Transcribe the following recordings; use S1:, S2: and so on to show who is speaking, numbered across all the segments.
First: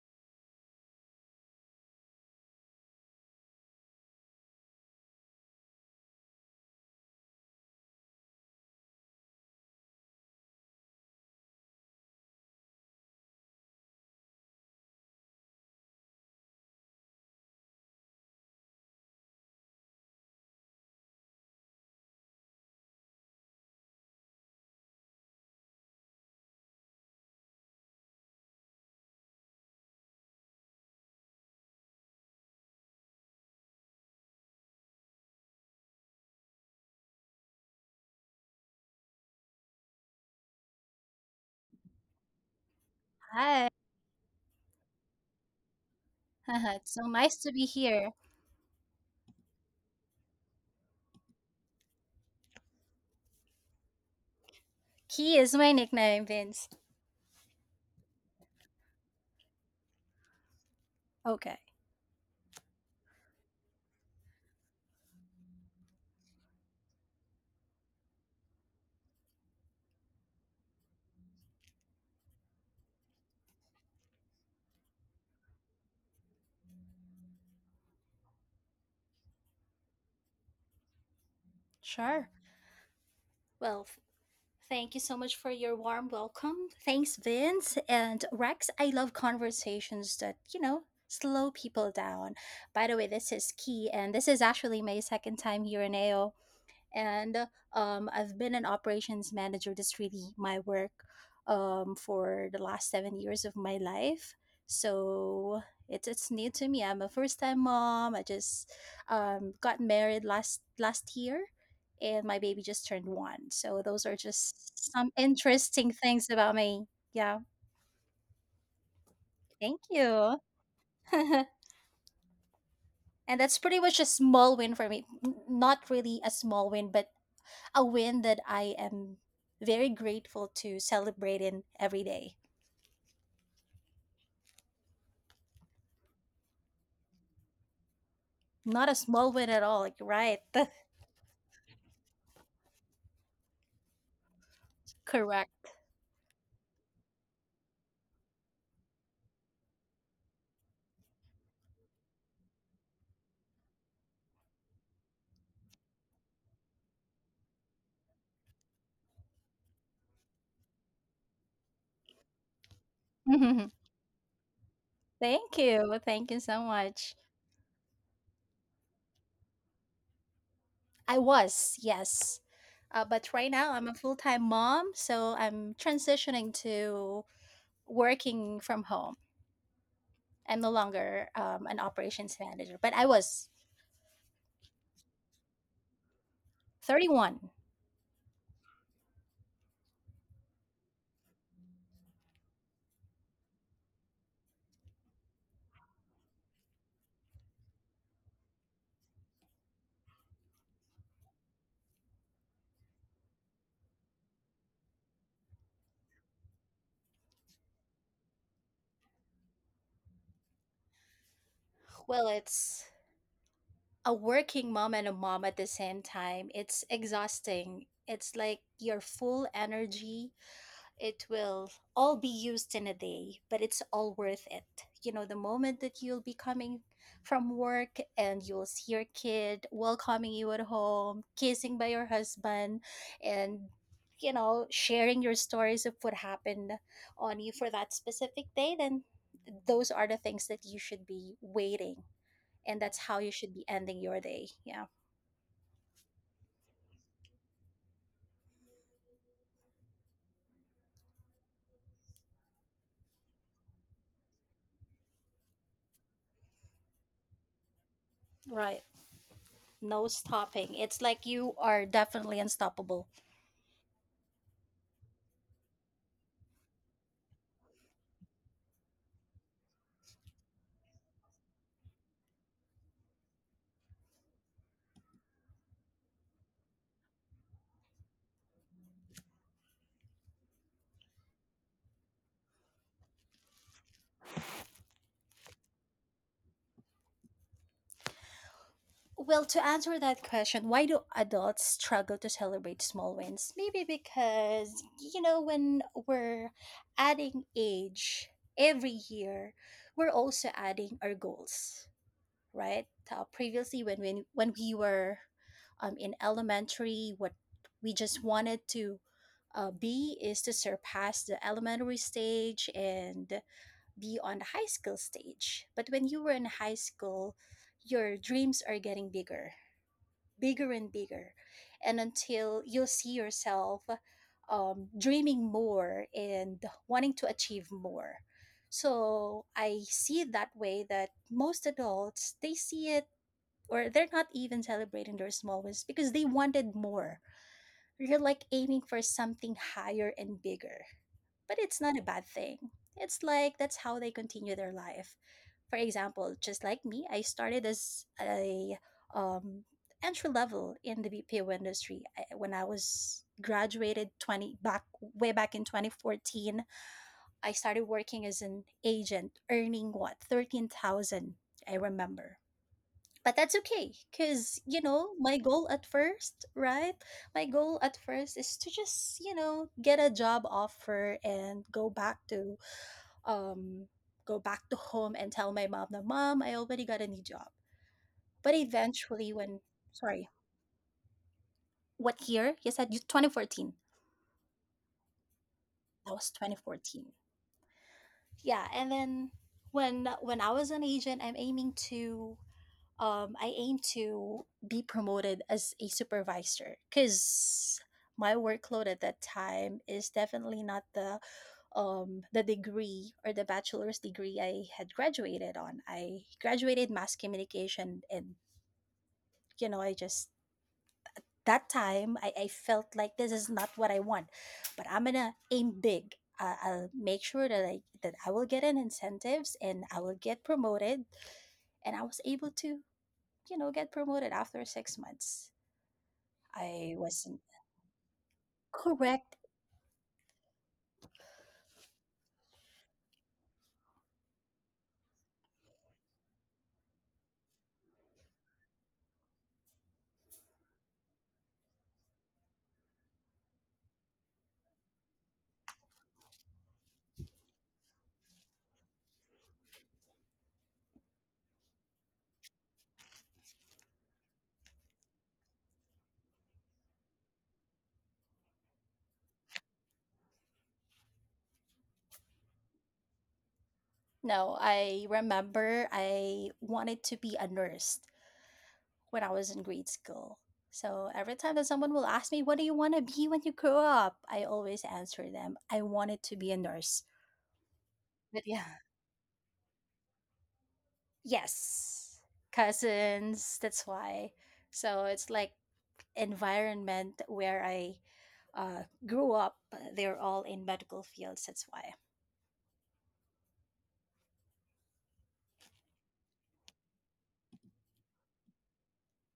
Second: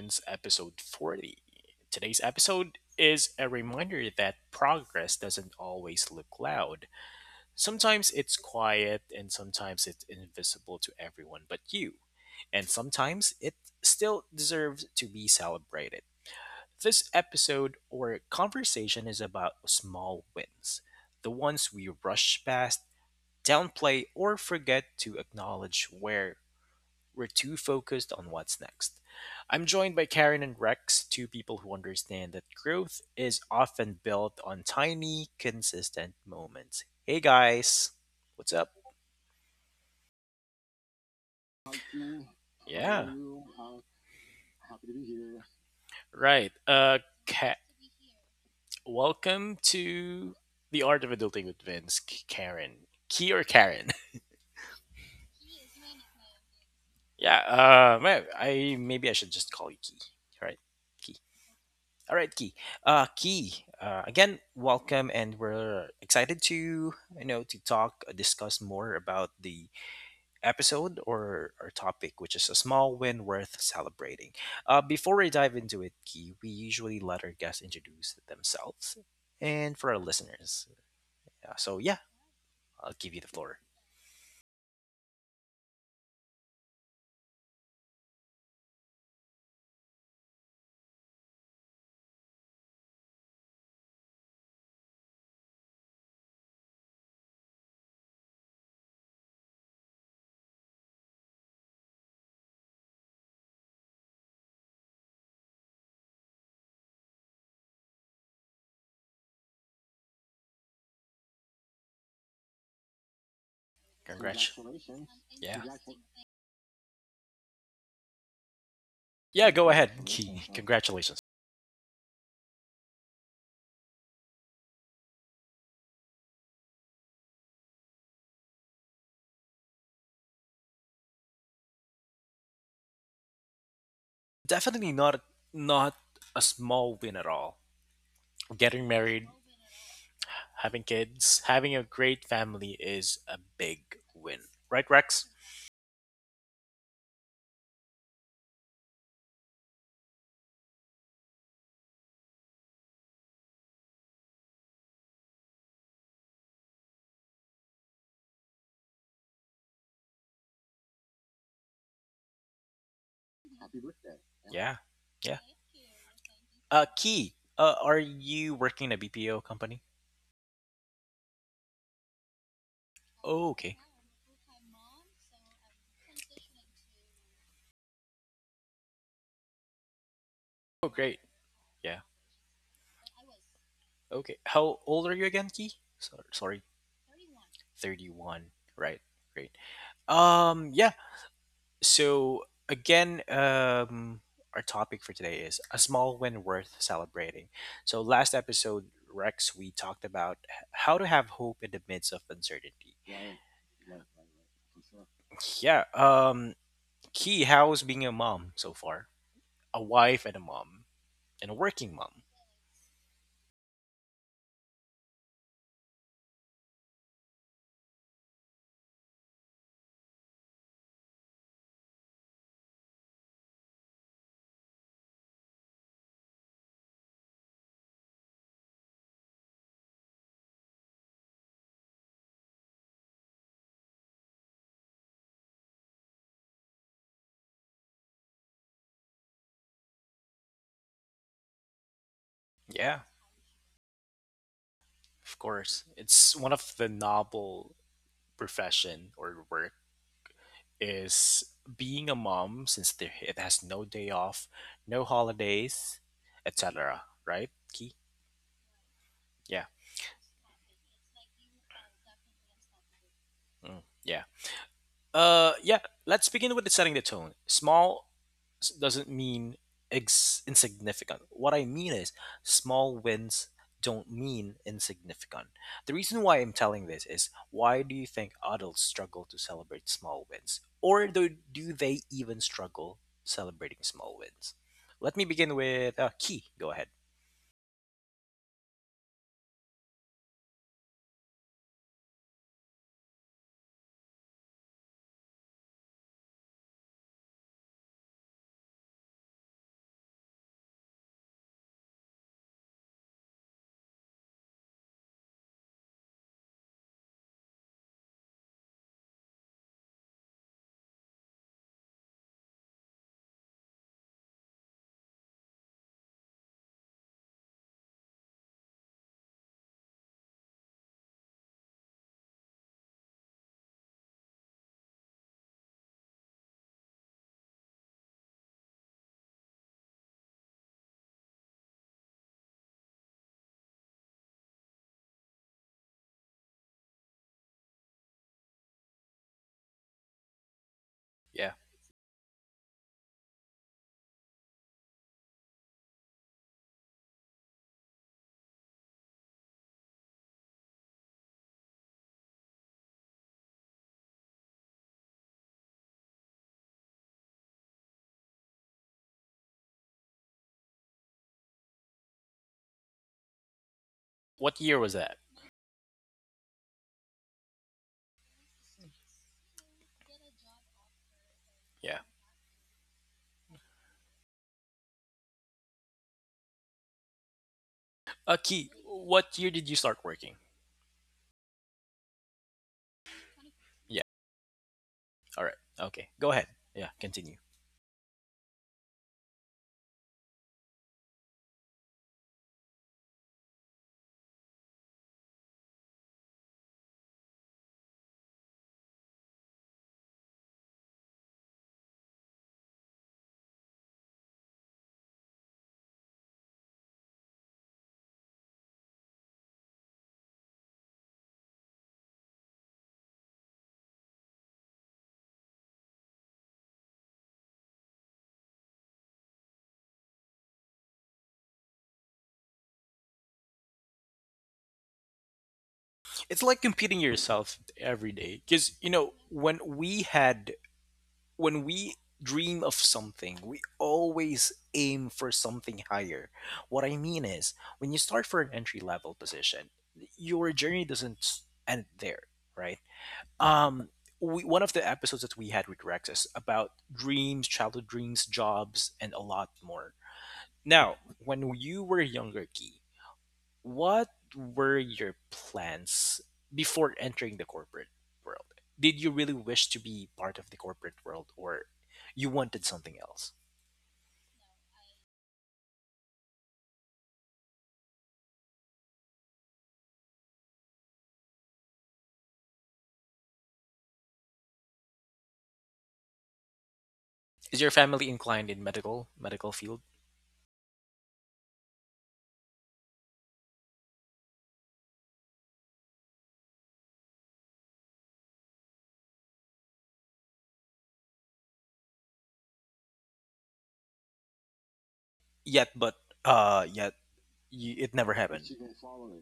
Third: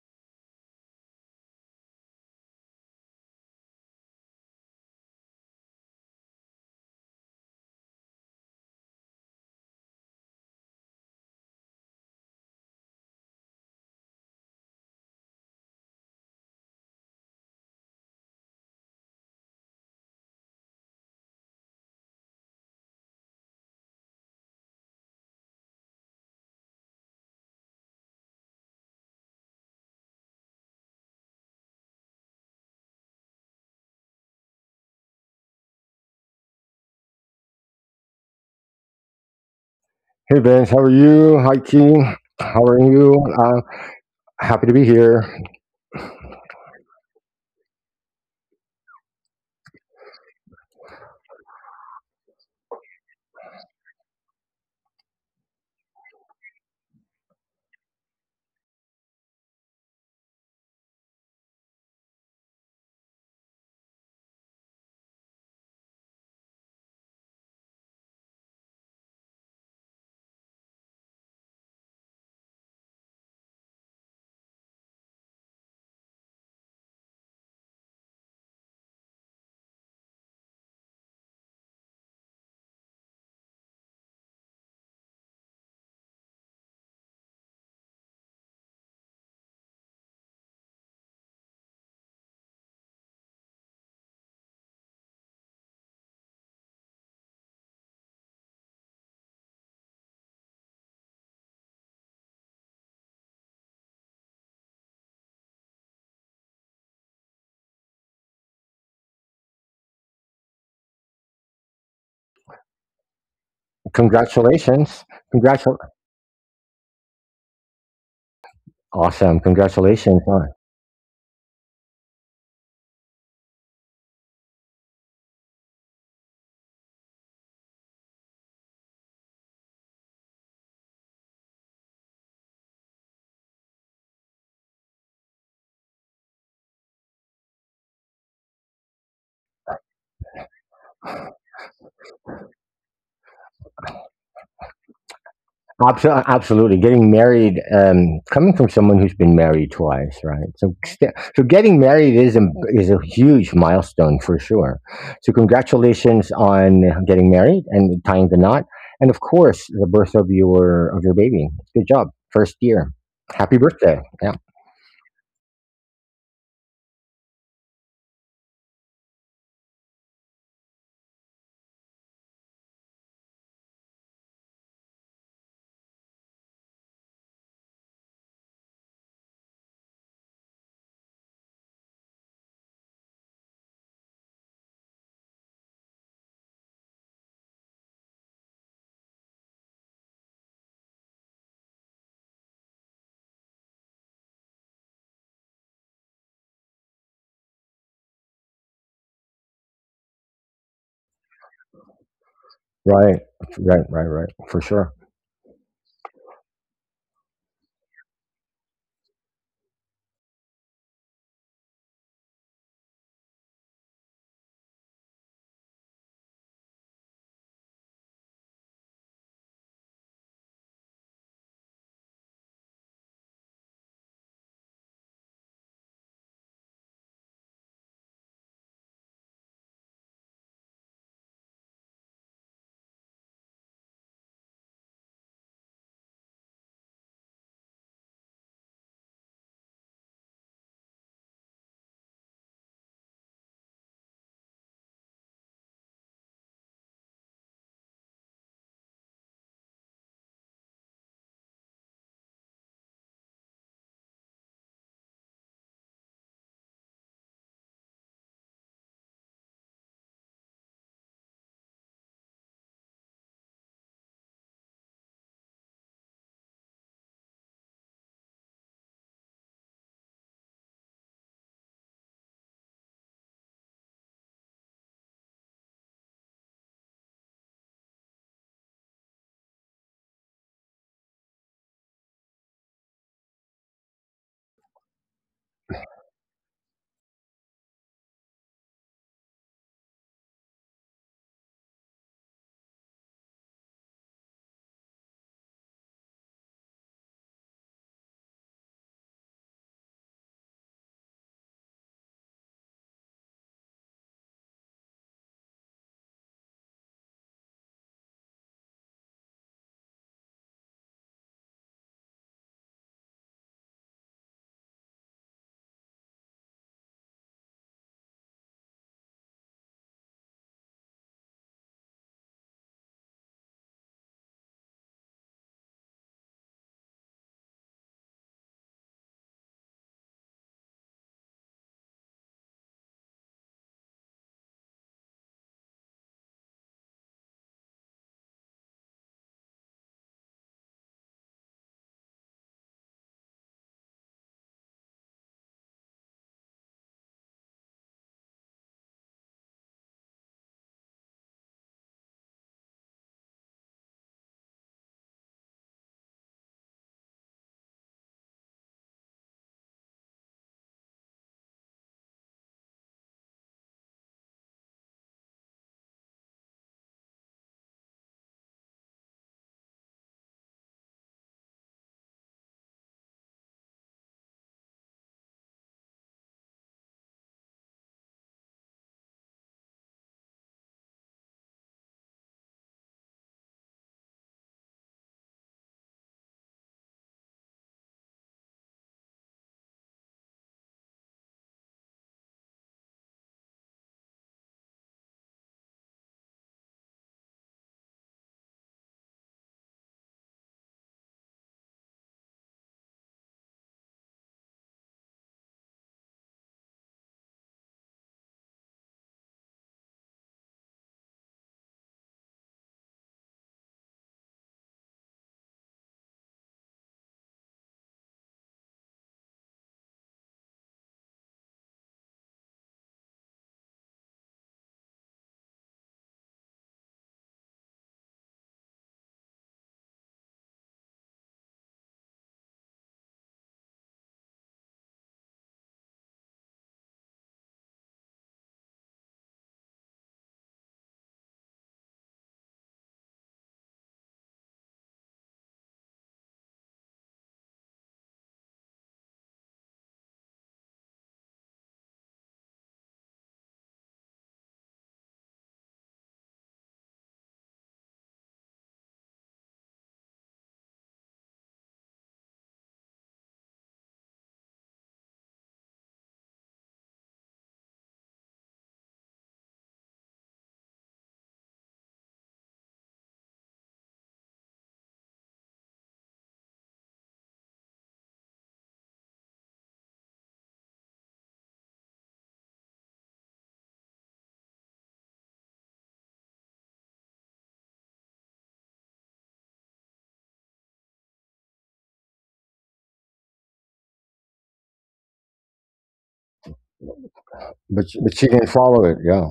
S1: Vince, episode 40. Today's episode is a reminder that progress doesn't always look loud. Sometimes it's quiet, and sometimes it's invisible to everyone but you. And sometimes it still deserves to be celebrated. This episode or conversation is about small wins, the ones we rush past, downplay, or forget to acknowledge where we're too focused on what's next. I'm joined by Karen and Rex, two people who understand that growth is often built on tiny, consistent moments. Hey guys, what's up?
S2: Hey Vince, how are you? Hi Key,
S1: Partner, how
S2: how
S1: are?
S2: are
S1: Yeah,
S2: you?
S1: you?
S3: Hi.
S1: How
S2: Happy to be
S1: happy to be
S2: here.
S1: here. Right.
S3: It's so nice to
S1: Ka-
S3: be here.
S1: welcome to the Art of Adulting with Vince, Karen, Key or Karen?
S3: Key is my nickname, Vince.
S1: Yeah. Ma- I maybe I should just call you Key. Right, Key.
S3: Okay.
S1: All right, Key. Key. Again, welcome, and we're excited to to talk, discuss more about the episode or our topic, which is a small win worth celebrating. Before I dive into it, Key, we usually let our guests introduce themselves, and for our listeners. So yeah,
S3: Sure.
S1: I'll give you the floor.
S3: Well, thank you so much for your warm welcome. Thanks, Vince. And Rex, I love conversations that slow people down. By the way, this is Key, and this is actually my second time here in AO. And I've been an operations manager. That's really my work for the last 7 years of my life. So it's new to me. I'm a first time mom. I just got married last year, and my baby just turned one. So those are
S1: Congrats.
S3: just some
S2: Congratulations.
S1: Congratulations. Yeah.
S2: Congratu-
S3: interesting things about me. Yeah,
S2: Awesome.
S1: Yeah, go
S3: thank
S1: ahead,
S2: Congratulations.
S3: you.
S1: Key. Congratulations.
S3: And that's pretty much a small win for me. Not really a small win, but a win that I am very grateful to celebrate in every day.
S1: Definitely not. Not a small win at all.
S3: Not a
S1: Getting
S3: small
S1: married,
S3: win at all, like, right? That's
S1: having kids, having a great family is a big win. Right, Rex?
S3: correct.
S2: Absolutely. Getting married, coming from someone who's been married twice, right? So getting married is is a huge milestone for sure. So, congratulations on getting married and tying the knot, and of course, the birth of your baby. Good job, first year. Happy
S3: Mhm.
S2: birthday! Yeah.
S1: Yeah. Yeah.
S3: Thank you. Thank you so much.
S1: Key, are you working in a BPO company?
S3: I was, yes. But
S1: Oh,
S3: right now,
S1: okay.
S3: I'm a full time mom, so I'm transitioning to working from home. I'm no
S1: Oh, great.
S3: longer an
S1: Yeah.
S3: operations manager, but I was
S1: Okay. How old are you again, Key? So, sorry,
S3: 31.
S1: 31. Right. Great. Yeah. So again, our topic for today is a small win worth celebrating. So last episode, Rex, we talked about how to have hope in the midst of uncertainty. Right,
S2: Right, right,
S1: right, right,
S2: right, right, for
S1: right,
S2: sure.
S1: for sure. Yeah. Key, how's being a mom so far? A wife and a mom and a working mom.
S3: Well, it's a working mom and a mom at the same time, it's exhausting. It's like your full energy, it will all be used in a day, but it's all worth it. The moment that you'll be coming from work and you'll see your kid welcoming you at home, kissing by your husband, and sharing your stories of what happened on you for that specific day, then those are the things that you should be waiting, and that's
S1: Yeah,
S3: how you should be ending your day. Yeah,
S1: of course. It's one of the noble profession or work is being a mom since there, it has no day off, no holidays, etc. Right, Key?
S3: right.
S1: Yeah.
S3: No stopping. It's like you are definitely unstoppable.
S1: Mm, yeah. Yeah. Let's begin with the setting the tone. Small doesn't mean insignificant. What I mean is small wins don't mean insignificant. The reason why I'm telling this is why do you think adults struggle to celebrate small wins? Or do they even struggle celebrating small wins? Let me begin with Key. Go ahead.
S3: Well, to answer that question, why do adults struggle to celebrate small wins? Maybe because when we're adding age every year, we're also adding our goals. Right? Previously, when we were in elementary, what we just wanted to be is to surpass the elementary stage and be on the high school stage. But when you were in high school, your dreams are getting bigger, bigger and bigger, and until you'll see yourself dreaming more and wanting to achieve more. So I see it that way, that most adults they see it, or they're not even celebrating their small wins because they wanted more. You're like aiming for something higher and bigger. But
S1: Yeah.
S3: it's not a bad thing. It's like that's how they continue their life. For example, just like me, I started as a um, entry level in the BPO industry. When I was graduated 20 back way back in 2014, I started working as an agent earning what, 13,000, I remember. But that's okay because
S1: What year was that?
S3: my goal at first is to just get a job offer and go
S1: Yeah.
S3: back to, um home, and tell my mom that, "Mom, I already got a new job." But
S1: Key,
S3: eventually
S1: what year
S3: when,
S1: did you start
S3: sorry,
S1: working?
S3: what year you said? You 2014?
S1: Yeah. All right. Okay.
S3: That was
S1: Go ahead. Yeah.
S3: 2014.
S1: Continue.
S3: Yeah. And then when I was an agent, I aim to be promoted as a supervisor because my workload at that time is definitely not the degree, or the bachelor's degree I had graduated on. I graduated mass communication, and I just that time I felt like this is not what I want, but I'm gonna aim big. I'll make sure that I will get an incentives, and I will get promoted, and I was able to get promoted after 6 months.
S1: It's like
S3: I
S1: competing
S3: wasn't.
S1: yourself every day, because
S3: Correct.
S1: when we dream of something, we always aim for something higher. What I mean is, when you start for an entry level position, your journey doesn't end there, right? um One of the episodes that we had with Rex is about dreams, childhood dreams, jobs, and a lot more. Now, when you were younger, Key, what were your plans before entering the corporate world? Did you really wish to be part of the corporate world or you wanted something else?
S3: No, I remember I wanted to be a nurse when I was in grade school. So every time that someone will ask me, "What do you want to be when you grow up?" I always answer them, "I wanted to be a nurse."
S1: Is your family
S3: But
S1: inclined
S3: yeah,
S1: in medical field?
S3: yes, cousins, that's why. So it's like environment where I grew up, they're all in medical fields, that's why.
S1: Yet but yet you, it never
S2: But she
S1: happened.
S2: didn't follow it. Yeah,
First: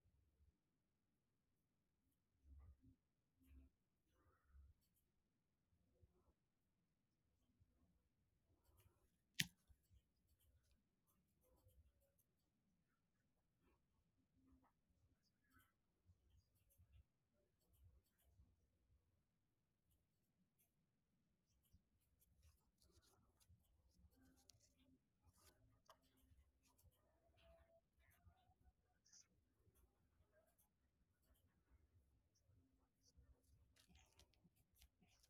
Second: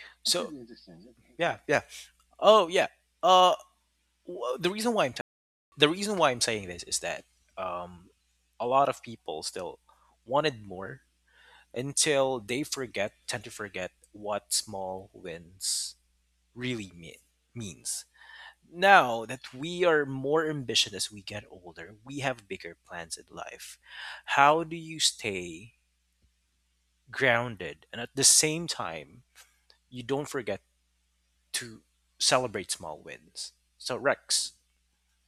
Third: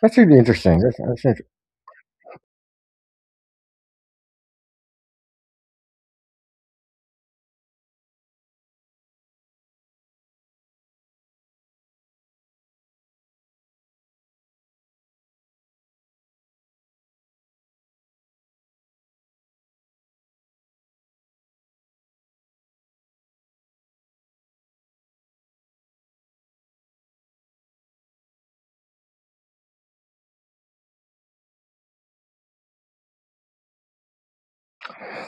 S2: that's really
S1: So
S2: interesting. That's,
S1: yeah, yeah. Oh yeah. Uh wh- the reason why I'm t- the reason why I'm saying this is that um a lot of people still wanted more until they tend to forget what small wins really means. Now that we are more ambitious as we get older, we have bigger plans in life. How do you stay grounded and at the same time, you don't forget to celebrate small wins? So, Rex.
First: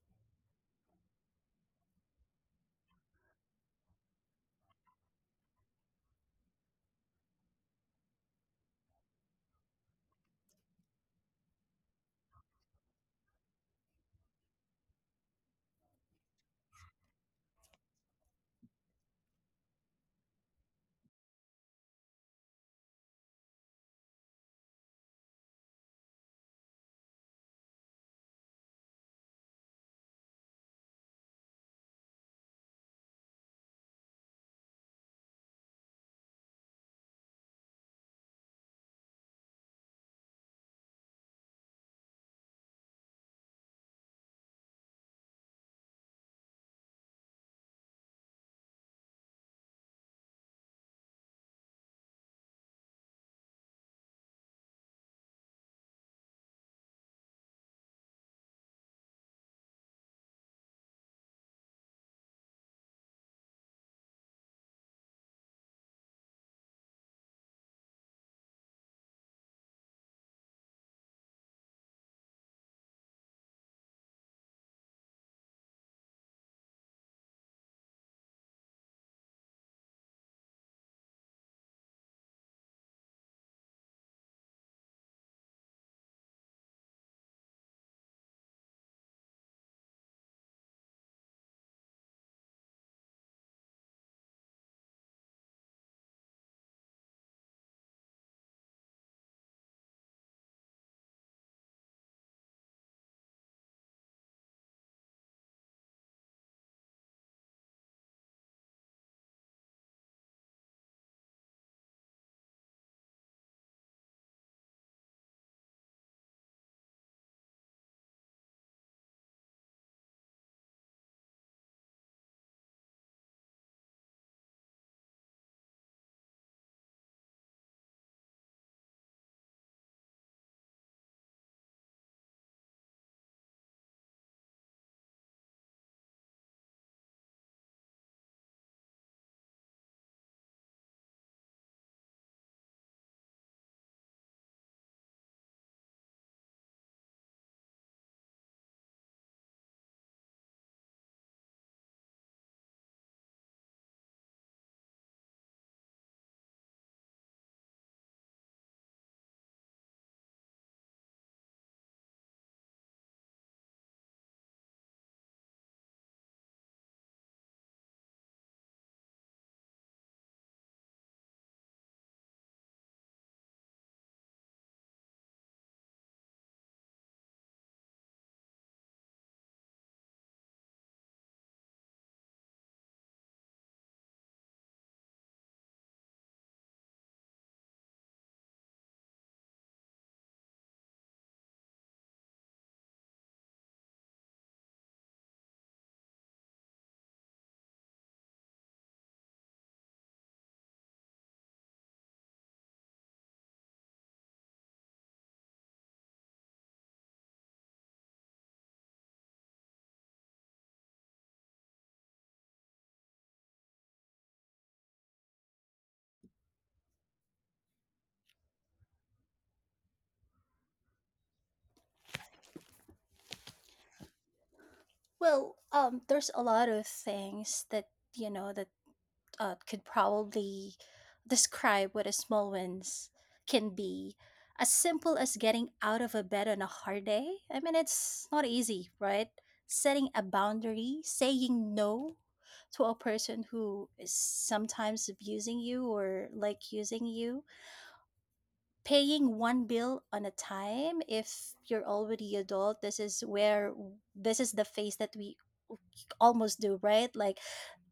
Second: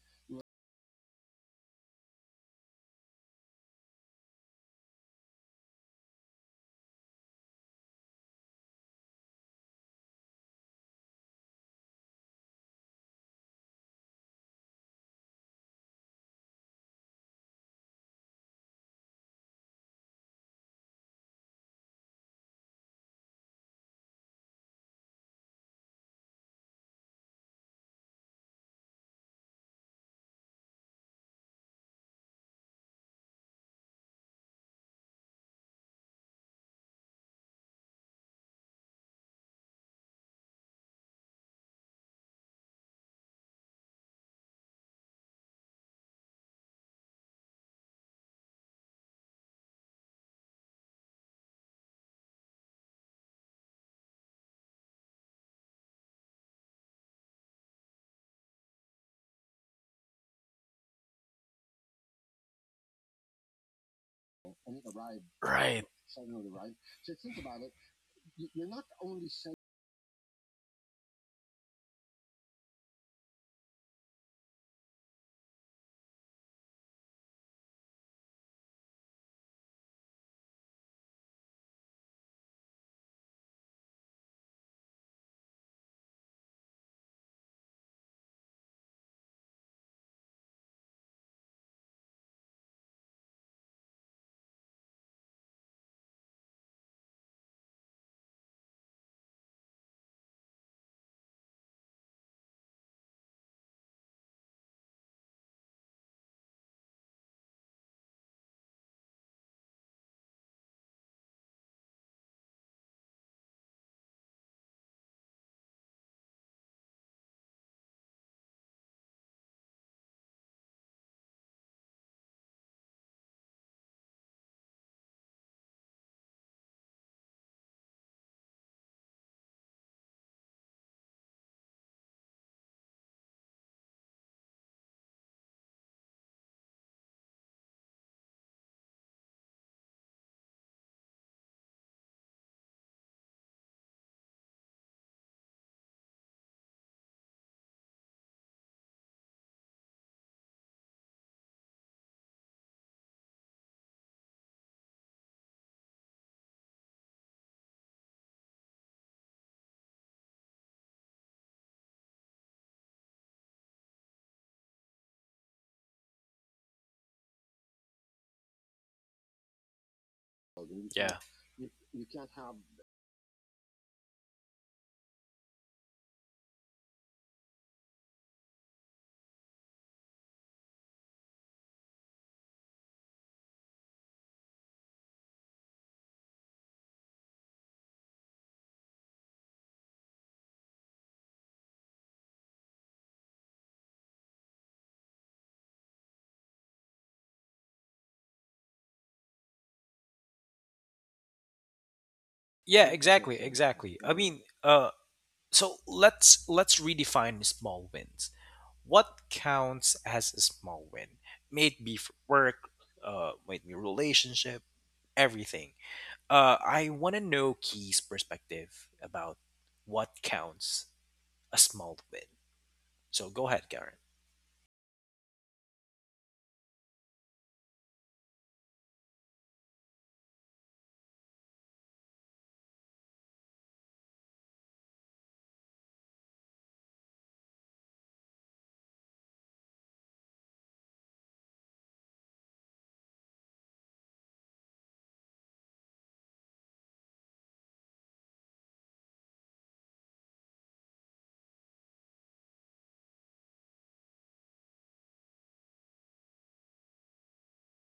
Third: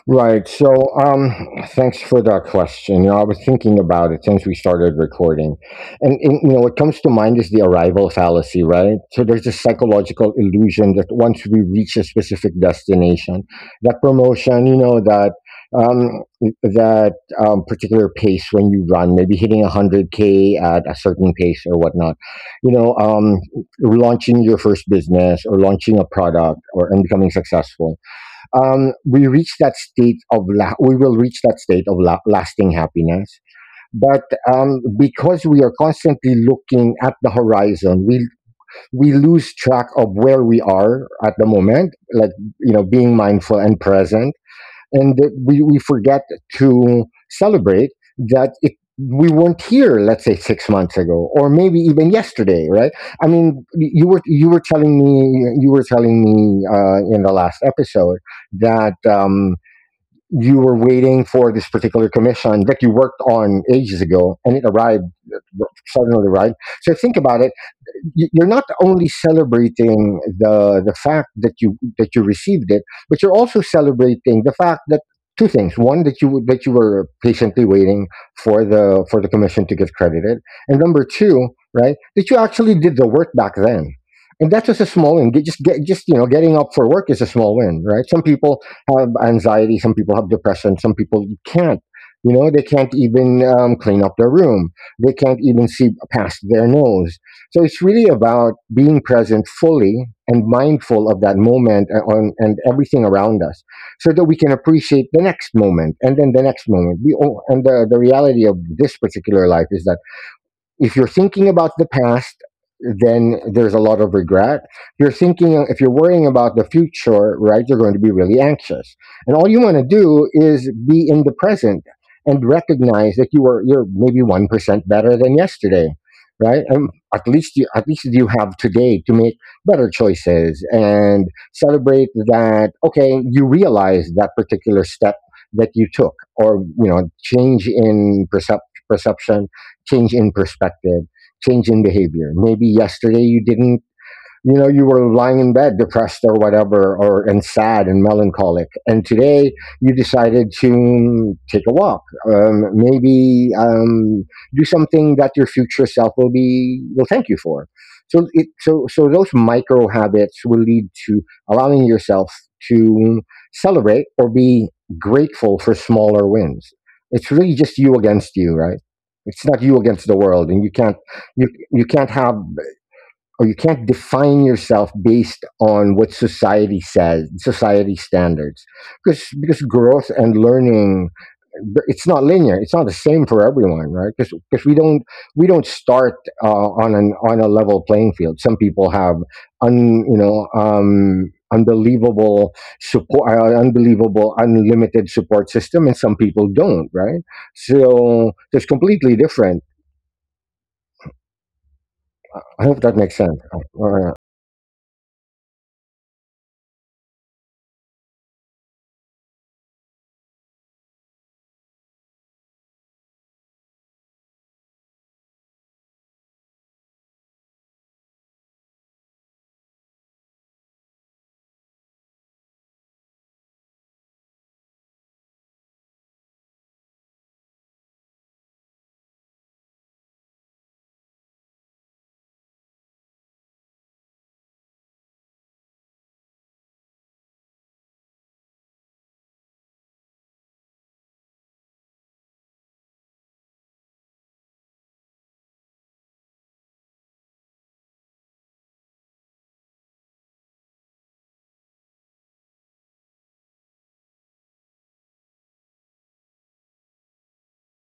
S2: right. So, um, thanks for that question. You know, I was thinking about it since we started recording, and, you know, what comes to mind is the arrival fallacy, right? So there's this psychological illusion that once we reach a specific destination, that promotion, you know, that um, that particular pace when you run, maybe hitting 100 k at a certain pace or whatnot, you know, um, launching your first business or launching a product or and becoming successful. We reach that state of la- we will reach that state of la- lasting happiness. But because we are constantly looking at the horizon, we lose track of where we are at the moment, like you know, being mindful and present, and that we forget to celebrate that we weren't here, let's say 6 months ago or maybe even yesterday, right? I mean, you were telling me you were telling me in the last episode that you were waiting for this particular commission that you worked on ages ago and it arrived
S1: Right.
S2: suddenly, right? So think about it, you're not only celebrating the fact that you received it, but you're also celebrating the fact that two things: one, that you were patiently waiting for the commission to get credited, and number two, right, that you actually did the work back then. And that's just a small win. Just you know, getting up for work is a small win, right? Some people have anxiety, some people have depression, some people can't. You know, they can't even clean up their room. They can't even see past their nose, so it's really about being present fully and mindful of that moment, and everything around us, so that we can appreciate the next moment and then the next moment. We, all- and The reality of this particular life is that if you're thinking about the past, then there's a lot of regret. You're thinking if you're worrying about the future, right? You're going to be really anxious, and all you want to do is be in the present and recognize that you're maybe 1% better than yesterday, right? And at least you have today to make better choices and celebrate that. Okay, you realize that particular step that you took, or you know, change in perception, change in perspective, change in behavior. Maybe yesterday you didn't, you know, you were lying in bed depressed or whatever or and sad and melancholic, and today you decided to take a walk, maybe do something that your future self will thank you for. So it so so those micro habits will lead to allowing yourself to celebrate or be grateful for smaller wins. It's really just you against you, right? It's not you against the world, and you can't you you can't
S1: Yeah.
S2: have or you can't define yourself based on what society says, society standards, because growth and learning, it's not linear. It's not the same for everyone, right? Because we don't start on an on a level playing field. Some people have un you know unbelievable support, unbelievable unlimited support system, and some people don't, right? So it's completely different. I hope
S1: Yeah,
S2: that makes sense.
S1: exactly, exactly.
S2: Uh,
S1: I mean, so let's redefine small wins. What counts as a small win? May it be for work, may it be relationship, everything. I want to know Key's perspective about what counts a small win. So go ahead, Karen.
S3: Well, there's a lot of things that you know that could probably describe what a small wins can be. As simple as getting out of a bed on a hard day. I mean, it's not easy, right? Setting a boundary, saying no to a person who is sometimes abusing you, or like using you. Paying one bill on a time, if you're already adult, this is where this is the phase that we almost do, right? Like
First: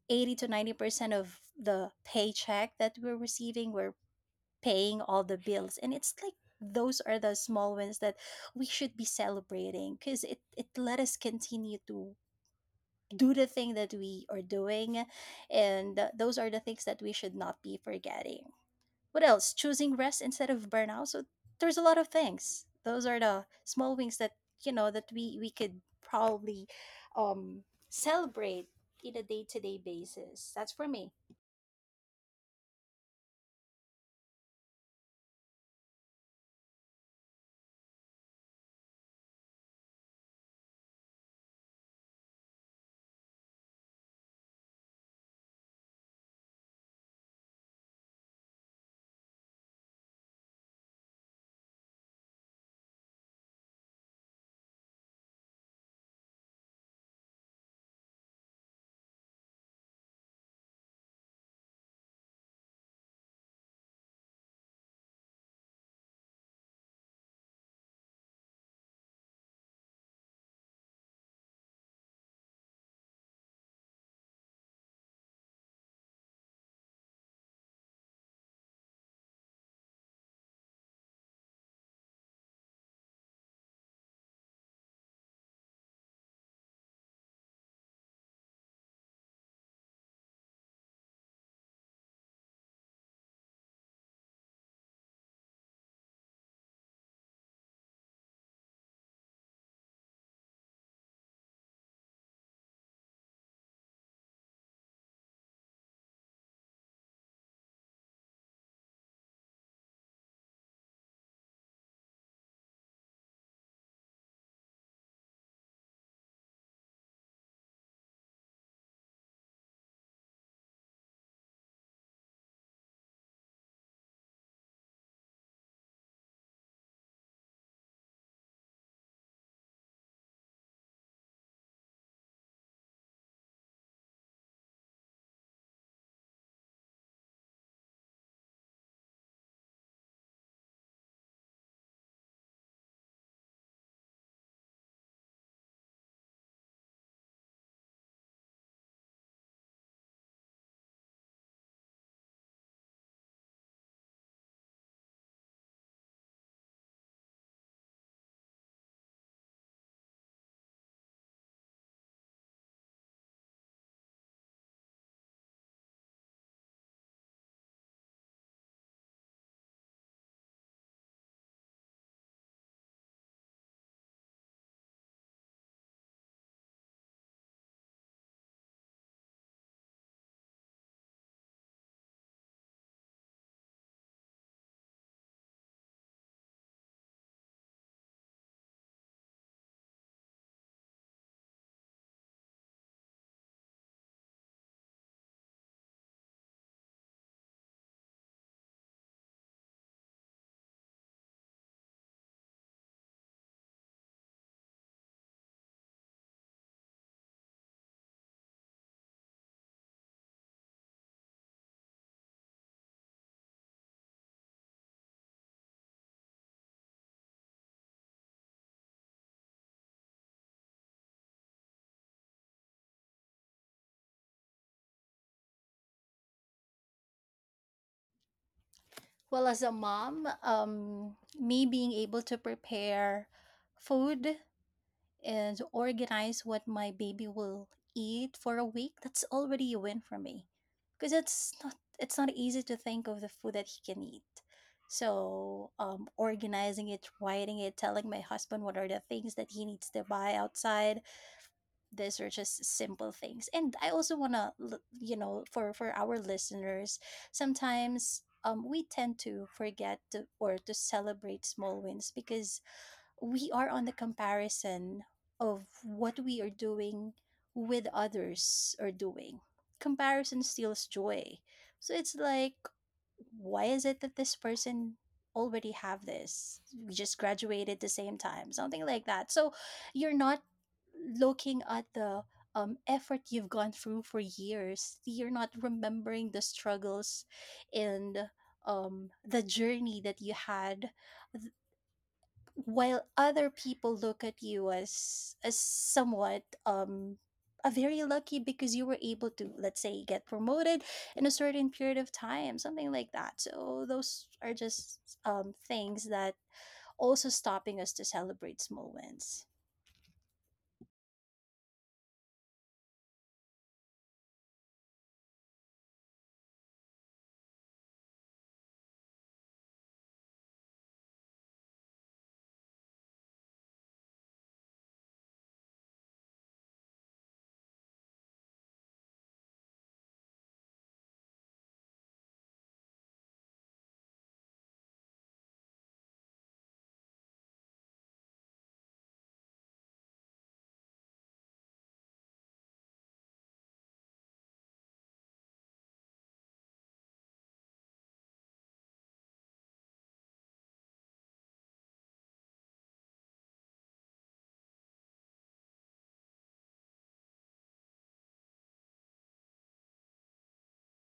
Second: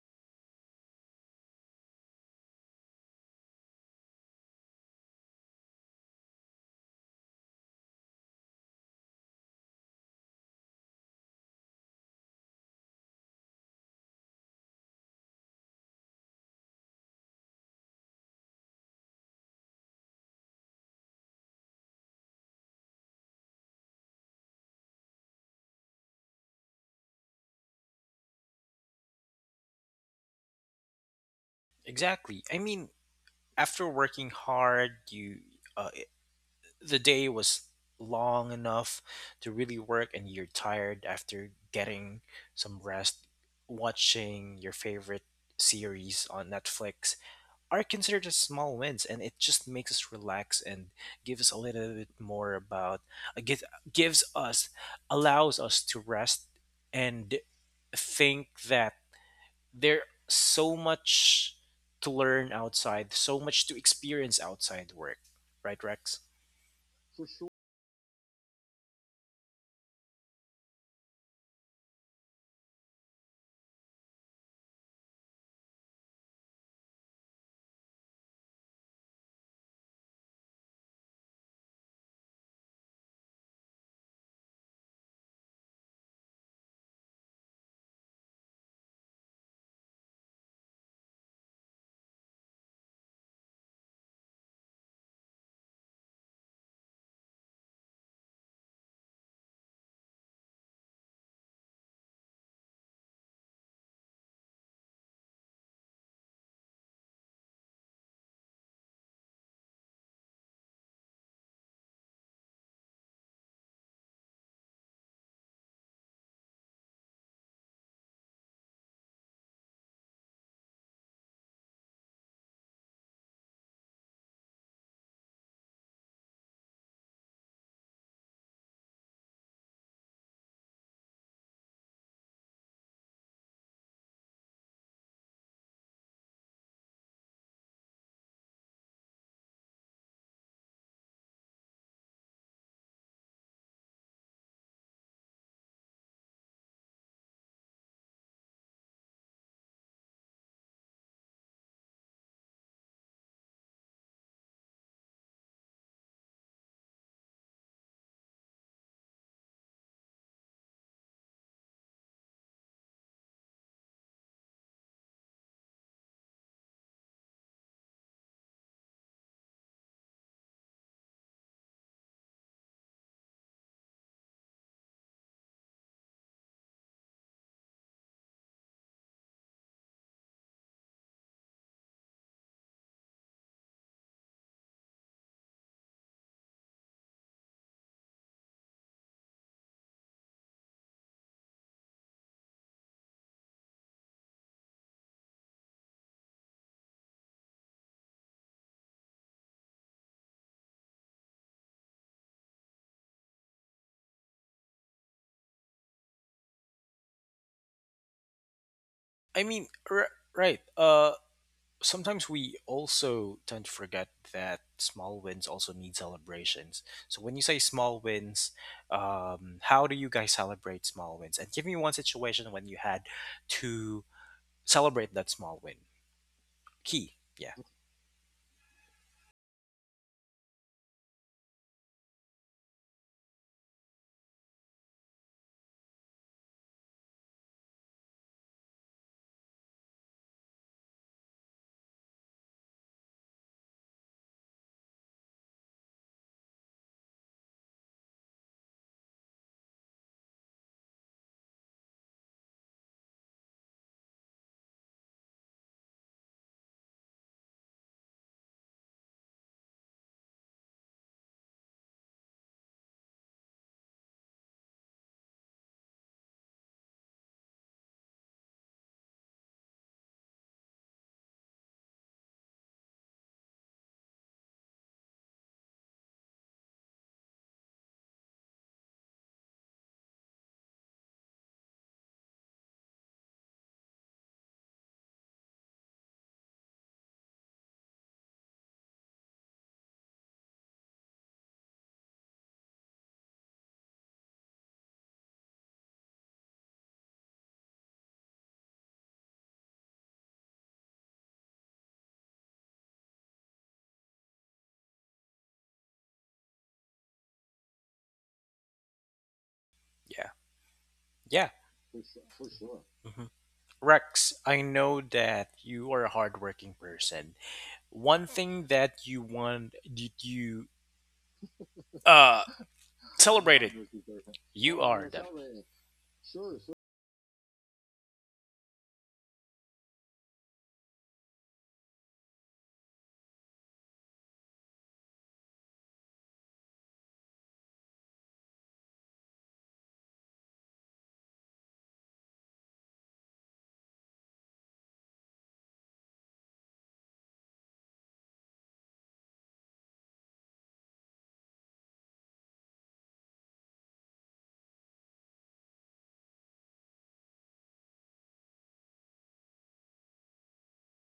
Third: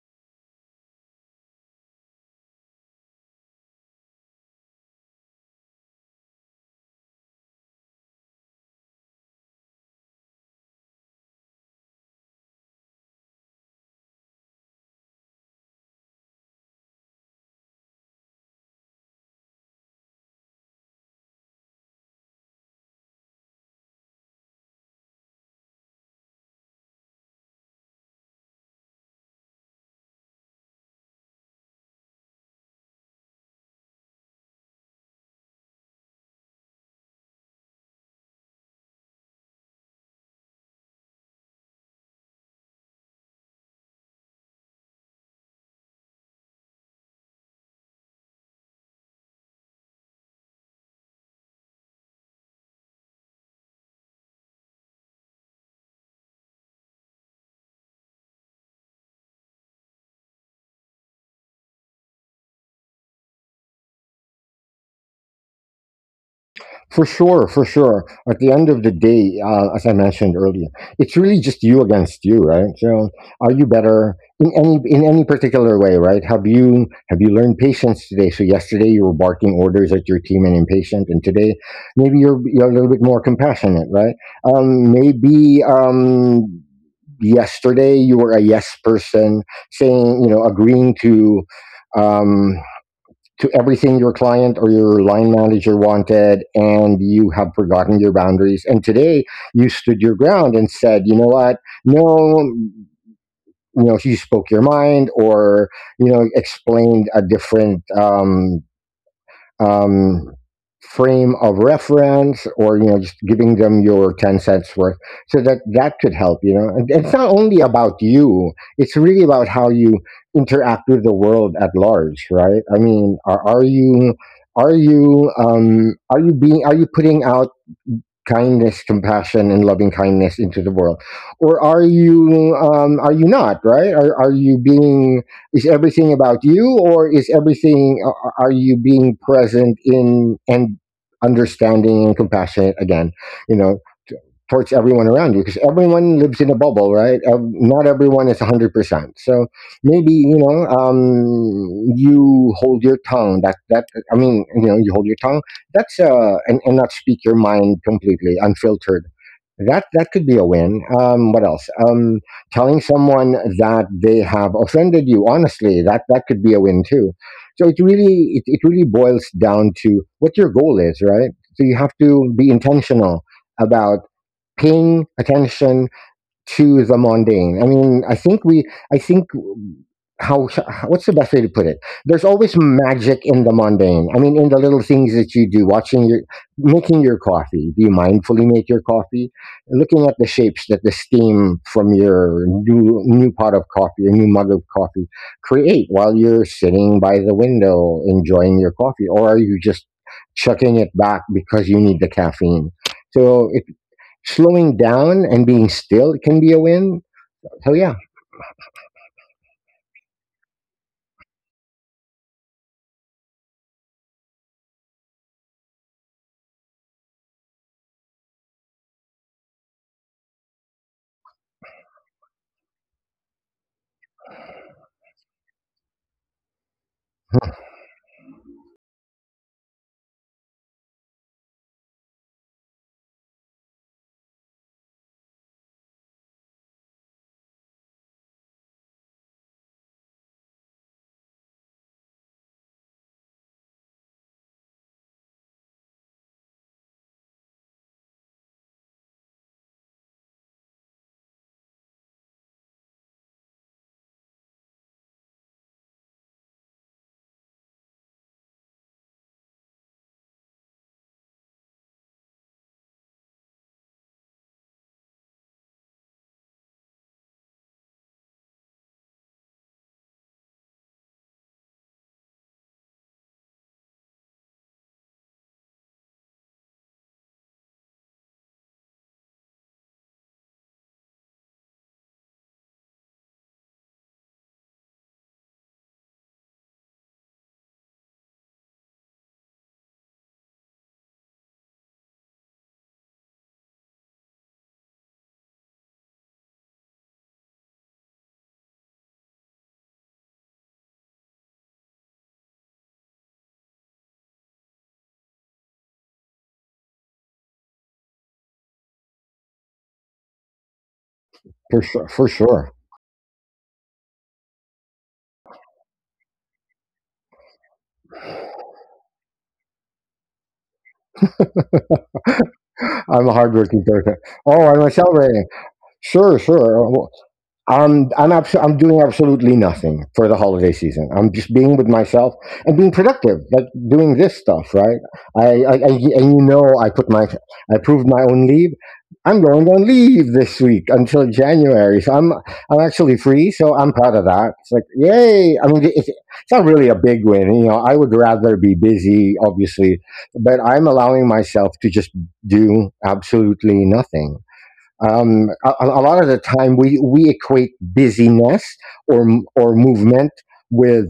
S3: 80 to 90% of the paycheck that we're receiving, we're paying all the bills. And it's like those are the small wins that we should be celebrating because it let us continue to do the thing that we are doing. And those are the things that we should not be forgetting. What else? Choosing rest instead of burnout. So there's a lot of things. Those are the small wins that we could probably um, celebrate in a day to day basis. That's for me.
S1: Exactly. I mean, after working hard, you uh, the day was long enough to really work, and you're tired. After getting some rest, watching your favorite series on Netflix are considered as small wins, and it just makes us relax and gives us a little bit more about, uh, gives gives us allows us to rest, and think that there's so much to learn outside, so much to experience outside work, right, Rex?
S2: For sure, for sure. At the end of the day, as I mentioned earlier, it's really just you against you, right? So, are you better in any particular way, right? Have you learned patience today? So yesterday you were barking orders at your team and impatient, and today maybe you're a little bit more compassionate, right? Maybe yesterday you were a yes person, saying, you know, agreeing Um, to everything your client or your line manager wanted, and you have forgotten your boundaries, and today you stood your ground and said, you know what, no, you know, you spoke your mind, or you know, explained a different um, frame of reference, or you know, just giving them your 10 cents worth, so that that could help, you know. And it's not only about you, it's really about how you interact with the world at large, right? I mean, are you, are you are you being, are you putting out kindness, compassion, and loving kindness into the world, or are you not, right? Are you being, is everything about you, or is everything, are you being present in and understanding and compassionate again? You know, towards everyone around you, because everyone lives in a bubble, right? Not everyone is 100%. So maybe, you know, you hold your tongue. I mean, you know, you hold your tongue. And not speak your mind completely, unfiltered. That could be a win. What else? Telling someone that they have offended you, honestly, that could be a win too. So it really boils down to what your goal is, right? So you have to be intentional about paying attention to the mundane. I mean, I think we, I think how, what's the best way to put it? There's always magic in the mundane. I mean, in the little things that you do, watching making your coffee. Do you mindfully make your coffee? Looking at the shapes that the steam from your new pot of coffee, your new mug of coffee create while you're sitting by the window enjoying your coffee, or are you just chucking it back because you need the caffeine? So slowing down and being still can be a win. So yeah,
S1: I mean, right. Sometimes we also tend to forget that small wins also need celebrations. So when you say small wins, how do you guys celebrate small wins? And give me one situation when you had to celebrate that small win. Key. Yeah.
S3: Well, as a mom, me being able to prepare food and organize what my baby will eat for a week, that's already a win for me. Because it's not easy to think of the food that he can eat. So organizing it, writing it, telling my husband what are the things that he needs to buy outside. These are just simple things. And I also wanna, for our listeners, sometimes we tend to forget to, or to celebrate small wins because we are on the comparison of what we are doing with others are doing. Comparison steals joy. So it's like why is it that this person already have this? We just graduated the same time, something like that. So you're not looking at the effort you've gone through for years. You're not remembering the struggles and the journey that you had, while other people look at you as somewhat, a very lucky, because you were able to, let's say, get promoted in a certain period of time, something like that. So those are just things that also stopping us to celebrate small wins.
S1: Yeah. Yeah.
S2: for
S1: For
S2: sure,
S1: sure.
S2: for
S1: For
S2: sure.
S1: sure. Mhm. Rex, I know that you are a hardworking person. One thing that you want, did you uh
S2: I'm a
S1: celebrated?
S2: hardworking
S1: Hardworking
S2: person.
S1: person.
S2: Oh, I'm
S1: You Oh,
S2: a
S1: I'm are you're the
S2: celebrating.
S1: celebrant.
S2: Sure,
S1: Sure. So.
S2: sure. I'm doing absolutely nothing for the holiday season. I'm just being with myself and being productive, like doing this stuff, right? I and you know, I approved my own leave. I'm going on leave this week until January, so I'm actually free. So I'm proud of that. It's like, yay! I mean, it's not really a big win, you know. I would rather be busy, obviously, but I'm allowing myself to just do absolutely nothing. A lot of the time, we equate busyness or movement with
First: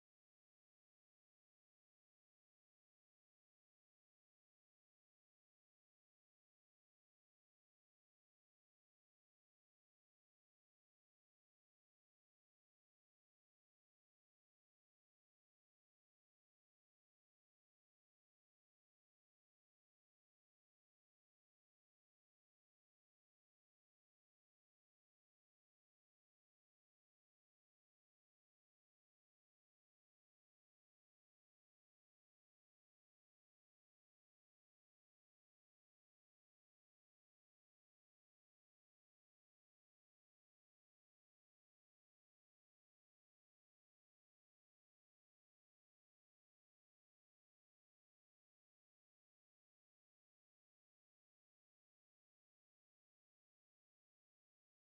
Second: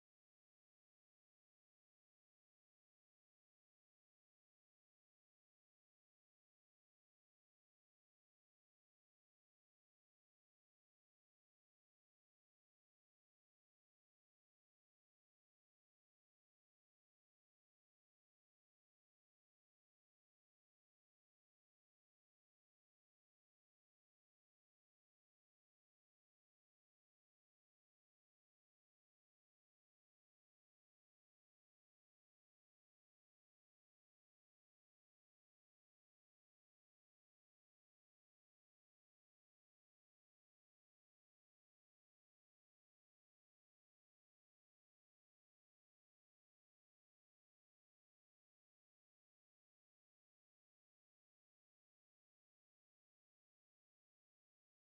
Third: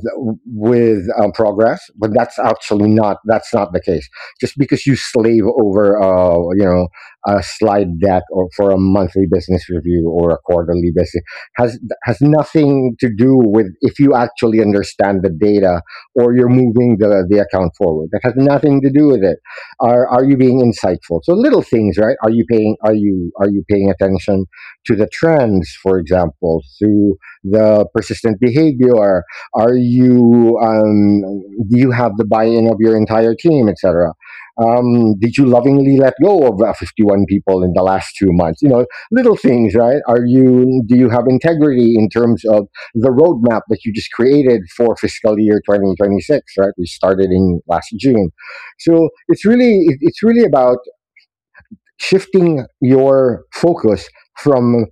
S2: progress, but that's actually not, that's not the case. Just because you slave over, you know, a slide deck or for a monthly business review or a quarterly business has nothing to do with if you actually understand the data or you're moving the account forward. That has nothing to do with it. Are you being insightful? So little things, right? Are you paying, are you paying attention to the trends, for example, to the persistent behavior? Are you do you have the buy-in of your entire team, etc.? Did you lovingly let go of 51 people in the last 2 months? You know, little things, right? Are you do you have integrity in terms of the roadmap that you just created for fiscal year 2026, right? We started in last June, so it's really about shifting your focus from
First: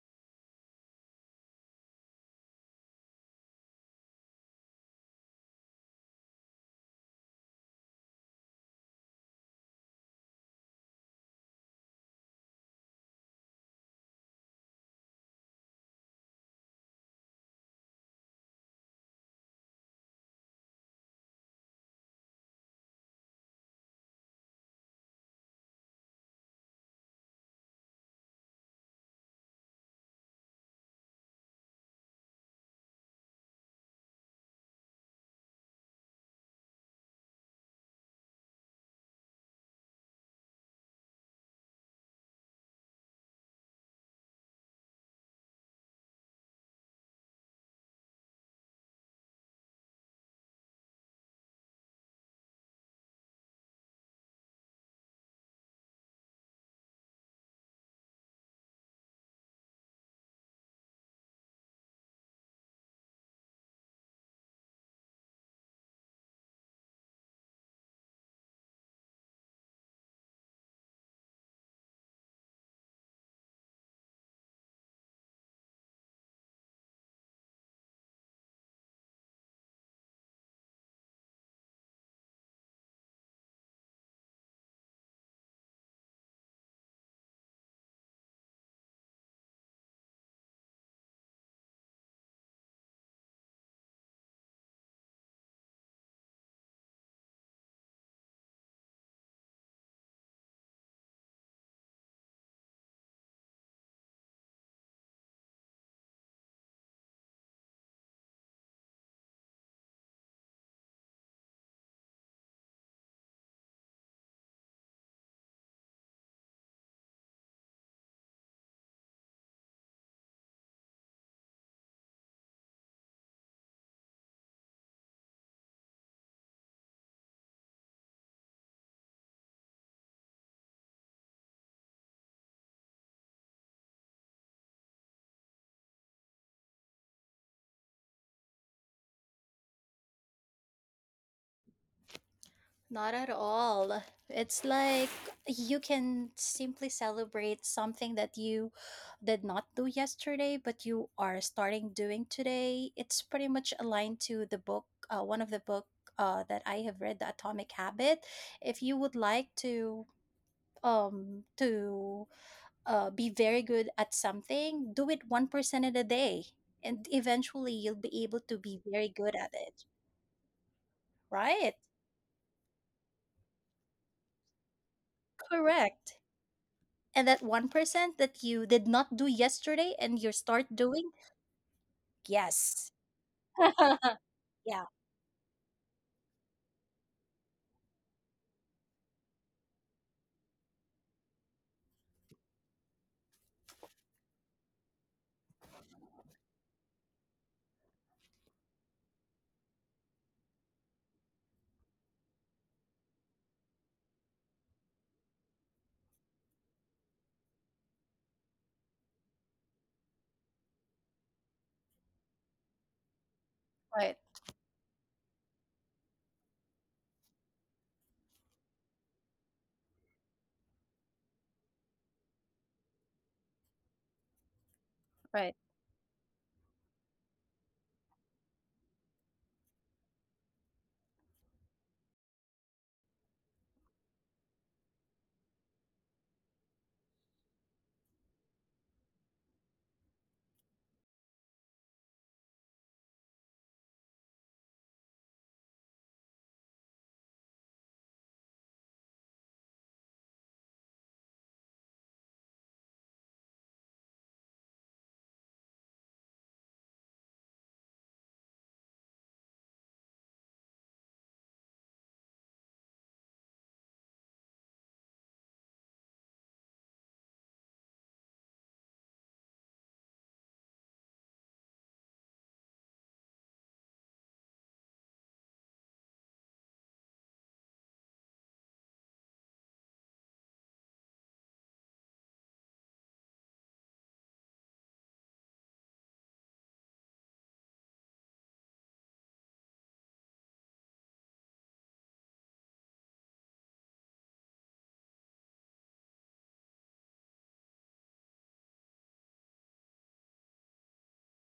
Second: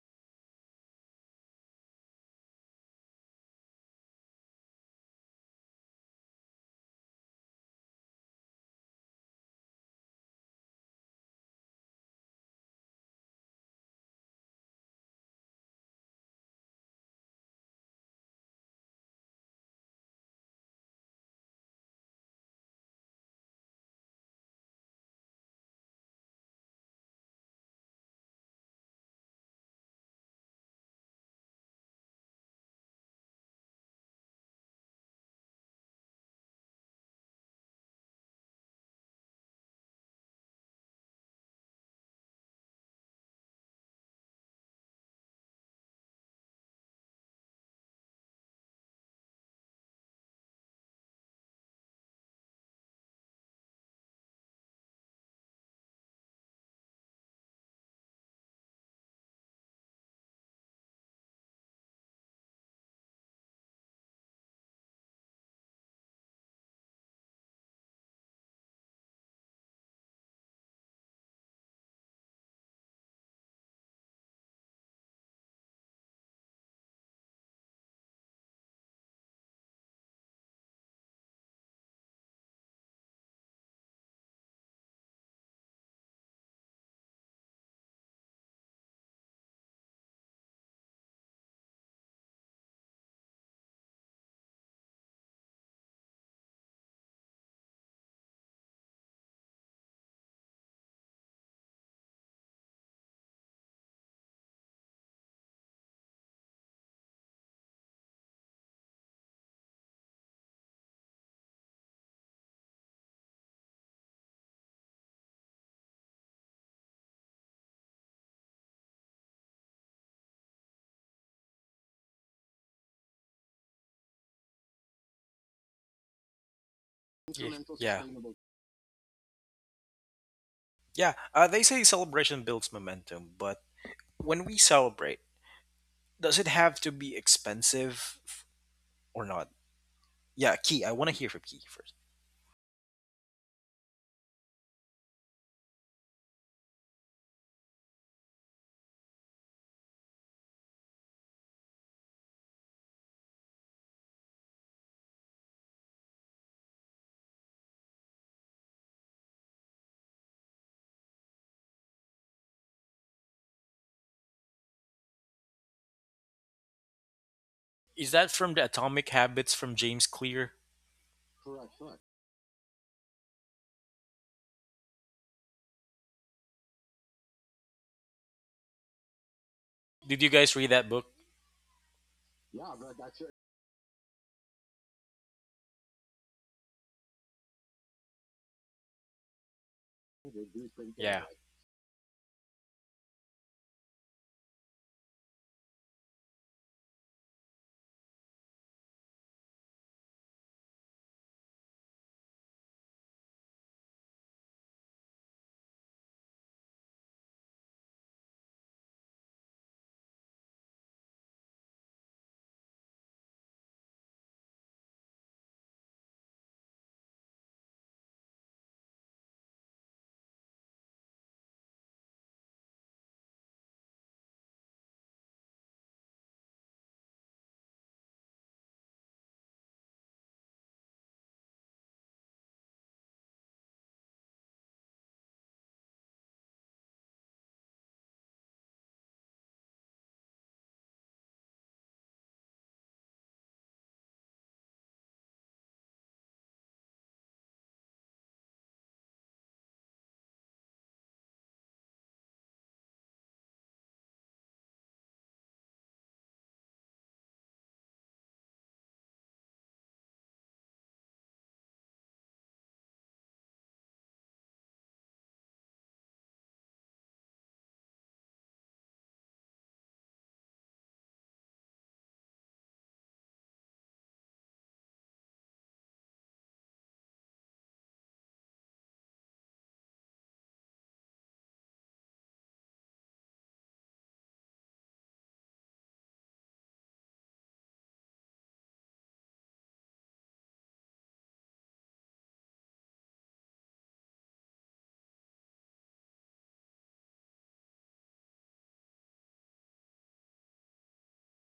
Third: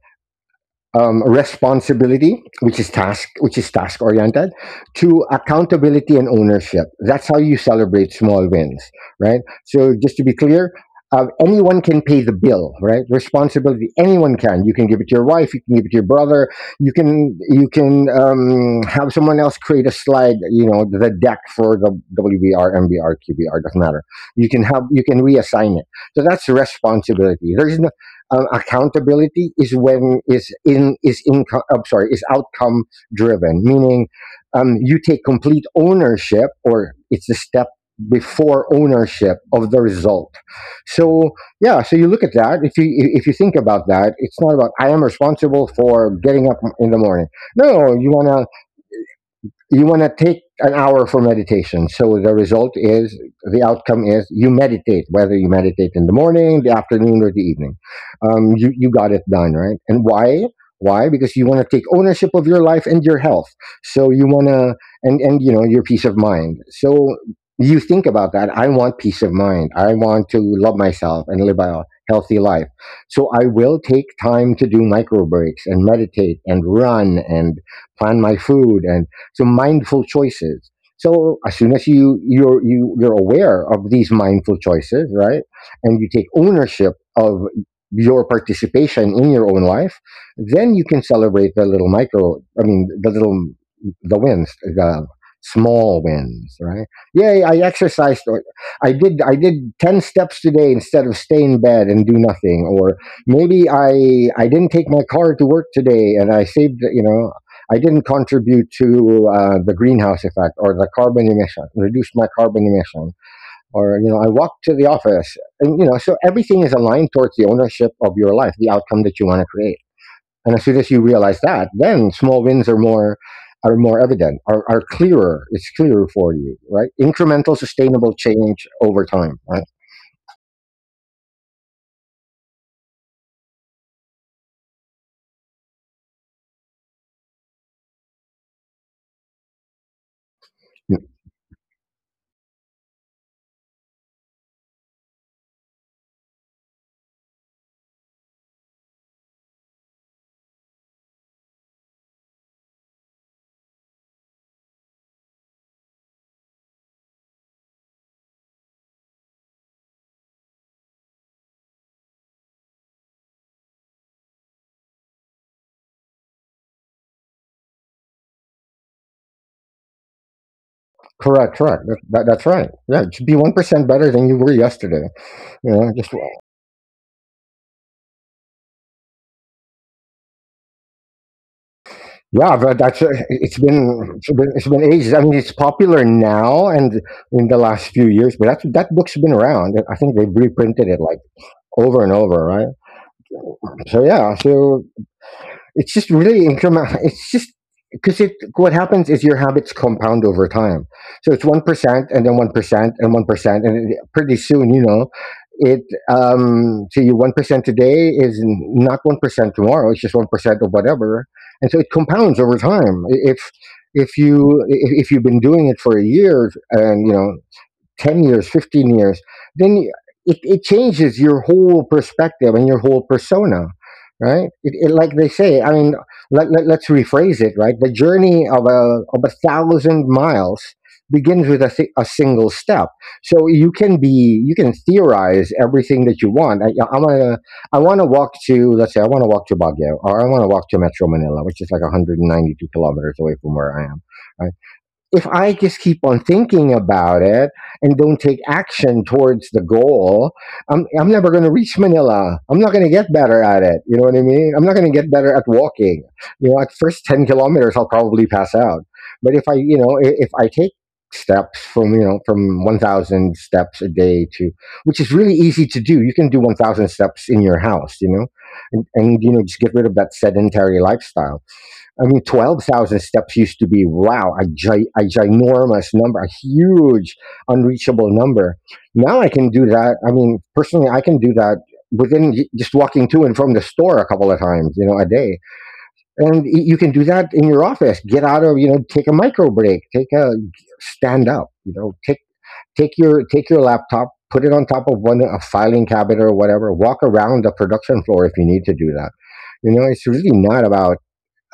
S2: responsibility, which is task oriented, to accountability and ownership. That's how you celebrate small wins, right? So just to be clear, anyone can pay the bill, right? Responsibility, anyone can. You can give it to your wife, you can give it to your brother, you can have someone else create a slide, you know, the deck for the WBR, MBR, QBR, doesn't matter. You can reassign it. So that's responsibility. There's no accountability is when is in is income. I'm sorry, is outcome driven, meaning you take complete ownership, or it's the step before ownership of the result. So yeah, so you look at that. If you think about that, it's not about I am responsible for getting up in the morning. No, you wanna you want to take an hour for meditation. So the result is, the outcome is, you meditate, whether you meditate in the morning, the afternoon, or the evening. You got it done, right? And why? Why? Because you want to take ownership of your life and your health. So you want to, and, you know, your peace of mind. So you think about that. I want peace of mind. I want to love myself and live a healthy life. So I will take time to do micro breaks and meditate and run and plan my food and so mindful choices. So as soon as you're aware of these mindful choices, right, and you take ownership of your participation in your own life, then you can celebrate the little micro. I mean, the wins, the small wins, right? Yay! I exercised. Or I did 10 steps today instead of stay in bed and do nothing. Or maybe I didn't take my car to work today and I saved. I didn't contribute to the greenhouse effect or the carbon emission. Reduced my carbon emission, or I walked to the office, and so everything is aligned towards the ownership of your life, the outcome that you want to create. And as soon as you realize that, then small wins are more evident, are clearer. It's clearer for you, right?
S1: Yeah.
S2: Incremental,
S1: Incremental, yeah.
S2: sustainable
S1: Sustainable.
S2: change over time, right?
S1: Yeah, they say celebration builds momentum, but when we celebrate, does it have to be expensive or not? Yeah, Key, I want to hear from Key first.
S3: Not at all. It's like you can simply celebrate something that you did not do yesterday, but you are starting doing today. It's pretty much aligned to the book, one of the book that I have read, The Atomic Habit. If you would like to be very good at something, do it 1% in a day, and eventually you'll
S1: Is
S3: be
S1: that
S3: able
S1: from
S3: to
S1: the
S3: be very
S1: Atomic
S3: good at
S1: Habits from
S3: it.
S1: James Clear?
S2: Correct,
S3: Right?
S1: Correct.
S2: correct. That,
S1: Correct.
S2: that, that's right. Yeah, it should be 1% better than you were yesterday. You know, just
S3: Correct. And that 1% that you did not do yesterday
S1: Did
S3: and
S1: you
S3: you
S1: guys read
S3: start
S1: that book?
S3: doing.
S2: Yeah,
S1: Yeah,
S2: but
S3: Yes.
S1: but
S2: that's
S1: that's it.
S2: it's been it's been it's
S3: Yeah.
S2: been ages. I mean, it's popular now and in the last few years, but that book's been around. I think they've reprinted
S1: Pretty.
S2: it like
S1: Yeah. Like.
S2: over and over, right? So yeah, so it's just really incremental. It's just because it what happens is your habits compound over time. So it's 1% and then 1% and 1%, and pretty soon, you know, it so you 1% today is not 1% tomorrow. It's just 1% of whatever, and so it compounds over time. I- If if
S3: Right,
S2: you i- if you've been doing it for a year and 10 years, 15 years, then it changes your whole perspective and your whole persona, right? Like they
S3: right.
S2: say, I mean, let's rephrase it, right? The journey of a thousand miles begins with a single step. So you can theorize everything that you want. I want to, I want to walk to, let's say I want to walk to Baguio or I want to walk to Metro Manila, which is like 192 kilometers away from where I am. Right? If I just keep on thinking about it and don't take action towards the goal, I'm never going to reach Manila. I'm not going to get better at it. You know what I mean? I'm not going to get better at walking. You know, at first 10 kilometers, I'll probably pass out. But if I, you know, I- if I take steps from 1,000 steps a day to, which is really easy to do. You can do 1,000 steps in your house, you know, and just get rid of that sedentary lifestyle. I mean, 12,000 steps used to be, wow, a ginormous number, a huge, unreachable number. Now I can do that. I mean, personally, I can do that within just walking to and from the store a couple of times, you know, a day. And you can do that in your office. Get out of, you know, take a micro break, take a stand up, you know, take your laptop, put it on top of a filing cabinet or whatever, walk around the production floor if you need to do that. You know, it's really not about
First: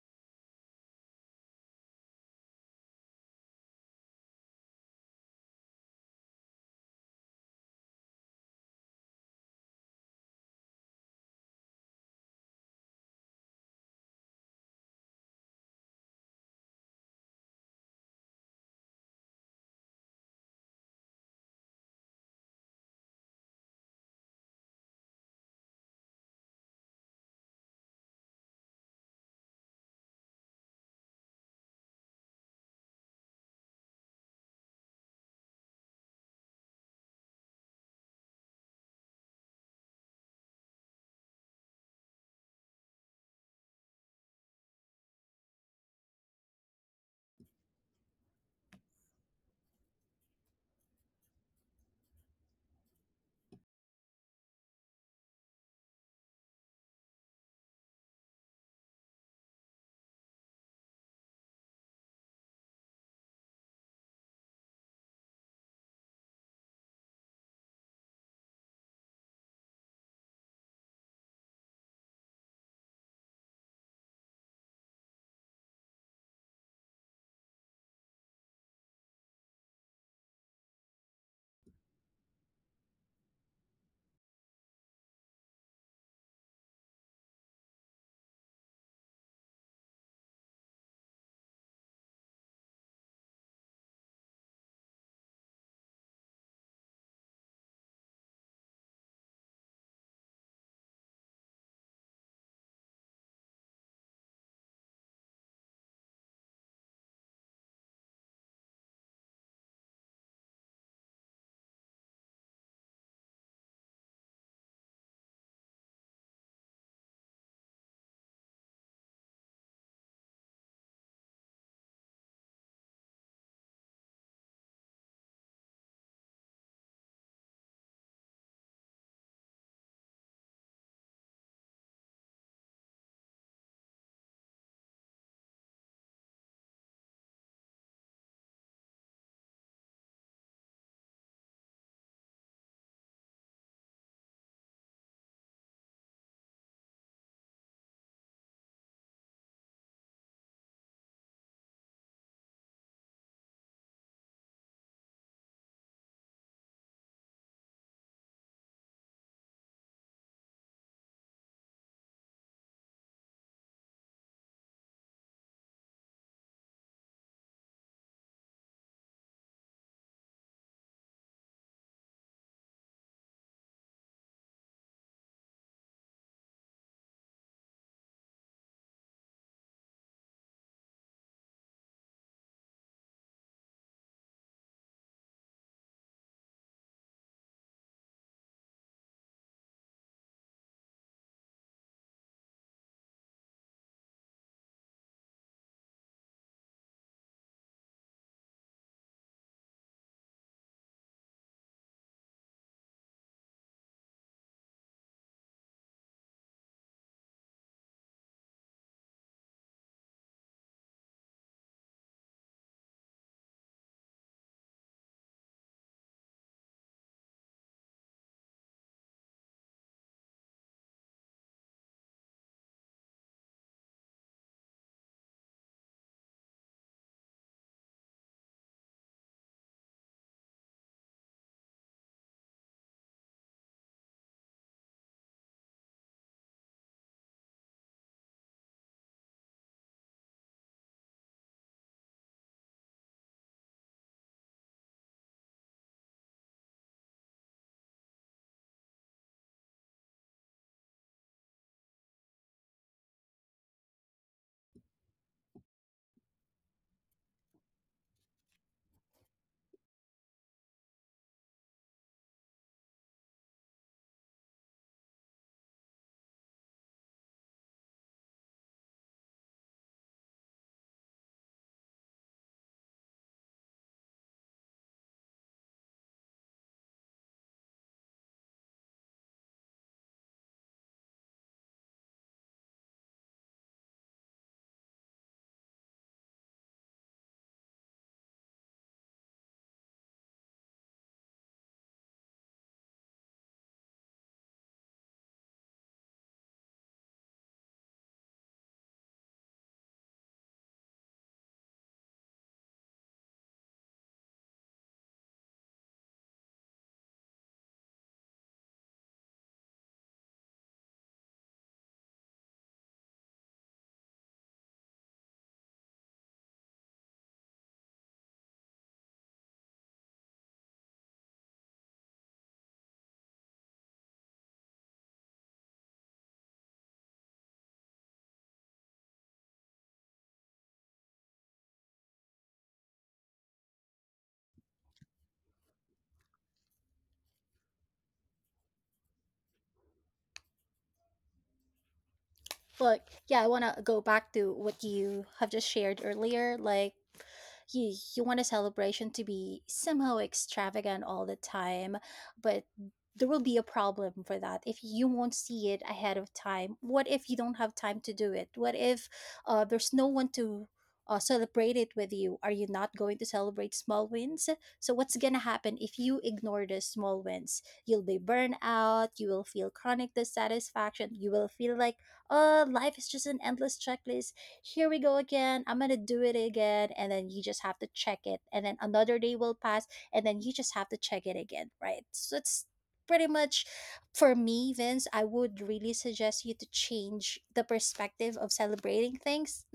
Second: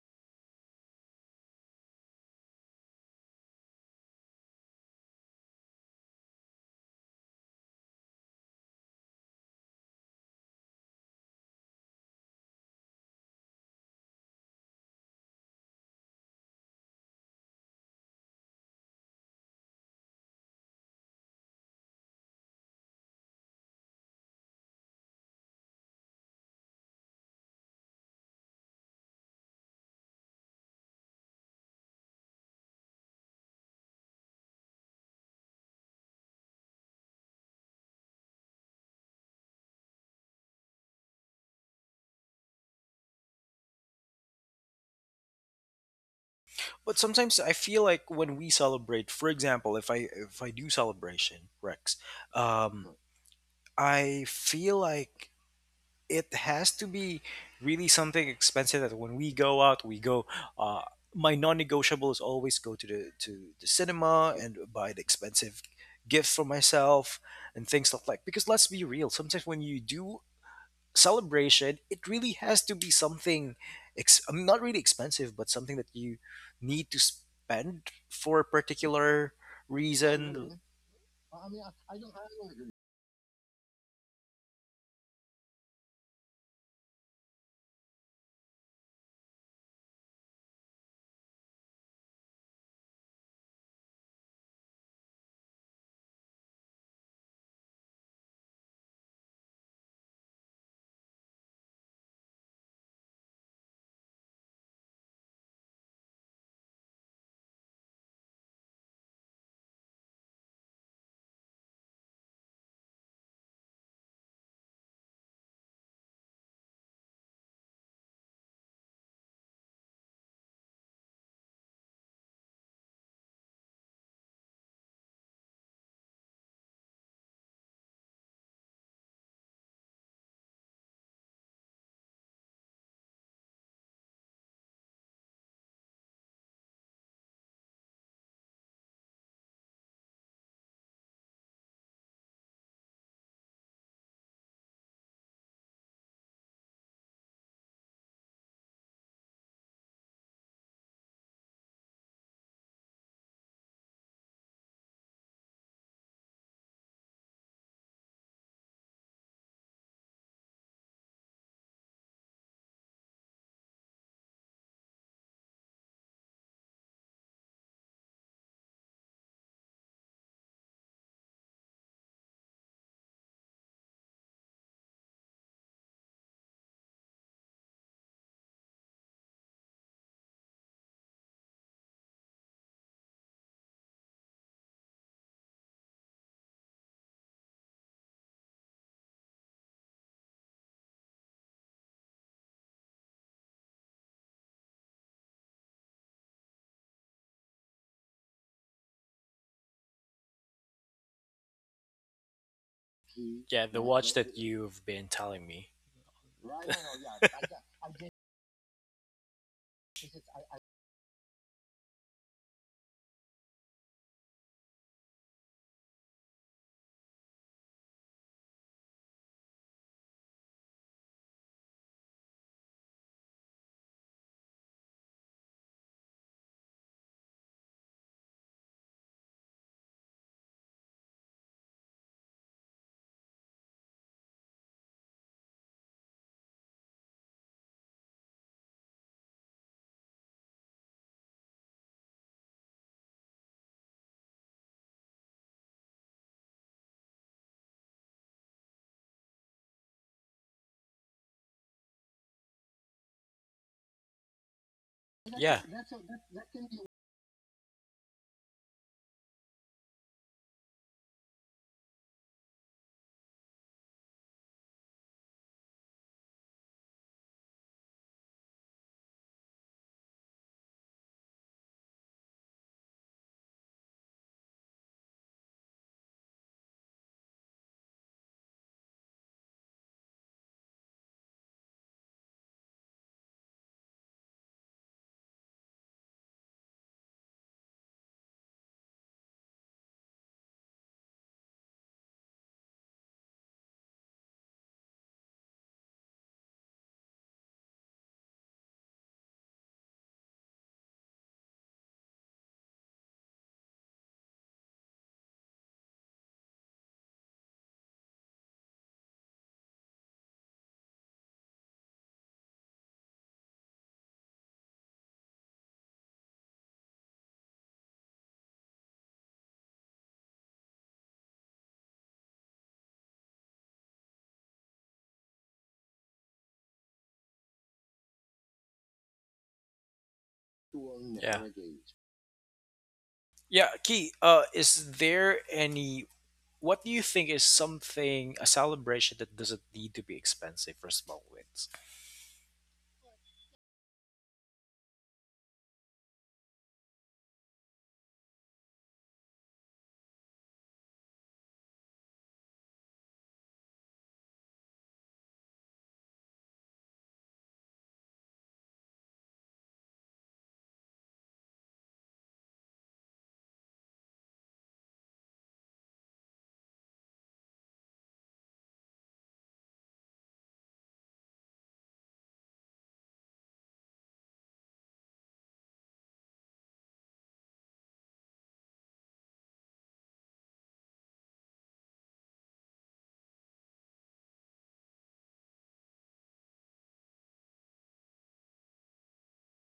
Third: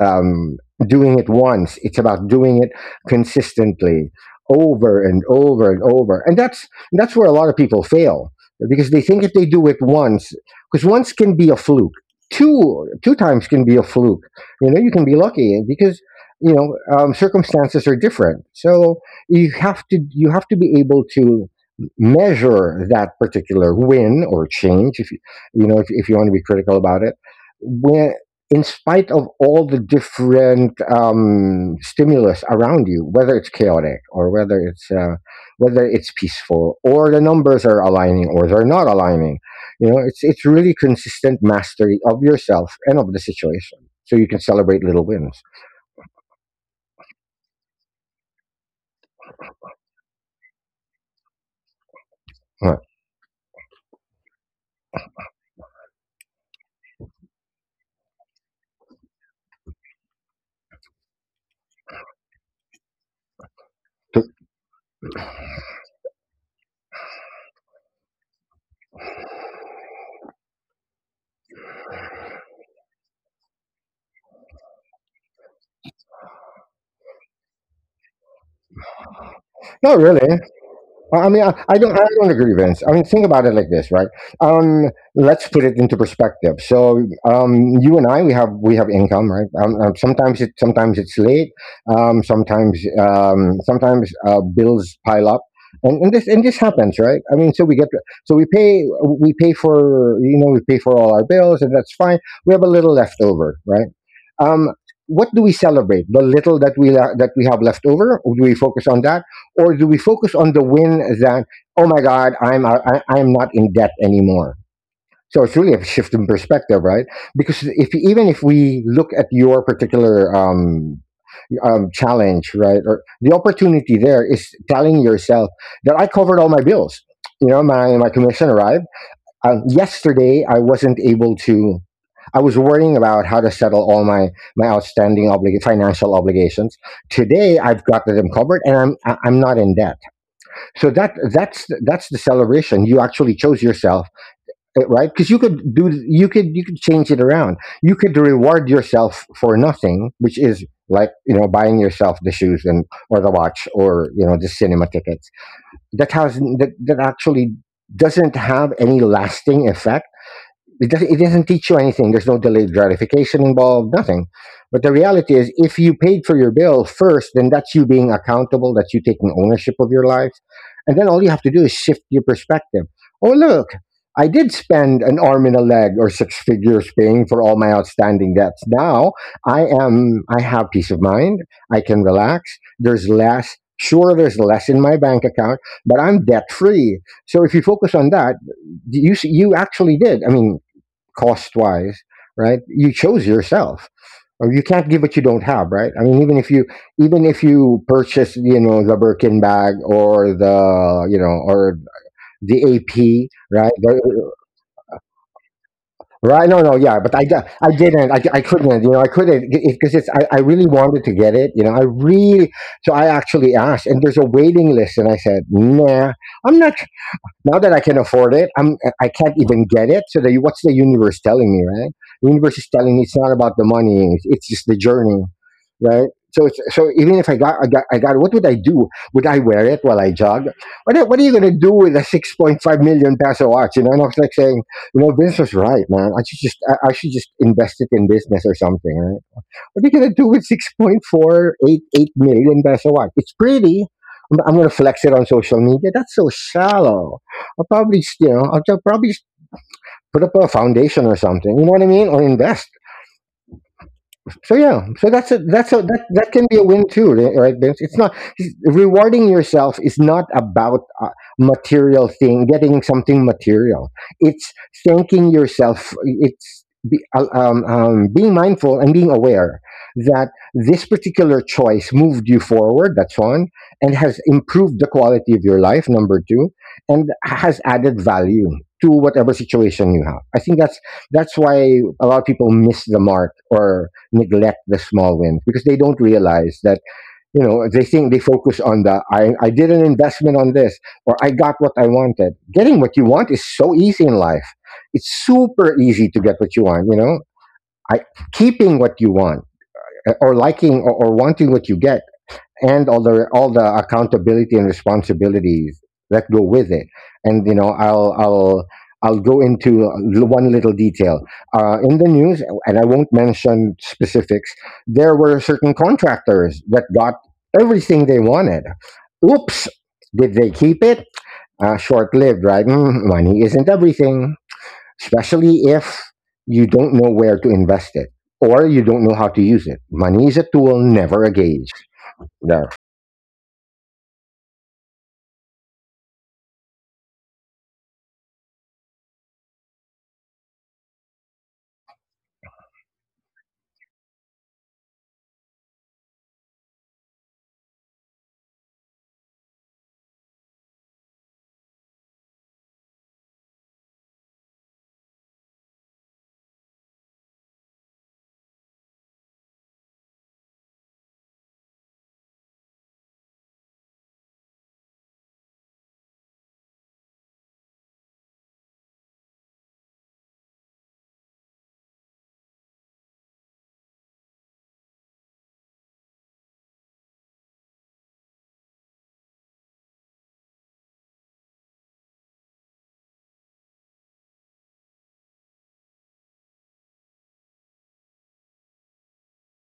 S2: um, doing it once. It's about doing it consistently over and over and over. And that's where a lot of people fail because they think if they do it once, because once can be a fluke. Two times can be a fluke. You know, you can be lucky because you know circumstances are different. So you have to be able to measure that particular win or change if you you know if you want to be critical about it when in spite of all the different stimulus around you, whether it's chaotic or whether it's peaceful or the numbers are aligning or they're not aligning, you know, it's really consistent mastery of yourself and of the situation, so you can celebrate little wins.
S1: But sometimes I feel like when we celebrate, for example, if I do celebration, Rex,
S2: Huh.
S1: correct. I feel like it has to be really something expensive, that when we go out, we go uh my non-negotiable is always go to the cinema and buy the expensive gift for myself and things like that, because let's be real, sometimes when you do celebration it really has to be something I'm not really expensive, but something that you need to spend for a particular
S2: Not really.
S1: reason.
S2: I mean, I don't agree, Vince. I mean, think about it like this, right? Let's put it into perspective. So, you and I, we have income, right? Sometimes, sometimes it's late. Sometimes, bills pile up, and this happens, right? I mean, so we pay for all our bills, and that's fine. We have a little left over, right? um, what do we celebrate? The little that we have left over, do we focus on that, or do we focus on the win that oh my God, I'm not in debt anymore? So it's really a shift in perspective, right? Because if even if we look at your particular challenge, right, or the opportunity there is telling yourself that I covered all my bills. You know, my commission arrived yesterday. I wasn't able to. I was worrying about how to settle all my outstanding financial obligations. Today I've got them covered, and I'm not in debt. So that's the celebration. You actually chose yourself, eh, right? Because you could change it around. You could reward yourself for nothing, which is like buying yourself the shoes and or the watch or the cinema tickets. That has that that actually doesn't have any lasting effect. It doesn't teach you anything. There's no delayed gratification involved, nothing. But the reality is, if you paid for your bill first, then that's you being accountable, that's you taking ownership of your life. And then all you have to do is shift your perspective. Oh look, I did spend an arm and a leg or six figures paying for all my outstanding debts. Now I have peace of mind. I can relax. There's less, sure, there's less in my bank account, but I'm debt free. So if you focus on that, you actually did. I mean, cost wise, right? You chose yourself. Or you can't give what you don't have, right? I mean, even if you purchase, you know, the Birkin bag or the AP,
S1: Yeah,
S2: right?
S1: the watch that you've been telling me.
S2: Right? No, no, yeah, but I didn't. I couldn't. You know, I couldn't because it's. I really wanted to get it. You know, I really. So I actually asked, and there's a waiting list, and I said, Nah, I'm not. Now that I can afford it, I can't even get it. So what's the universe telling me, right? The universe is telling me it's not about the money; it's just the journey, right? So even if I got, what would I do? Would I wear it while I jog? What are you gonna do with a 6.5 million peso watch? You know, and I was like saying, Vince was right, man. I should just invest it in business or something, right? What are you gonna do with 6.488 million peso one? It's pretty. I'm gonna flex it on social media. That's so shallow. I'll probably put up a foundation or something. You know what I mean? Or invest so yeah, so
S1: Yeah.
S2: that can be a win too, right? Vince? It's not rewarding yourself is not about a material thing, getting something material. It's thanking yourself. It's being mindful and being aware that this particular choice moved you forward. That's one, and has improved the quality of your life. Number two, and has added value to whatever situation you have. I think that's why a lot of people miss the mark or neglect the small wins because they don't realize that they think they focus on the I did an investment on this or I got what I wanted. Getting what you want is so easy in life. It's super easy to get what you want. You know, I keeping what you want or liking or wanting what you get and all the accountability and responsibilities that go with it. And you know, I'll go into one little detail in the news, and I won't mention specifics. There were certain contractors that got everything they wanted. Oops, did they keep it? Short-lived, right? Mm, money isn't everything, especially if you don't know where to invest it or you don't know how to use it. Money is a tool, never a
S1: Yeah.
S2: gauge.
S1: Yeah, Key, is there any, what do you think is something, a celebration that doesn't need to be expensive for small wins?
S3: Well, yeah, I want to go back to what you have just shared earlier. Like, you want a celebration to be somehow extravagant all the time, but there will be a problem for that if you won't see it ahead of time. What if you don't have time to do it? What if there's no one to celebrate it with you? Are you not going to celebrate small wins? So, what's going to happen if you ignore the small wins? You'll be burned out, you will feel chronic dissatisfaction, you will feel like life is just an endless checklist. Here we go again, I'm gonna do it again, and then you just have to check it, and then another day will pass, and then you just have to check it again, right? So it's pretty much, for me, Vince, I would really suggest you to change the perspective of celebrating things.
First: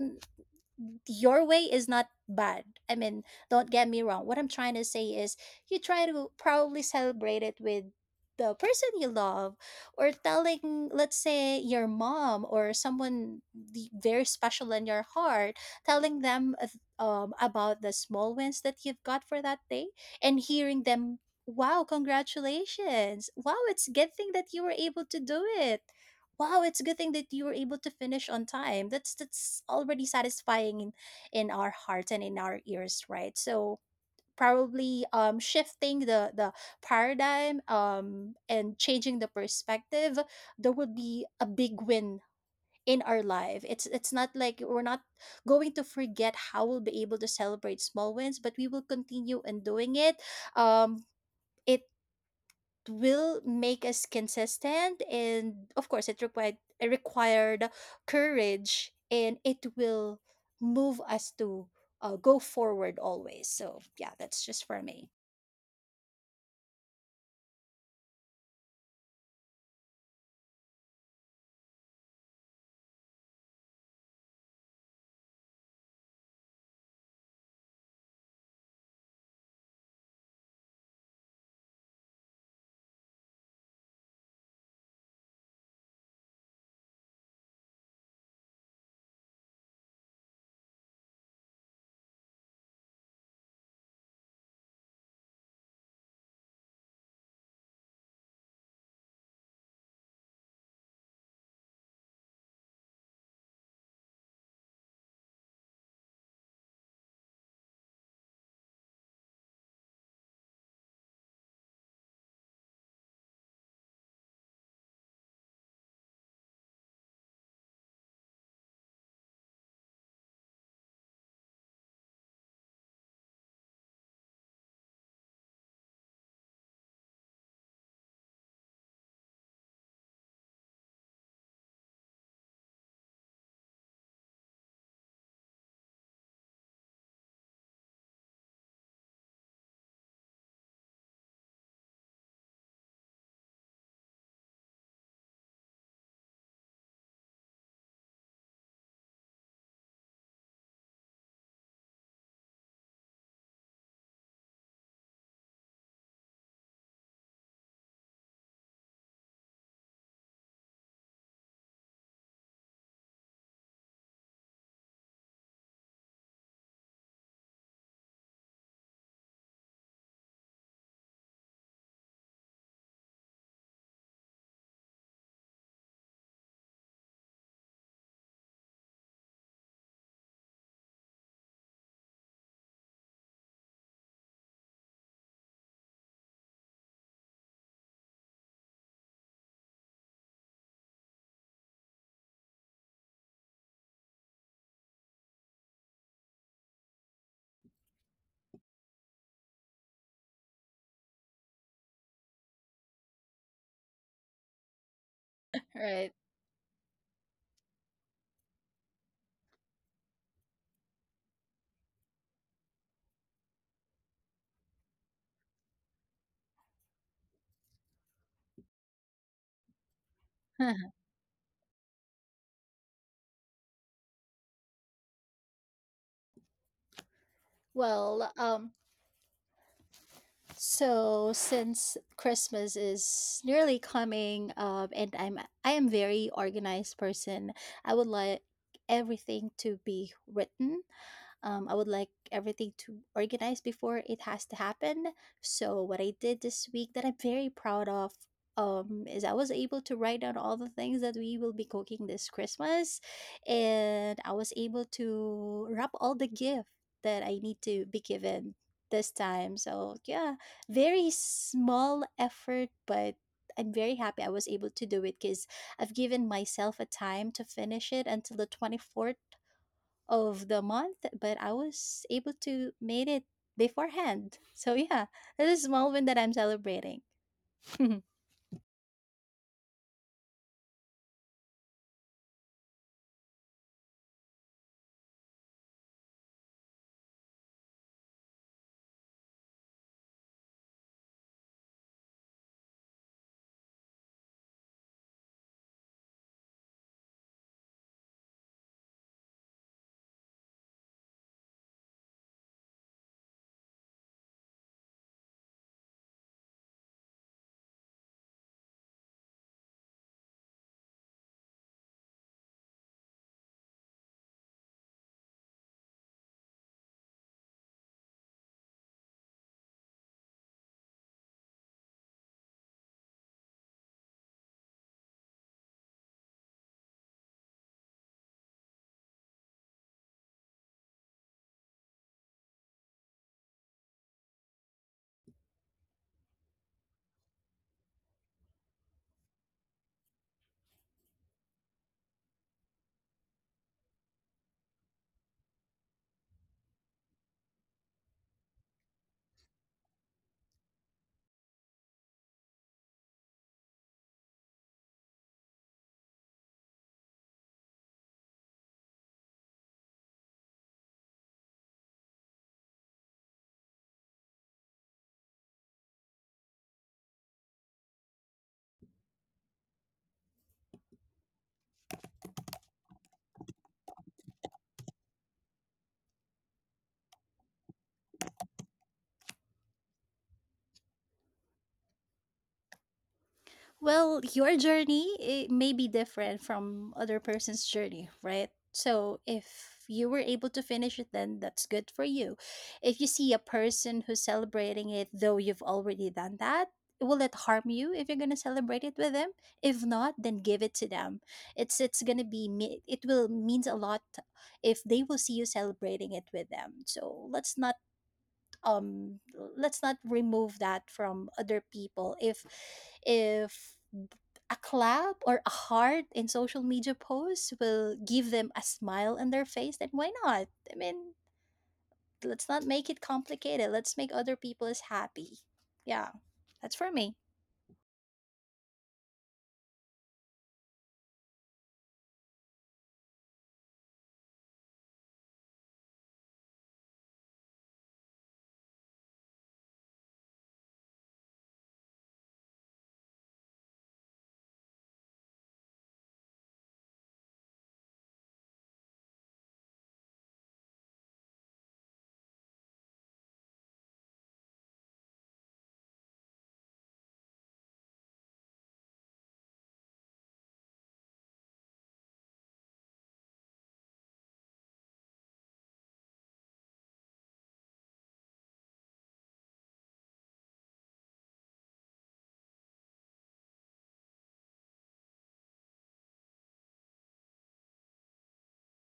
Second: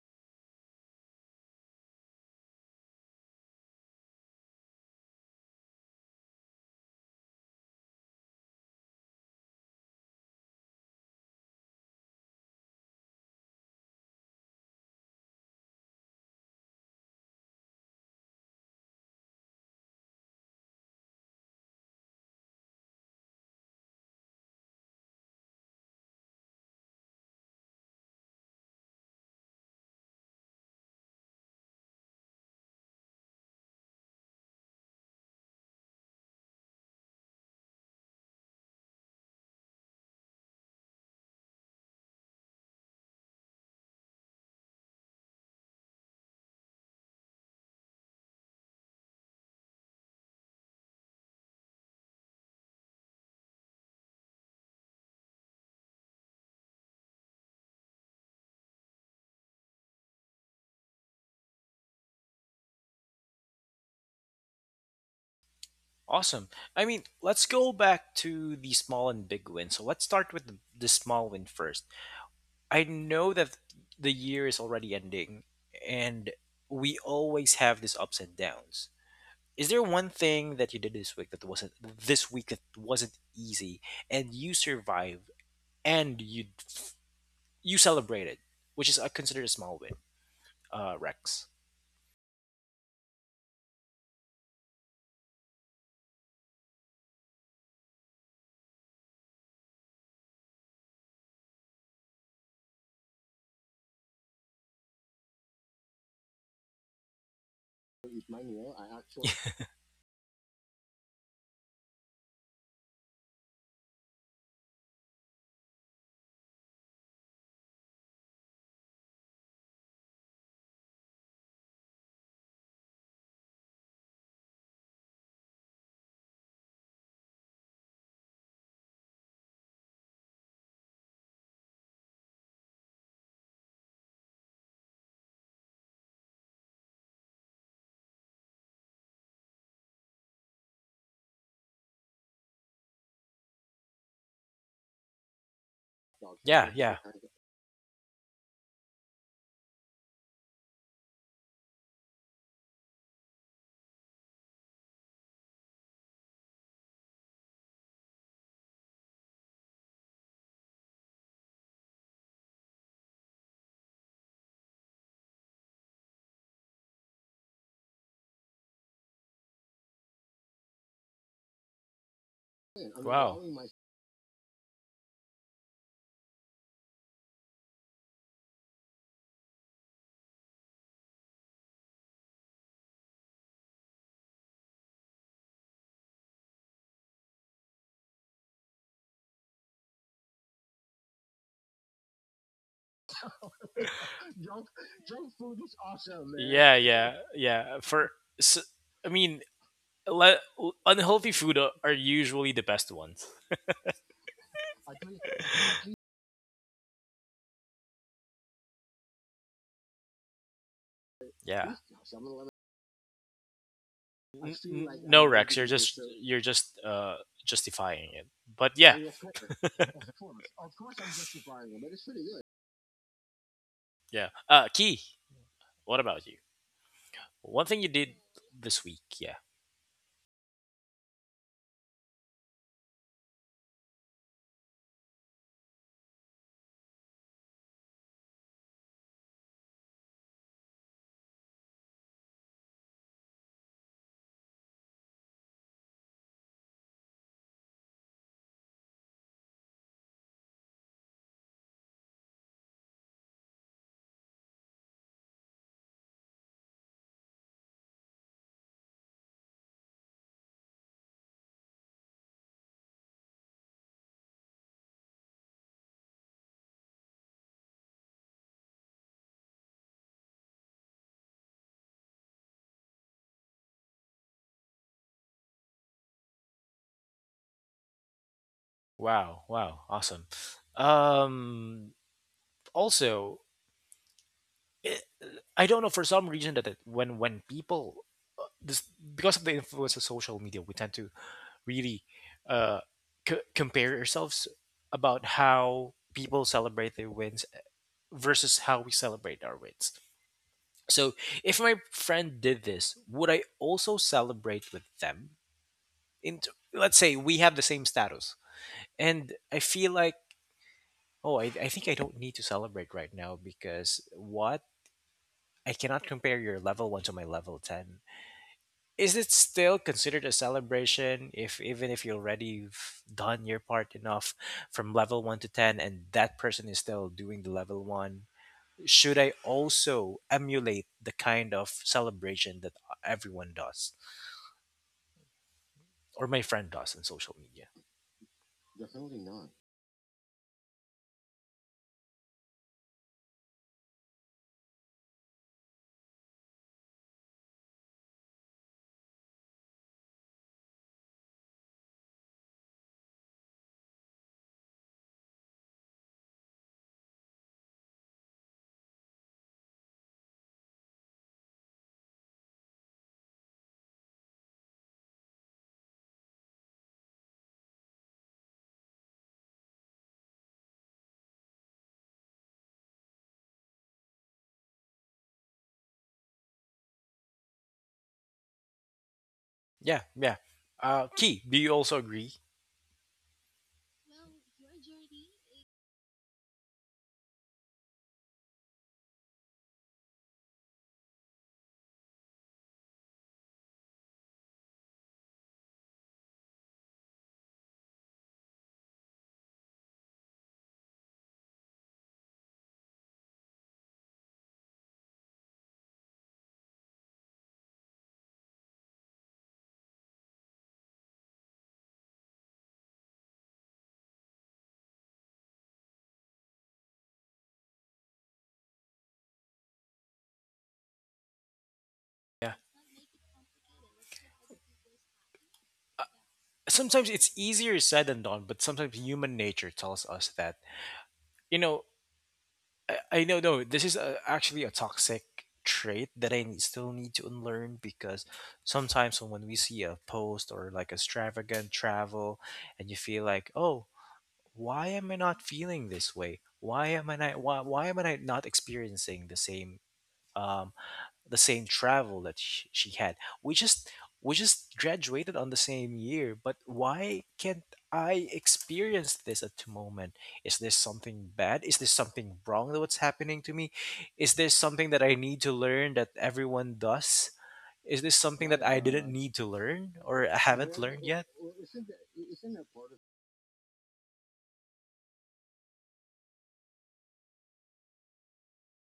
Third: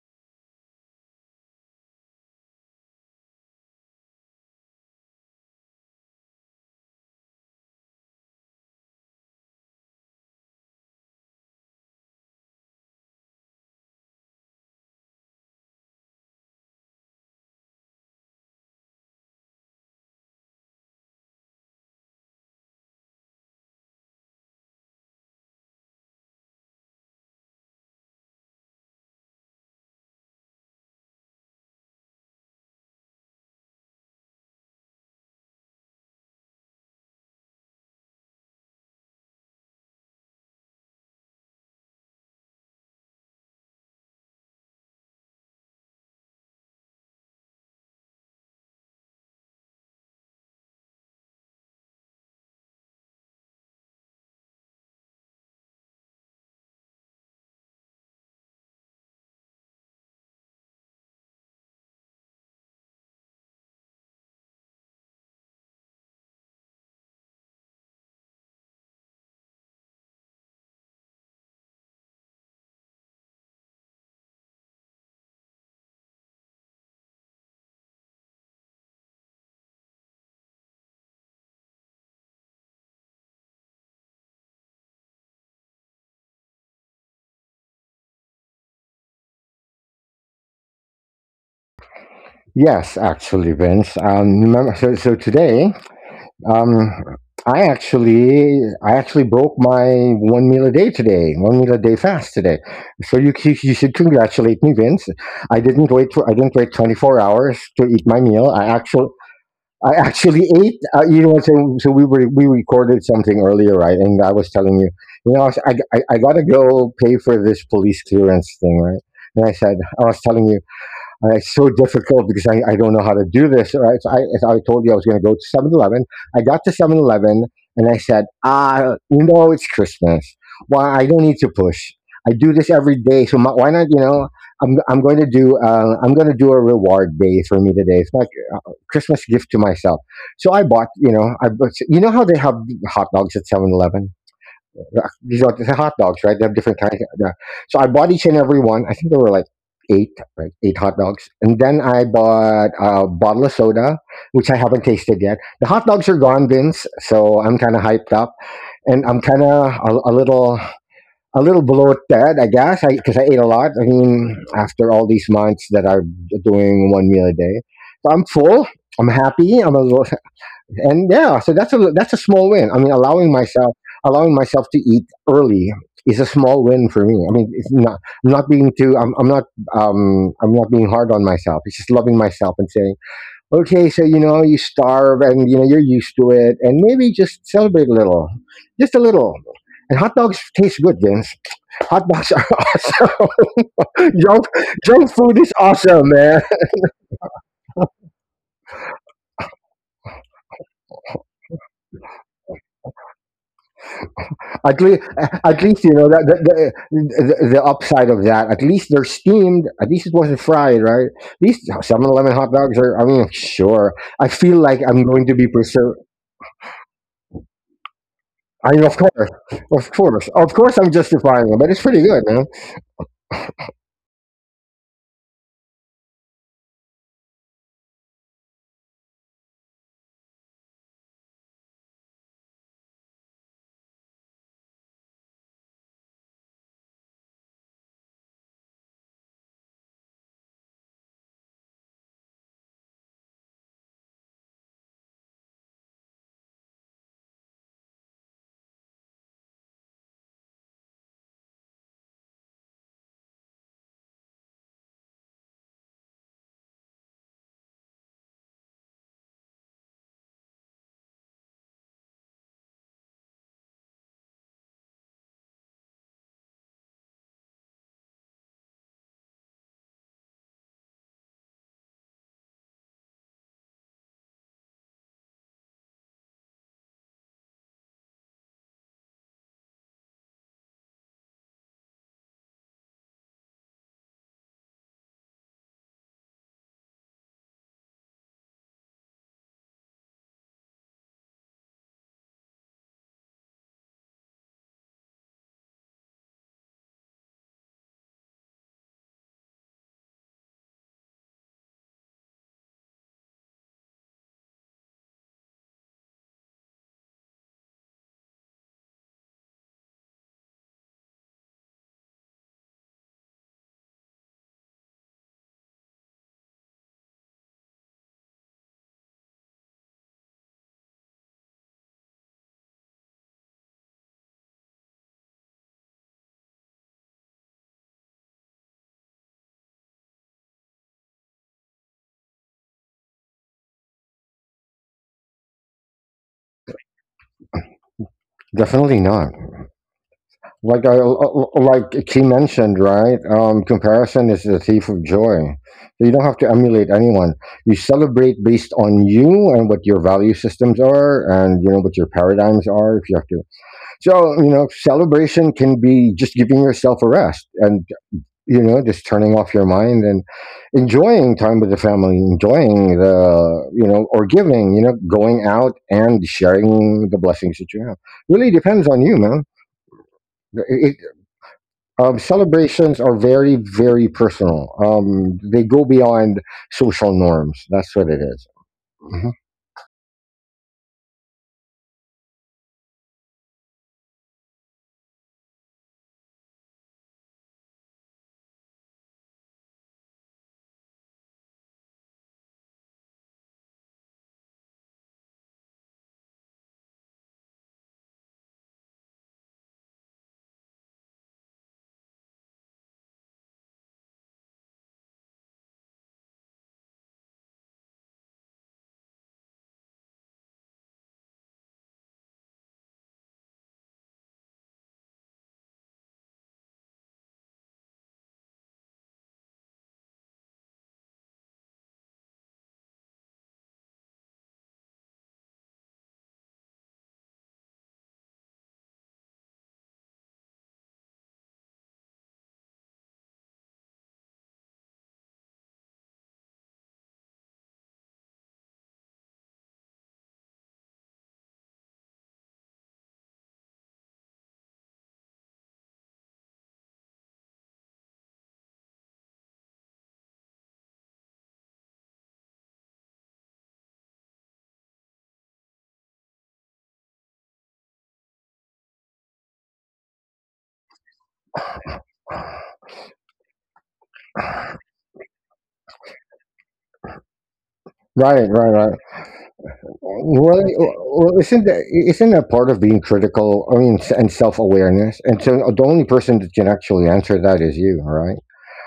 S3: Your way is not bad. I mean, don't get me wrong. What I'm trying to say is, you try to probably celebrate it with the person you love, or telling, let's say, your mom or someone very special in your heart, telling them about the small wins that you've got for that day, and hearing them, "Wow, congratulations! Wow, it's a good thing that you were able to do it. Wow, it's a good thing that you were able to finish on time." That's already satisfying in our hearts and in our ears, right? So probably, shifting the paradigm, and changing the perspective, there would be a big win in our life. It's not like we're not going to forget how we'll be able to celebrate small wins, but we will continue in doing it. um it will make us consistent, and of course, it required courage, and it will move us to go forward always. So yeah, that's just for me.
S1: Awesome. I mean, let's go back to the small and big win. So let's start with the small win first. I know that the year is already ending, and we always have these ups and downs. Is there one thing that you did this week that wasn't easy and you survived and you celebrated, which is considered a small win, Rex?
S2: Yes, actually, Vince. Remember, so today, um, I actually broke my one meal a day today, one meal a day fast today. So you should congratulate me, Vince. I didn't wait 24 hours to eat my meal. I actually. I actually ate. You know what? So we recorded something earlier, right? And I was telling you, you know, I, was- I gotta go pay for this police clearance thing, right? And I said, I was telling you, it's so difficult because I don't know how to do this. All right. So I, as I told you, I was going to go to 7-Eleven. I got to 7-Eleven and I said, ah, you know, it's Christmas. Why? I don't need to push. I do this every day. So my, why not, you know, I'm going to do, a reward day for me today. It's like Christmas gift to myself. So I bought, you know, you know how they have hot dogs at 7-Eleven. These are hot dogs, right? They have
S1: Yeah,
S2: different kinds.
S1: yeah.
S2: Yeah. So I bought each and every one. I think there were like eight, right? Eight hot dogs. And then I bought a bottle of soda, which I haven't tasted yet. The hot dogs are gone, Vince. So I'm kind of hyped up, and I'm kind of a little bloated, I guess, because 'cause I ate a lot. I mean, after all these months that I'm doing one meal a day, so I'm full. I'm happy. I'm a little, and yeah, so that's a small win. I mean,
S1: Wow.
S2: allowing myself to eat early is a small win for me. I mean, it's not I'm not I'm not being hard on myself. It's just loving myself and saying, okay, so you know you starve and you know you're used to it, and maybe just celebrate a little, just a little. And hot dogs taste good, Vince. Hot dogs are awesome. junk,
S1: Junk
S2: junk
S1: junk
S2: food is
S1: food is
S2: awesome,
S1: awesome,
S2: man.
S1: man! Yeah, yeah, yeah. For s I mean, le- unhealthy food are usually the best ones.
S2: At least, at least you know
S3: Right.
S2: that the upside of that. At least they're steamed. At least it wasn't fried, right? At least
S1: Yeah.
S2: 7-Eleven hot dogs are. I mean, sure. I
S1: I've
S2: feel
S1: seen
S2: like
S1: like
S2: I'm
S1: no
S2: going
S1: other
S2: to be
S1: Rex, you're videos,
S2: preserved.
S1: just of you're just justifying it.
S2: I
S1: But
S2: mean,
S1: yeah. Well, of course, of
S2: of
S1: of
S2: course, I'm
S1: course, I'm
S2: justifying it, but
S1: justifying it,
S2: it's
S1: but
S2: pretty
S1: it's pretty
S2: good,
S1: good.
S2: man.
S1: Yeah. Key, what about you? One thing you did
S3: well, um,
S1: this week, yeah.
S3: so since Christmas is nearly coming, and I am very organized person, I would like everything to be written. I would like everything to organize before it has to happen. So what I did this week that I'm very proud of is I was able to write down all the things that we will be cooking this Christmas, and I was able to wrap all the gift that I need to be given this time. So yeah, very small effort, but I'm very happy I was able to do it because I've given myself a time to finish it until the 24th of the month, but I was able to made it beforehand. So yeah, this is a moment that I'm celebrating.
S1: Wow, wow, awesome. Um, Also, it, I don't know for some reason that when people, this, because of the influence of social media, we tend to really uh compare ourselves about how people celebrate their wins versus how we celebrate our wins. So, if my friend did this, would I also celebrate with them? In, let's say, we have the same status, and I feel like, oh, I think I don't need to celebrate right now, because what? I cannot compare your level one to my level ten. Is it still considered a celebration if even if you already have done your part enough from level one to ten, and that person is still doing the level one? Should I also emulate the kind of celebration that everyone does or my friend does on social media?
S2: Definitely
S1: Definitely
S2: not.
S1: not.
S2: Like I like she mentioned, right? Comparison is the thief of joy. So you don't have to emulate anyone. You celebrate based on you and what your value systems are, and you know what your paradigms are. If you have to so, you know, celebration can be just giving yourself a rest and, you know, just turning off your mind and enjoying time with the family, enjoying the, you know, or giving, you know, going out and sharing the blessings that you have. Really depends on you, man. It, celebrations are very, very personal. They go beyond social norms. That's what it is. Mhm.
S1: Yeah, yeah. Key, do you also agree?
S3: Well, your journey it may be different from other person's journey, right? So if you were able to finish it then that's good for you. If you see a person who's celebrating it though you've already done that, will it harm you if you're going to celebrate it with them? If not, then give it to them. It's going to be it will means a lot if they will see you celebrating it with them. So um let's not remove that from other people if if a clap or a heart in social media posts will give them a smile on their face, then why not? I mean, let's
S1: Yeah.
S3: not make it complicated, let's make other people as happy. Yeah, that's for
S1: Sometimes
S3: me.
S1: it's easier said than done, but sometimes human nature tells us that, you know, I know, no, this is actually a toxic trait that I still need to unlearn, because sometimes when we see a post or like extravagant travel, and you feel like, oh, why am I not feeling this way? Why am I not experiencing um the same travel that she had? We just we just graduated on the same year, but why can't I experience this at the moment? Is this something bad? Is this something wrong that what's happening to me? Is this something that I need to learn that everyone does? Is this
S2: Right,
S1: something that
S2: right,
S1: I
S2: right.
S1: didn't, yeah, need to learn or I
S2: Well,
S1: haven't, yeah, learned yet?
S2: well,
S1: Well,
S2: isn't that
S1: isn't that,
S2: isn't that
S1: isn't that
S2: part of
S1: part of
S2: being critical? I mean, and self awareness. And so the only person that can actually answer that is you, right?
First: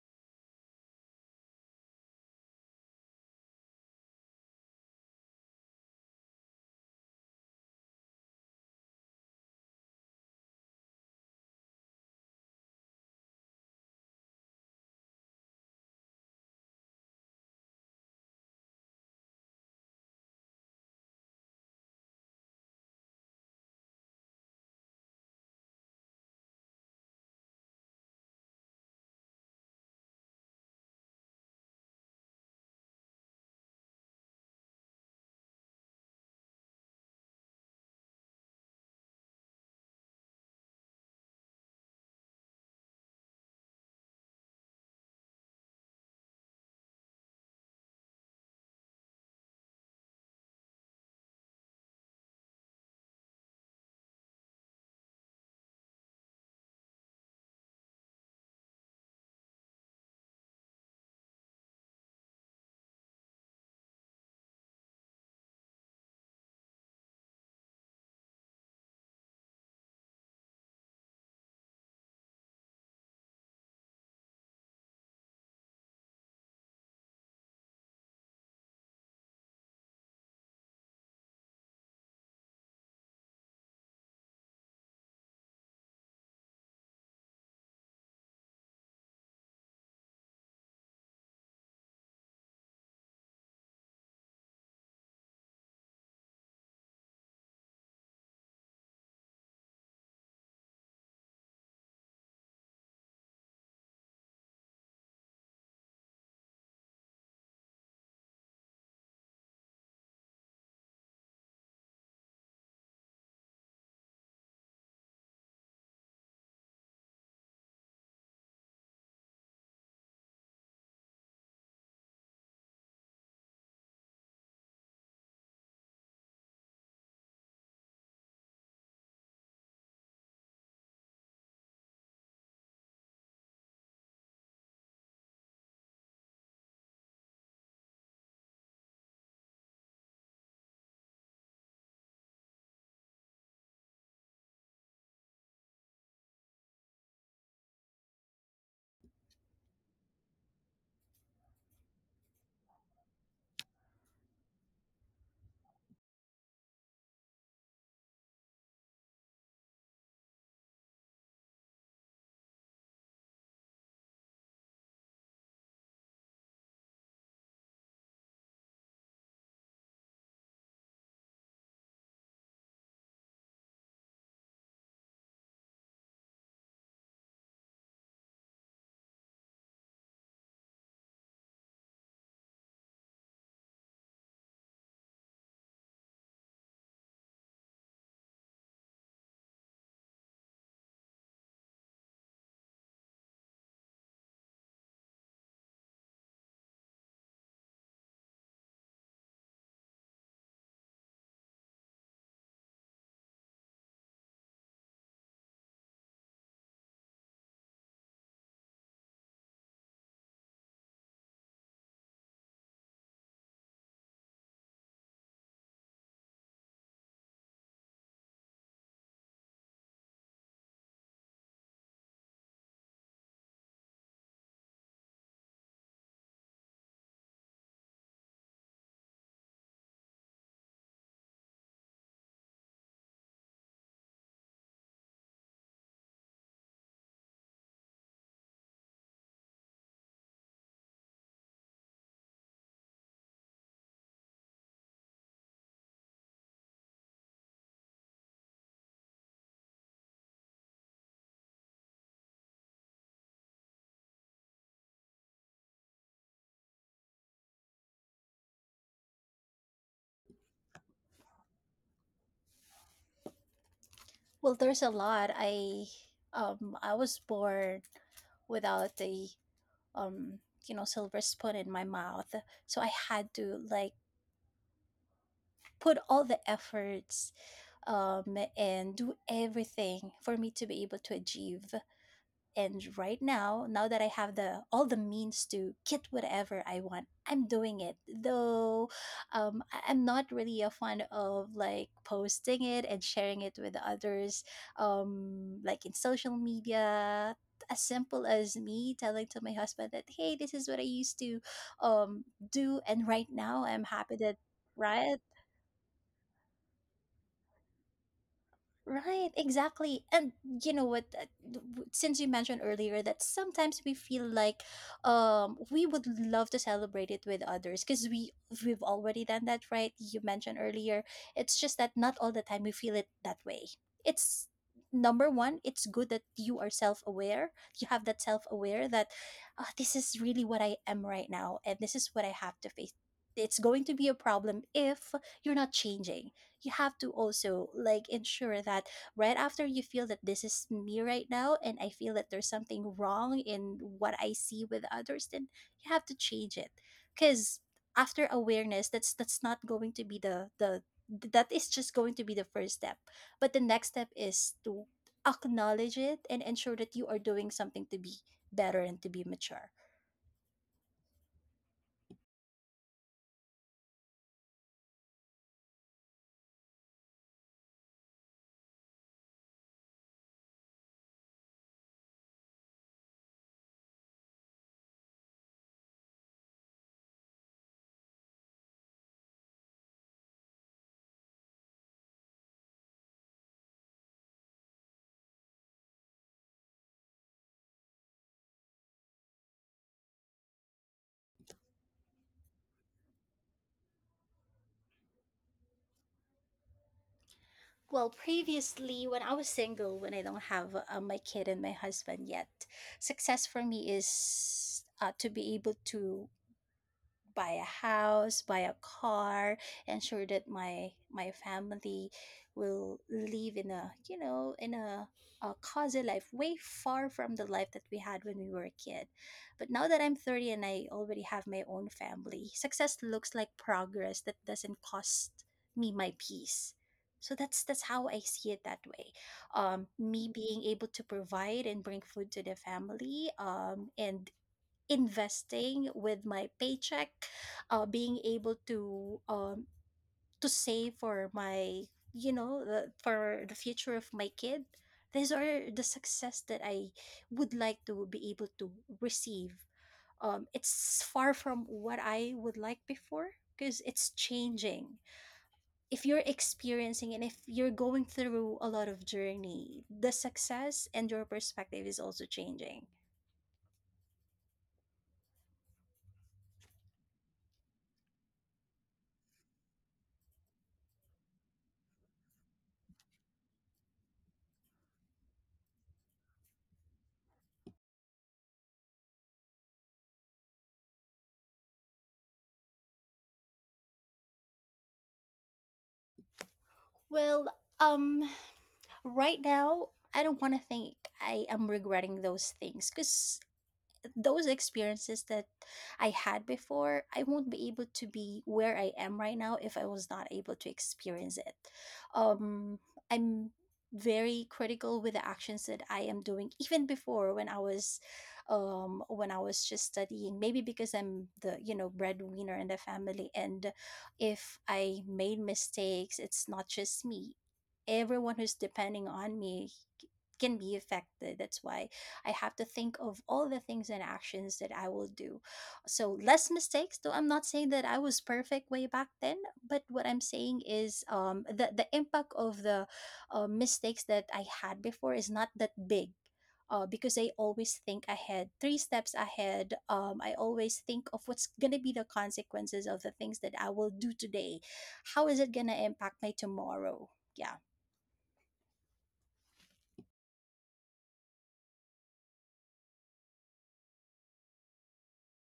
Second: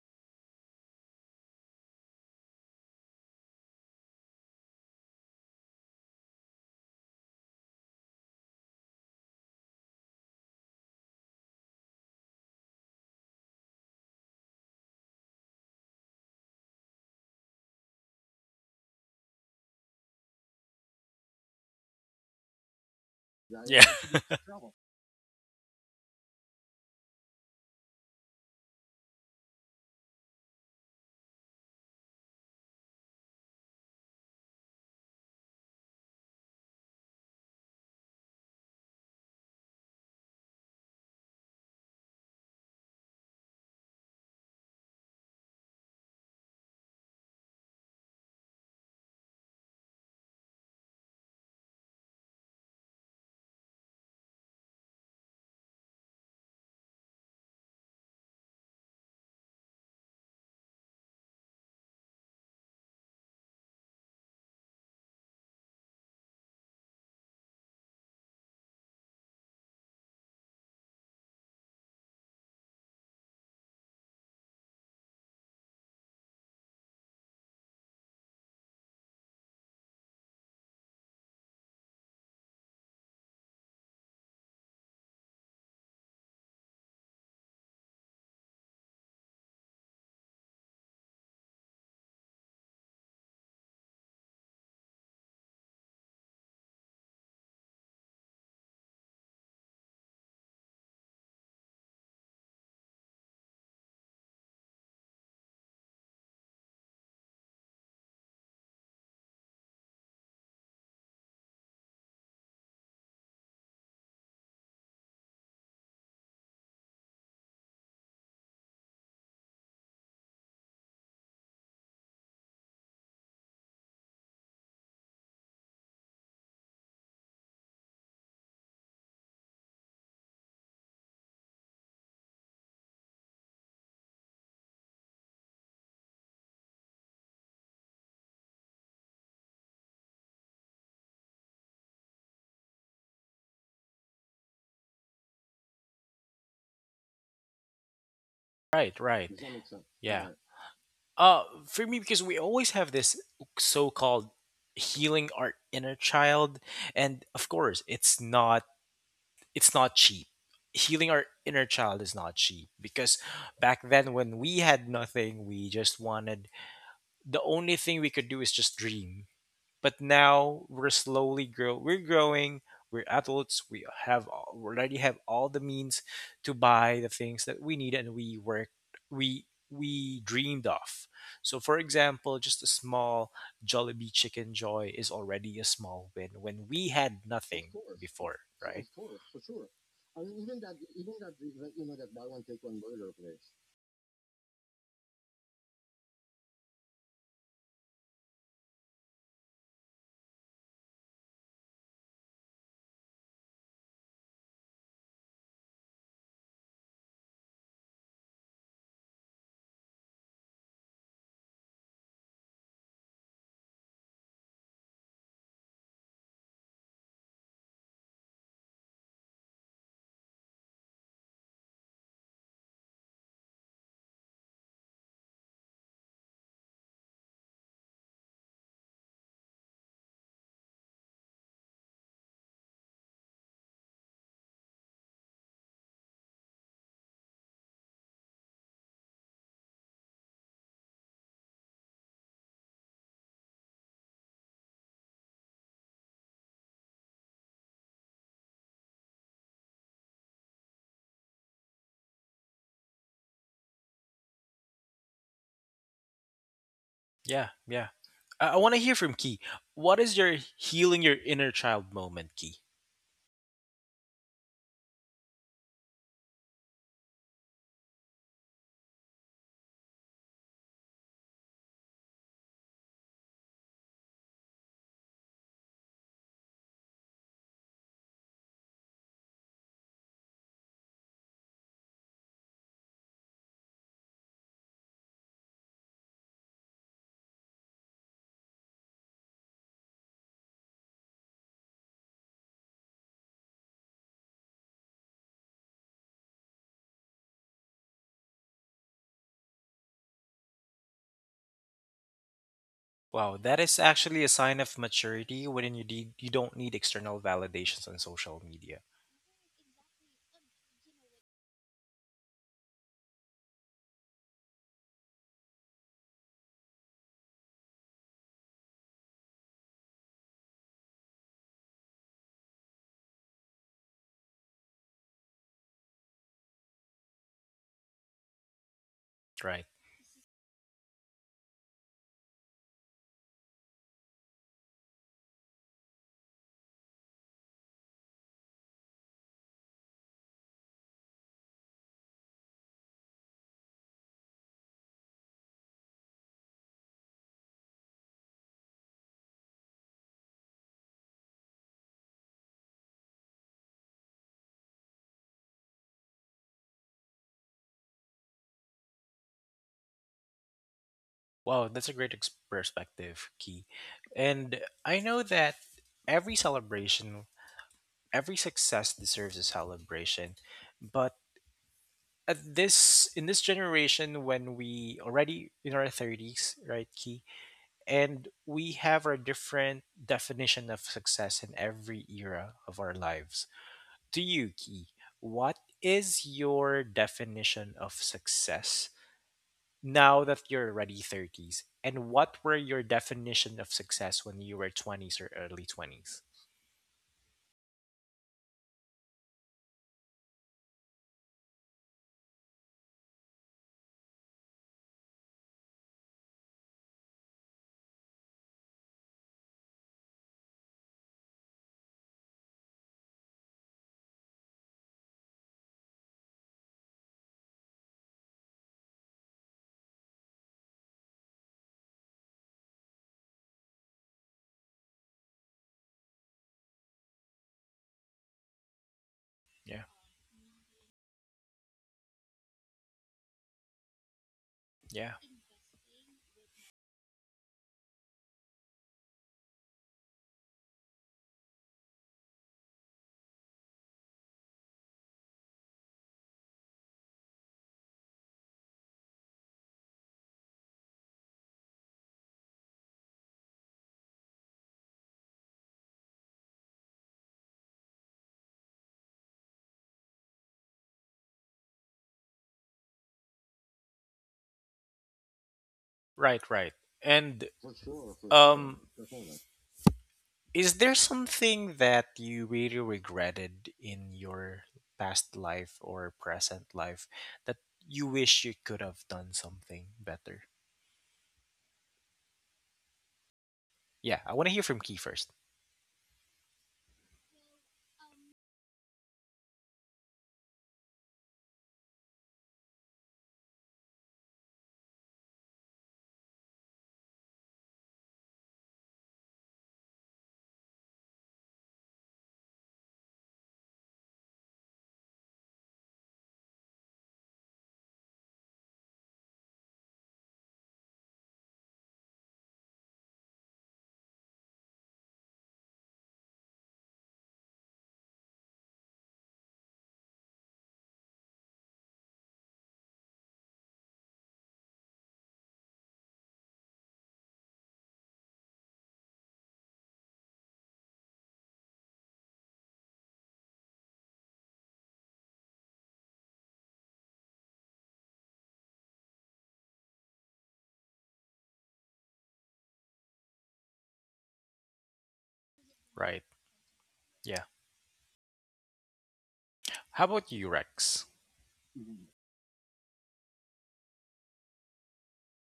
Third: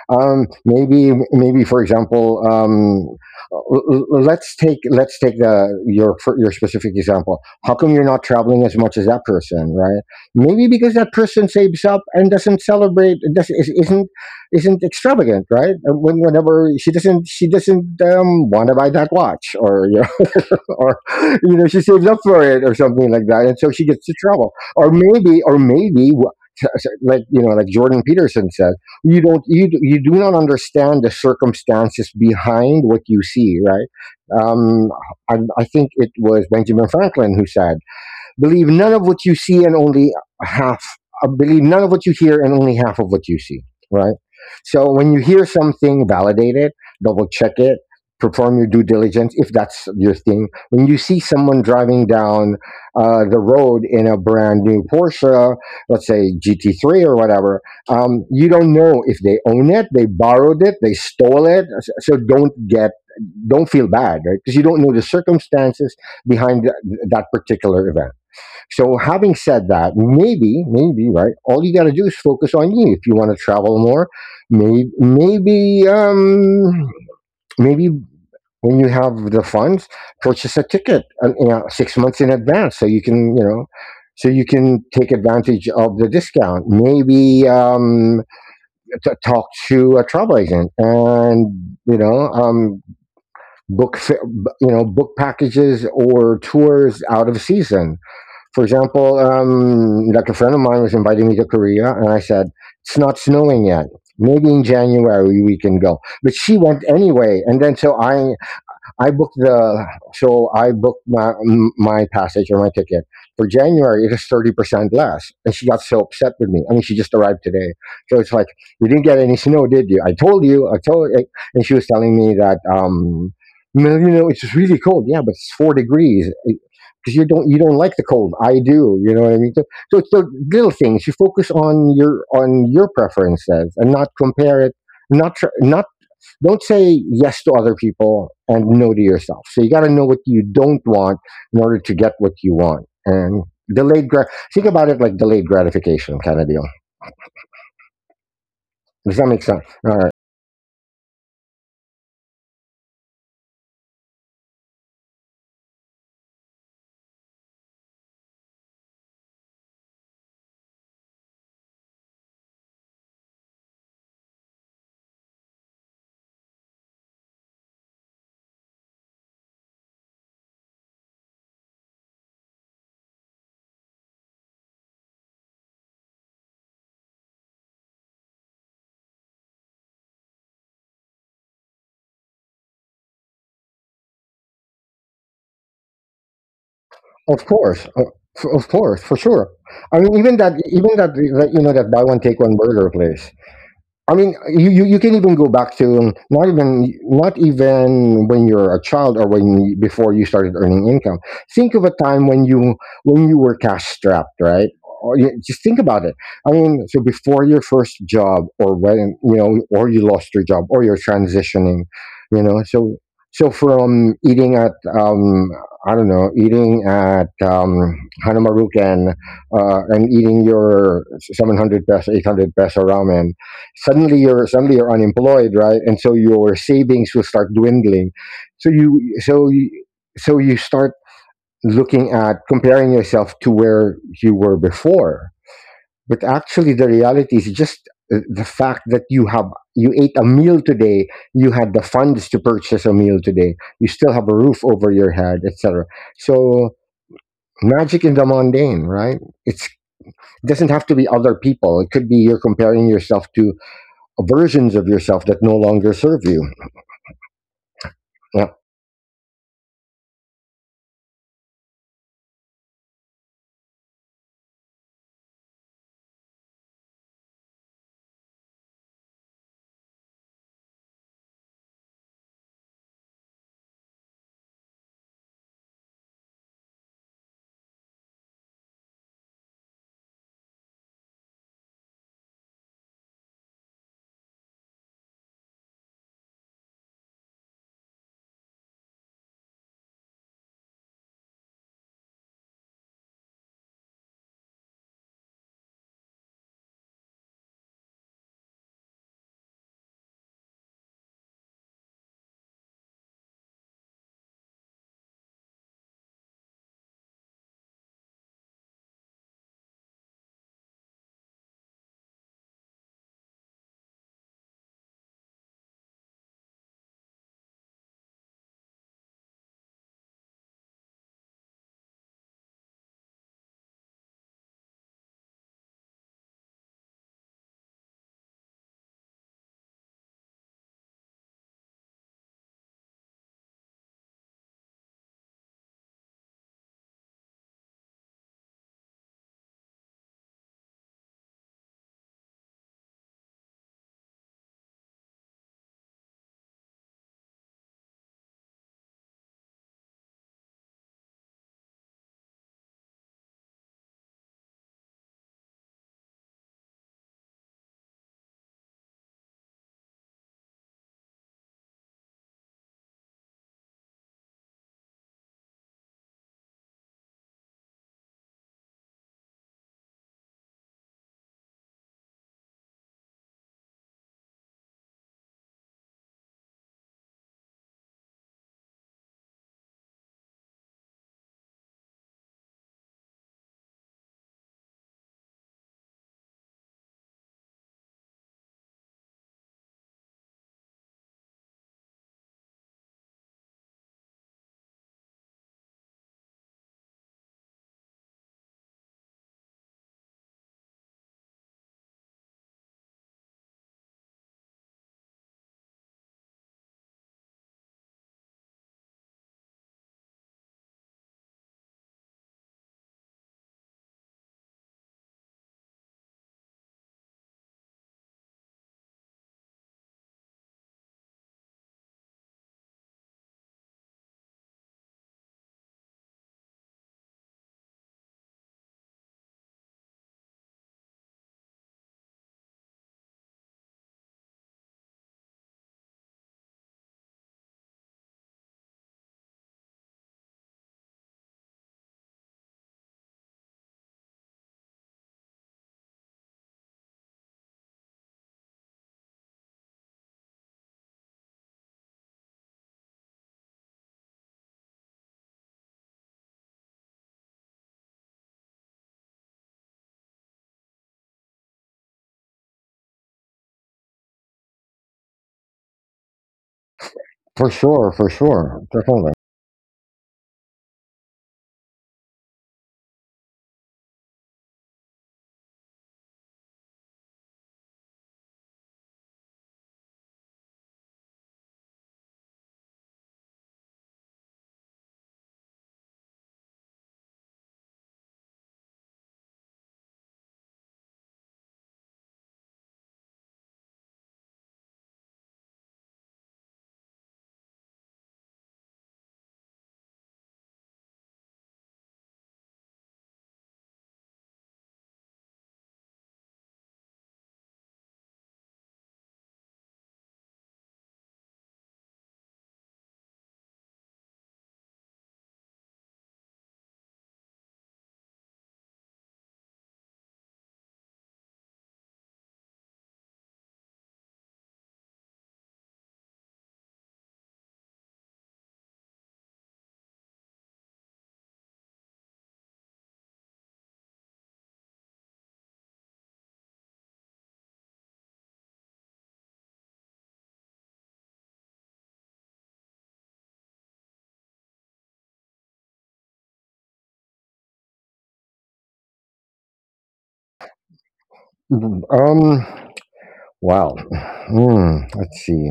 S2: Maybe for example, let's take the your your specific example. How come you're not traveling as much as that person, right? Maybe because that person saves up and doesn't celebrate, doesn't is- isn't extravagant, right? Whenever she doesn't want to buy that watch or or you know she saves up for it or something like that,
S1: the
S2: and so
S1: value,
S2: she gets to
S1: yeah, of
S2: trouble.
S1: travel?
S2: Or maybe, like you know, like Jordan Peterson said, you don't you d- you do not understand the circumstances behind what you see, right? Um, I think it was Benjamin Franklin who said. Believe none of what you see and only half. Believe none of what you hear and only half of what you see. Right. So when you hear something, validate it, double check it, perform your due diligence if that's your thing. When you see someone driving down the road in a brand new Porsche, let's say GT3 or whatever, you don't know if they own it, they borrowed it, they stole it. So don't feel bad, right? Because you don't know the circumstances behind that particular event. So, having said that, maybe, maybe, right? All you got to do is focus on you. If you want to travel more, maybe, maybe, um, maybe when you have the funds, purchase a ticket, you know, 6 months in advance, so you can, you know, so you can take advantage of the discount. Maybe talk to a travel agent and, you know, book, fa- you know, book packages or tours out of season for example, like a friend of mine was inviting me to Korea, and I said, it's not snowing yet. Maybe in January we can go. But she went anyway. And then I booked the so I booked my my passage or my ticket for January. It is 30% less, and she got so upset with me. I mean, she just arrived today, so it's like you didn't get any snow, did you? I told you, I told, and she was telling me that no, you know, it's really cold. Yeah, but it's 4 degrees. Because you don't like the cold, I do. You know what I mean. So it's the little things. You focus on your preferences and not compare it. Not tr- not don't say yes to other people and no to yourself. So you got to know what you don't want in order to get what you want. And delayed grat think about it like delayed gratification kind of deal.
S1: Right,
S2: Does
S1: right.
S2: that
S1: Does
S2: make
S1: that make
S2: sense?
S1: sense?
S2: All right.
S1: Yeah. Right. For me, because we always have this so-called healing our inner child, and of course, it's not cheap. Healing our inner child is not cheap because back then, when we had nothing, we just wanted the only thing we could do is just dream. But now we're growing, we're adults, we already have all the means to buy the things that we need and we work, we we dreamed of. So for example, just a small Jollibee Chicken Joy is already a small win when we had of
S2: Of
S1: nothing
S2: course.
S1: course. Before
S2: Of
S1: right? Of right,
S2: course, for
S1: course, for
S2: sure.
S1: sure.
S2: I mean,
S1: I mean, even that,
S2: you know,
S1: you
S2: that
S1: know,
S2: buy
S1: that
S2: one
S1: buy
S2: take
S1: one
S2: one
S1: take one
S2: burger
S1: burger
S2: place.
S1: place.
S2: I mean, you can even go back to not even when you're a child or when you, before you started earning income. Think of a time when you were cash strapped, right? Or you, just think about it. I mean, so before your first job, or when you know, or you lost your job, or you're transitioning, you know. So from eating at um, I don't know, eating at Hanamaruken and eating your 700 peso, 800 peso ramen. Suddenly you're unemployed, right? And so your savings will start dwindling, so so you start looking at comparing yourself to where you were before, but actually the reality is just the fact that you ate a meal today, you had the funds to purchase a meal today, you still have a roof over your head, etc. So magic in the mundane, right? It's doesn't have to be other people, it could be you're comparing yourself to versions of yourself that no longer serve you.
S1: Yeah, yeah. i,
S2: Yeah,
S1: I want to hear from Key. What is your healing your inner child moment, Key?
S3: Well, there's a lot. I was born without a um you know silver spoon in my mouth, so I had to like put all the efforts, and do everything for me to be able to achieve. And right now, now that I have the all the means to get whatever I want, I'm doing it. Though I'm not really a fan of like posting it and sharing it with others, like in social media. As simple as me telling to my husband that, hey, this is what I used to um, do, and right
S1: Wow, that
S3: now
S1: is
S3: I'm happy
S1: actually a
S3: that.
S1: sign of
S3: Right.
S1: maturity when you you don't need external validations on social media,
S3: Right, exactly. And you know what, since you mentioned earlier that sometimes we feel like we would love to celebrate it with others because we've already done that, right? You mentioned earlier. It's just that not all the time we feel it that way. It's number one, it's good that you are self-aware. You have that self-aware that
S1: right?
S3: "Ah, this is really what I am right now and this is what I have to face. It's going to be a problem if you're not changing, you have to also like ensure that right after you feel that this is me right now and I feel that there's something wrong in what I see with others, then you have to change it. Cause after awareness, that's not going to be the that is just going to be the first step. But the next step is to acknowledge it and ensure that you are doing something to be better and to be mature.
S1: Wow, that's a great perspective, Key. And I know that every celebration, every success deserves a celebration, but at this in this generation when we already in our 30s, right, Key, and we have our different definition of success in every era of our lives. To you, Key, what is your definition of success now that you're already 30s? And what were your definition of success when you were 20s or early 20s?
S3: Well, previously, when I was single, when I don't have my kid and my husband yet, success for me is to be able to buy a house, buy a car, ensure that my family will live in a you know in a cozy life way far from the life that we had when we were a kid. But now that I'm 30 and I already have my own family, success looks like progress that doesn't cost me my peace. So that's how I see it that way.
S1: Yeah,
S3: Me being able to provide and bring food to the family, and
S1: yeah.
S3: investing with my paycheck, being able to save for my you know the, for the future of my kid. These are the success that I would like to be able to receive. It's far from what I would like before because it's changing. If you're experiencing and if you're going through a lot of journey, the success and your perspective is also changing.
S1: Right, right. And for
S2: for
S1: sure, for sure,
S2: sure,
S1: for
S2: definitely.
S1: sure. Is there something that you really regretted in your past life or present life that you wish you could have done something better? Yeah, I want to hear from Key first.
S3: Well, um right now I don't want to think I am regretting those things because those experiences that I had before, I won't be able to be where I am right now if I was not able to experience it. Um, I'm very critical with the actions that I am doing, even before when I was just studying. Maybe because I'm the you know breadwinner in the family, and if I made mistakes, it's not just me. Everyone who's depending on me can be affected. That's why I have to think of all the things and actions that I will do. So less mistakes, though I'm not saying that I was perfect way back then, but what I'm saying is the impact of the mistakes that I had before is not that big. Because I always think ahead, three steps ahead. I always think of what's going to be the consequences of the things that I will do today. How is it going to
S1: Right.
S3: impact my tomorrow?
S1: Yeah.
S3: Yeah.
S1: How about you, Rex? Mhm.
S2: Um, wow. Hmm, let's see.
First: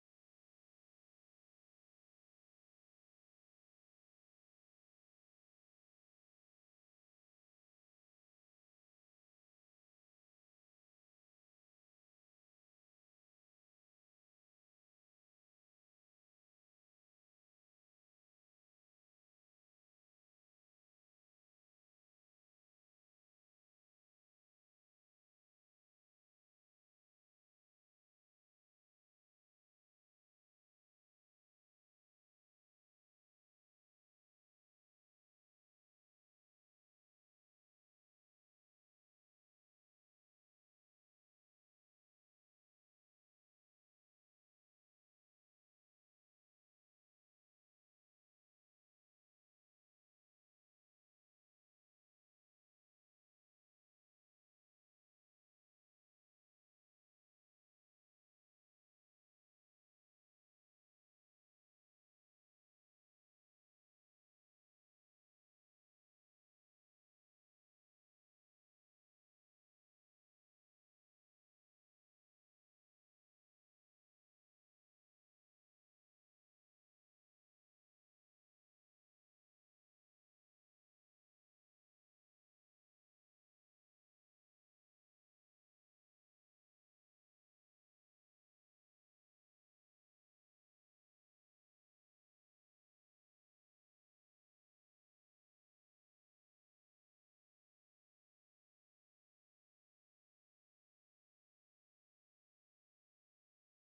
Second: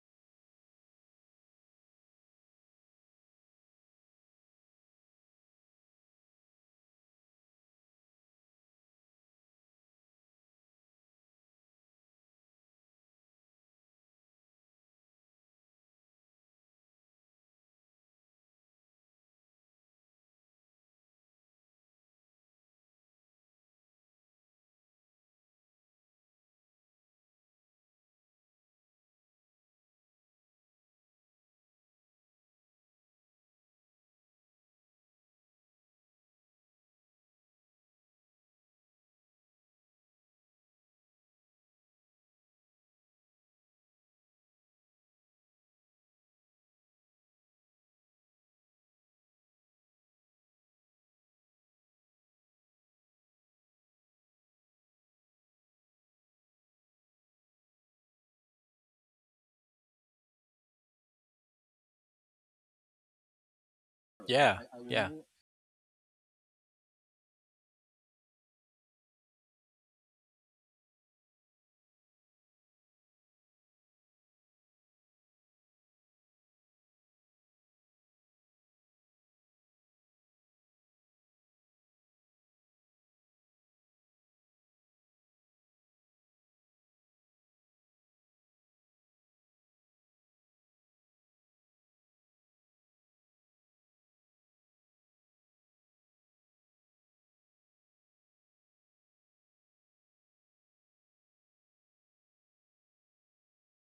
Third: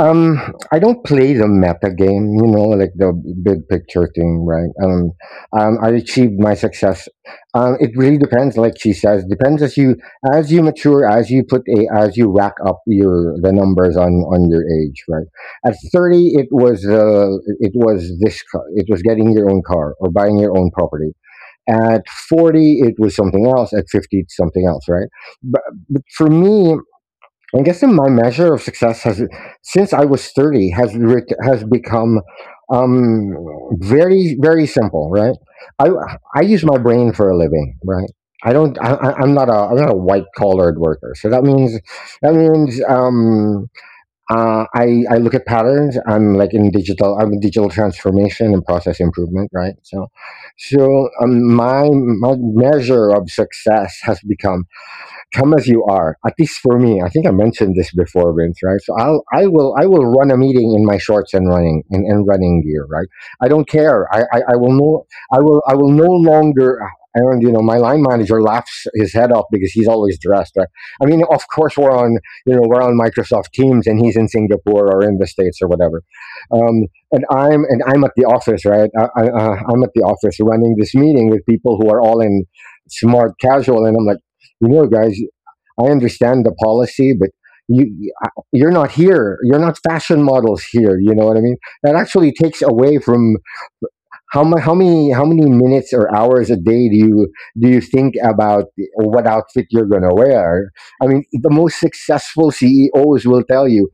S2: Um, I don't play the meta game, you know, like the big picture thing, right? I achieved my success. It really depends, like she says, depends as you mature, as you rack up your the numbers on your age, right? At 30, it was this, car, it was getting your own car or buying your own property. At 40, it was something else. At 50, it's something else, right? But, but for me, I guess in my measure of success has, since I was 30, has has become um, very, very simple, right? I, I use my brain for a living, right? I don't. I'm not a. I'm not a white collared worker. So that means I look at patterns. I'm like in digital. I'm in digital transformation and process improvement, right? So my measure of success has become come as you are. At least for me, I think I mentioned this before, Vince. Right? So I will run a meeting in my shorts and running gear. Right? I don't care. I
S1: Yeah,
S2: will
S1: I yeah,
S2: no
S1: know.
S2: I will no longer. And my line manager laughs his head off because he's always dressed. Right? I mean, of course we're on we're on Microsoft Teams and he's in Singapore or in the States or whatever. Um, and I'm at the office, right? I'm at the office running this meeting with people who are all in smart casual, and I'm like, guys, I understand the policy, but you you're not here. You're not fashion models here. You know what I mean? That actually takes away from how many how many minutes or hours a day do you think about or what outfit you're gonna wear? I mean, the most successful CEOs will tell you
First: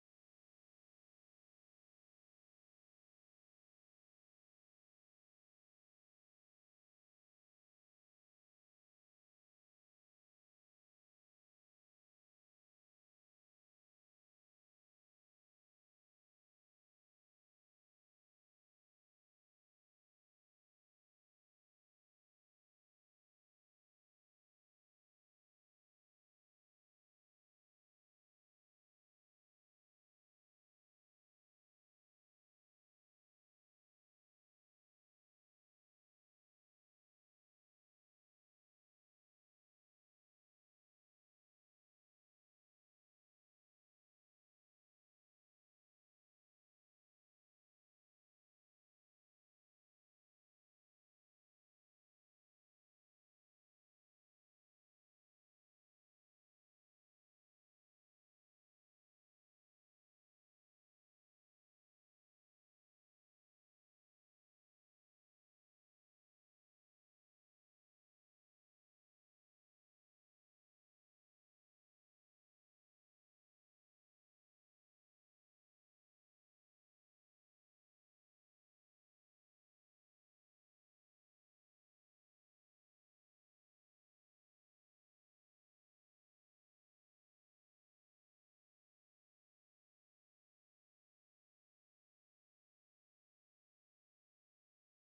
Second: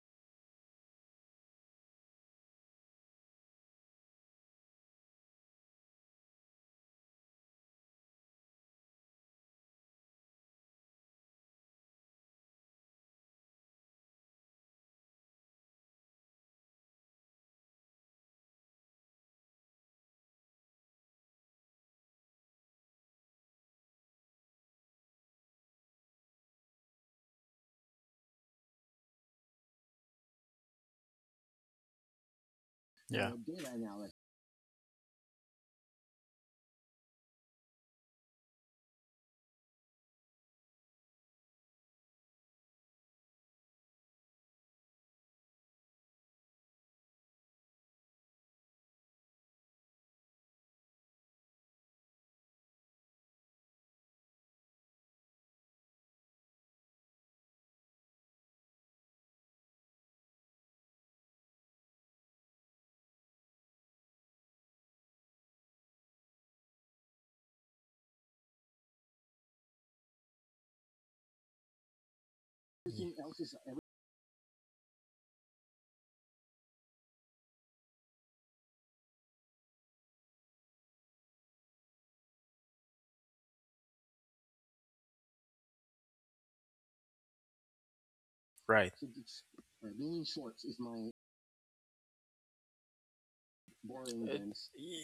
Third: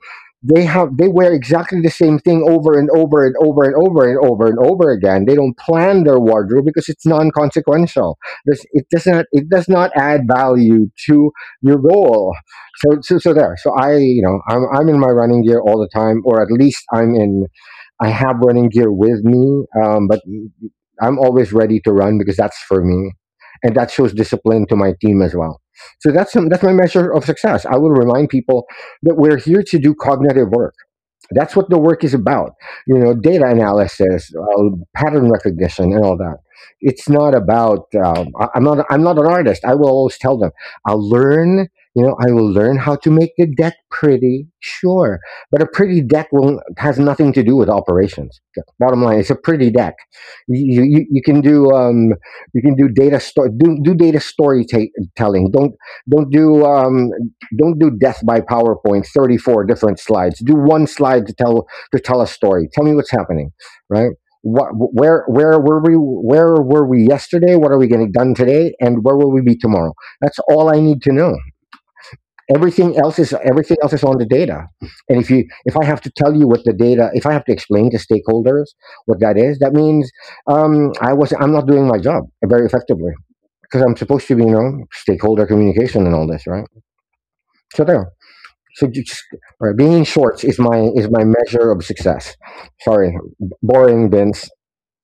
S2: they wear exactly the same thing over and over and over and over and over and over again. They don't plan their wardrobe because it's non-consequential. It does not add value to your goal. So so so there. So I you know I'm in my running gear all the time, or at least I have running gear with me, but I'm always ready to run because that's for me, and that shows discipline to my team as well. So that's my measure of success. I will remind people that we're here to do cognitive work. That's what the work is about. You know,
S1: Yeah,
S2: data
S1: data analysis.
S2: analysis, pattern recognition, and all that. It's not about. I, I'm not. I'm not an artist. I will always tell them. I'll learn. You know, I will learn how to make the deck pretty. Sure, but a pretty deck will has nothing to do with operations. Bottom line, it's a pretty deck. You can do data storytelling. Don't do um don't do death by PowerPoint, 34 different slides. Do one slide to tell a story. Tell me what's happening, right? What, where were we yesterday? What are we getting done today? And where will we be tomorrow? That's all I need to know.
S1: Everything else is up.
S2: Everything else is on the data. And if I have to tell you what the data, if I have to explain to stakeholders what that is, that means I'm not doing my job very effectively because I'm supposed to be stakeholder communication and all this, right? So there. So
S1: Right. So
S2: just,
S1: it's,
S2: being in
S1: being in
S2: shorts is
S1: shorts is
S2: my
S1: my…
S2: is my measure of success. Sorry, boring,
S1: Uh,
S2: Vince.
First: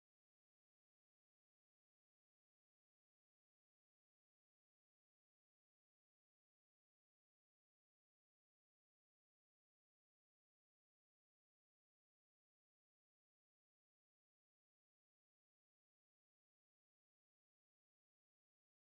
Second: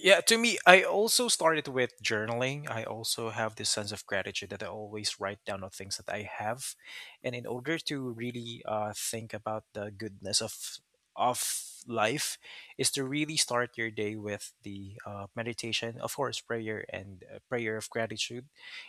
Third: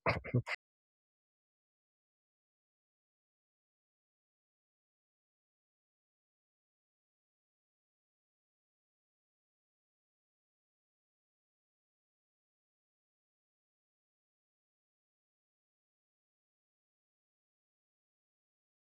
S1: yeah, to me, I also started with journaling. I also have this sense of gratitude that I always write down the things that I have, and in order to really think about the goodness of life, is to really start your day with the meditation, of course, prayer and prayer of gratitude.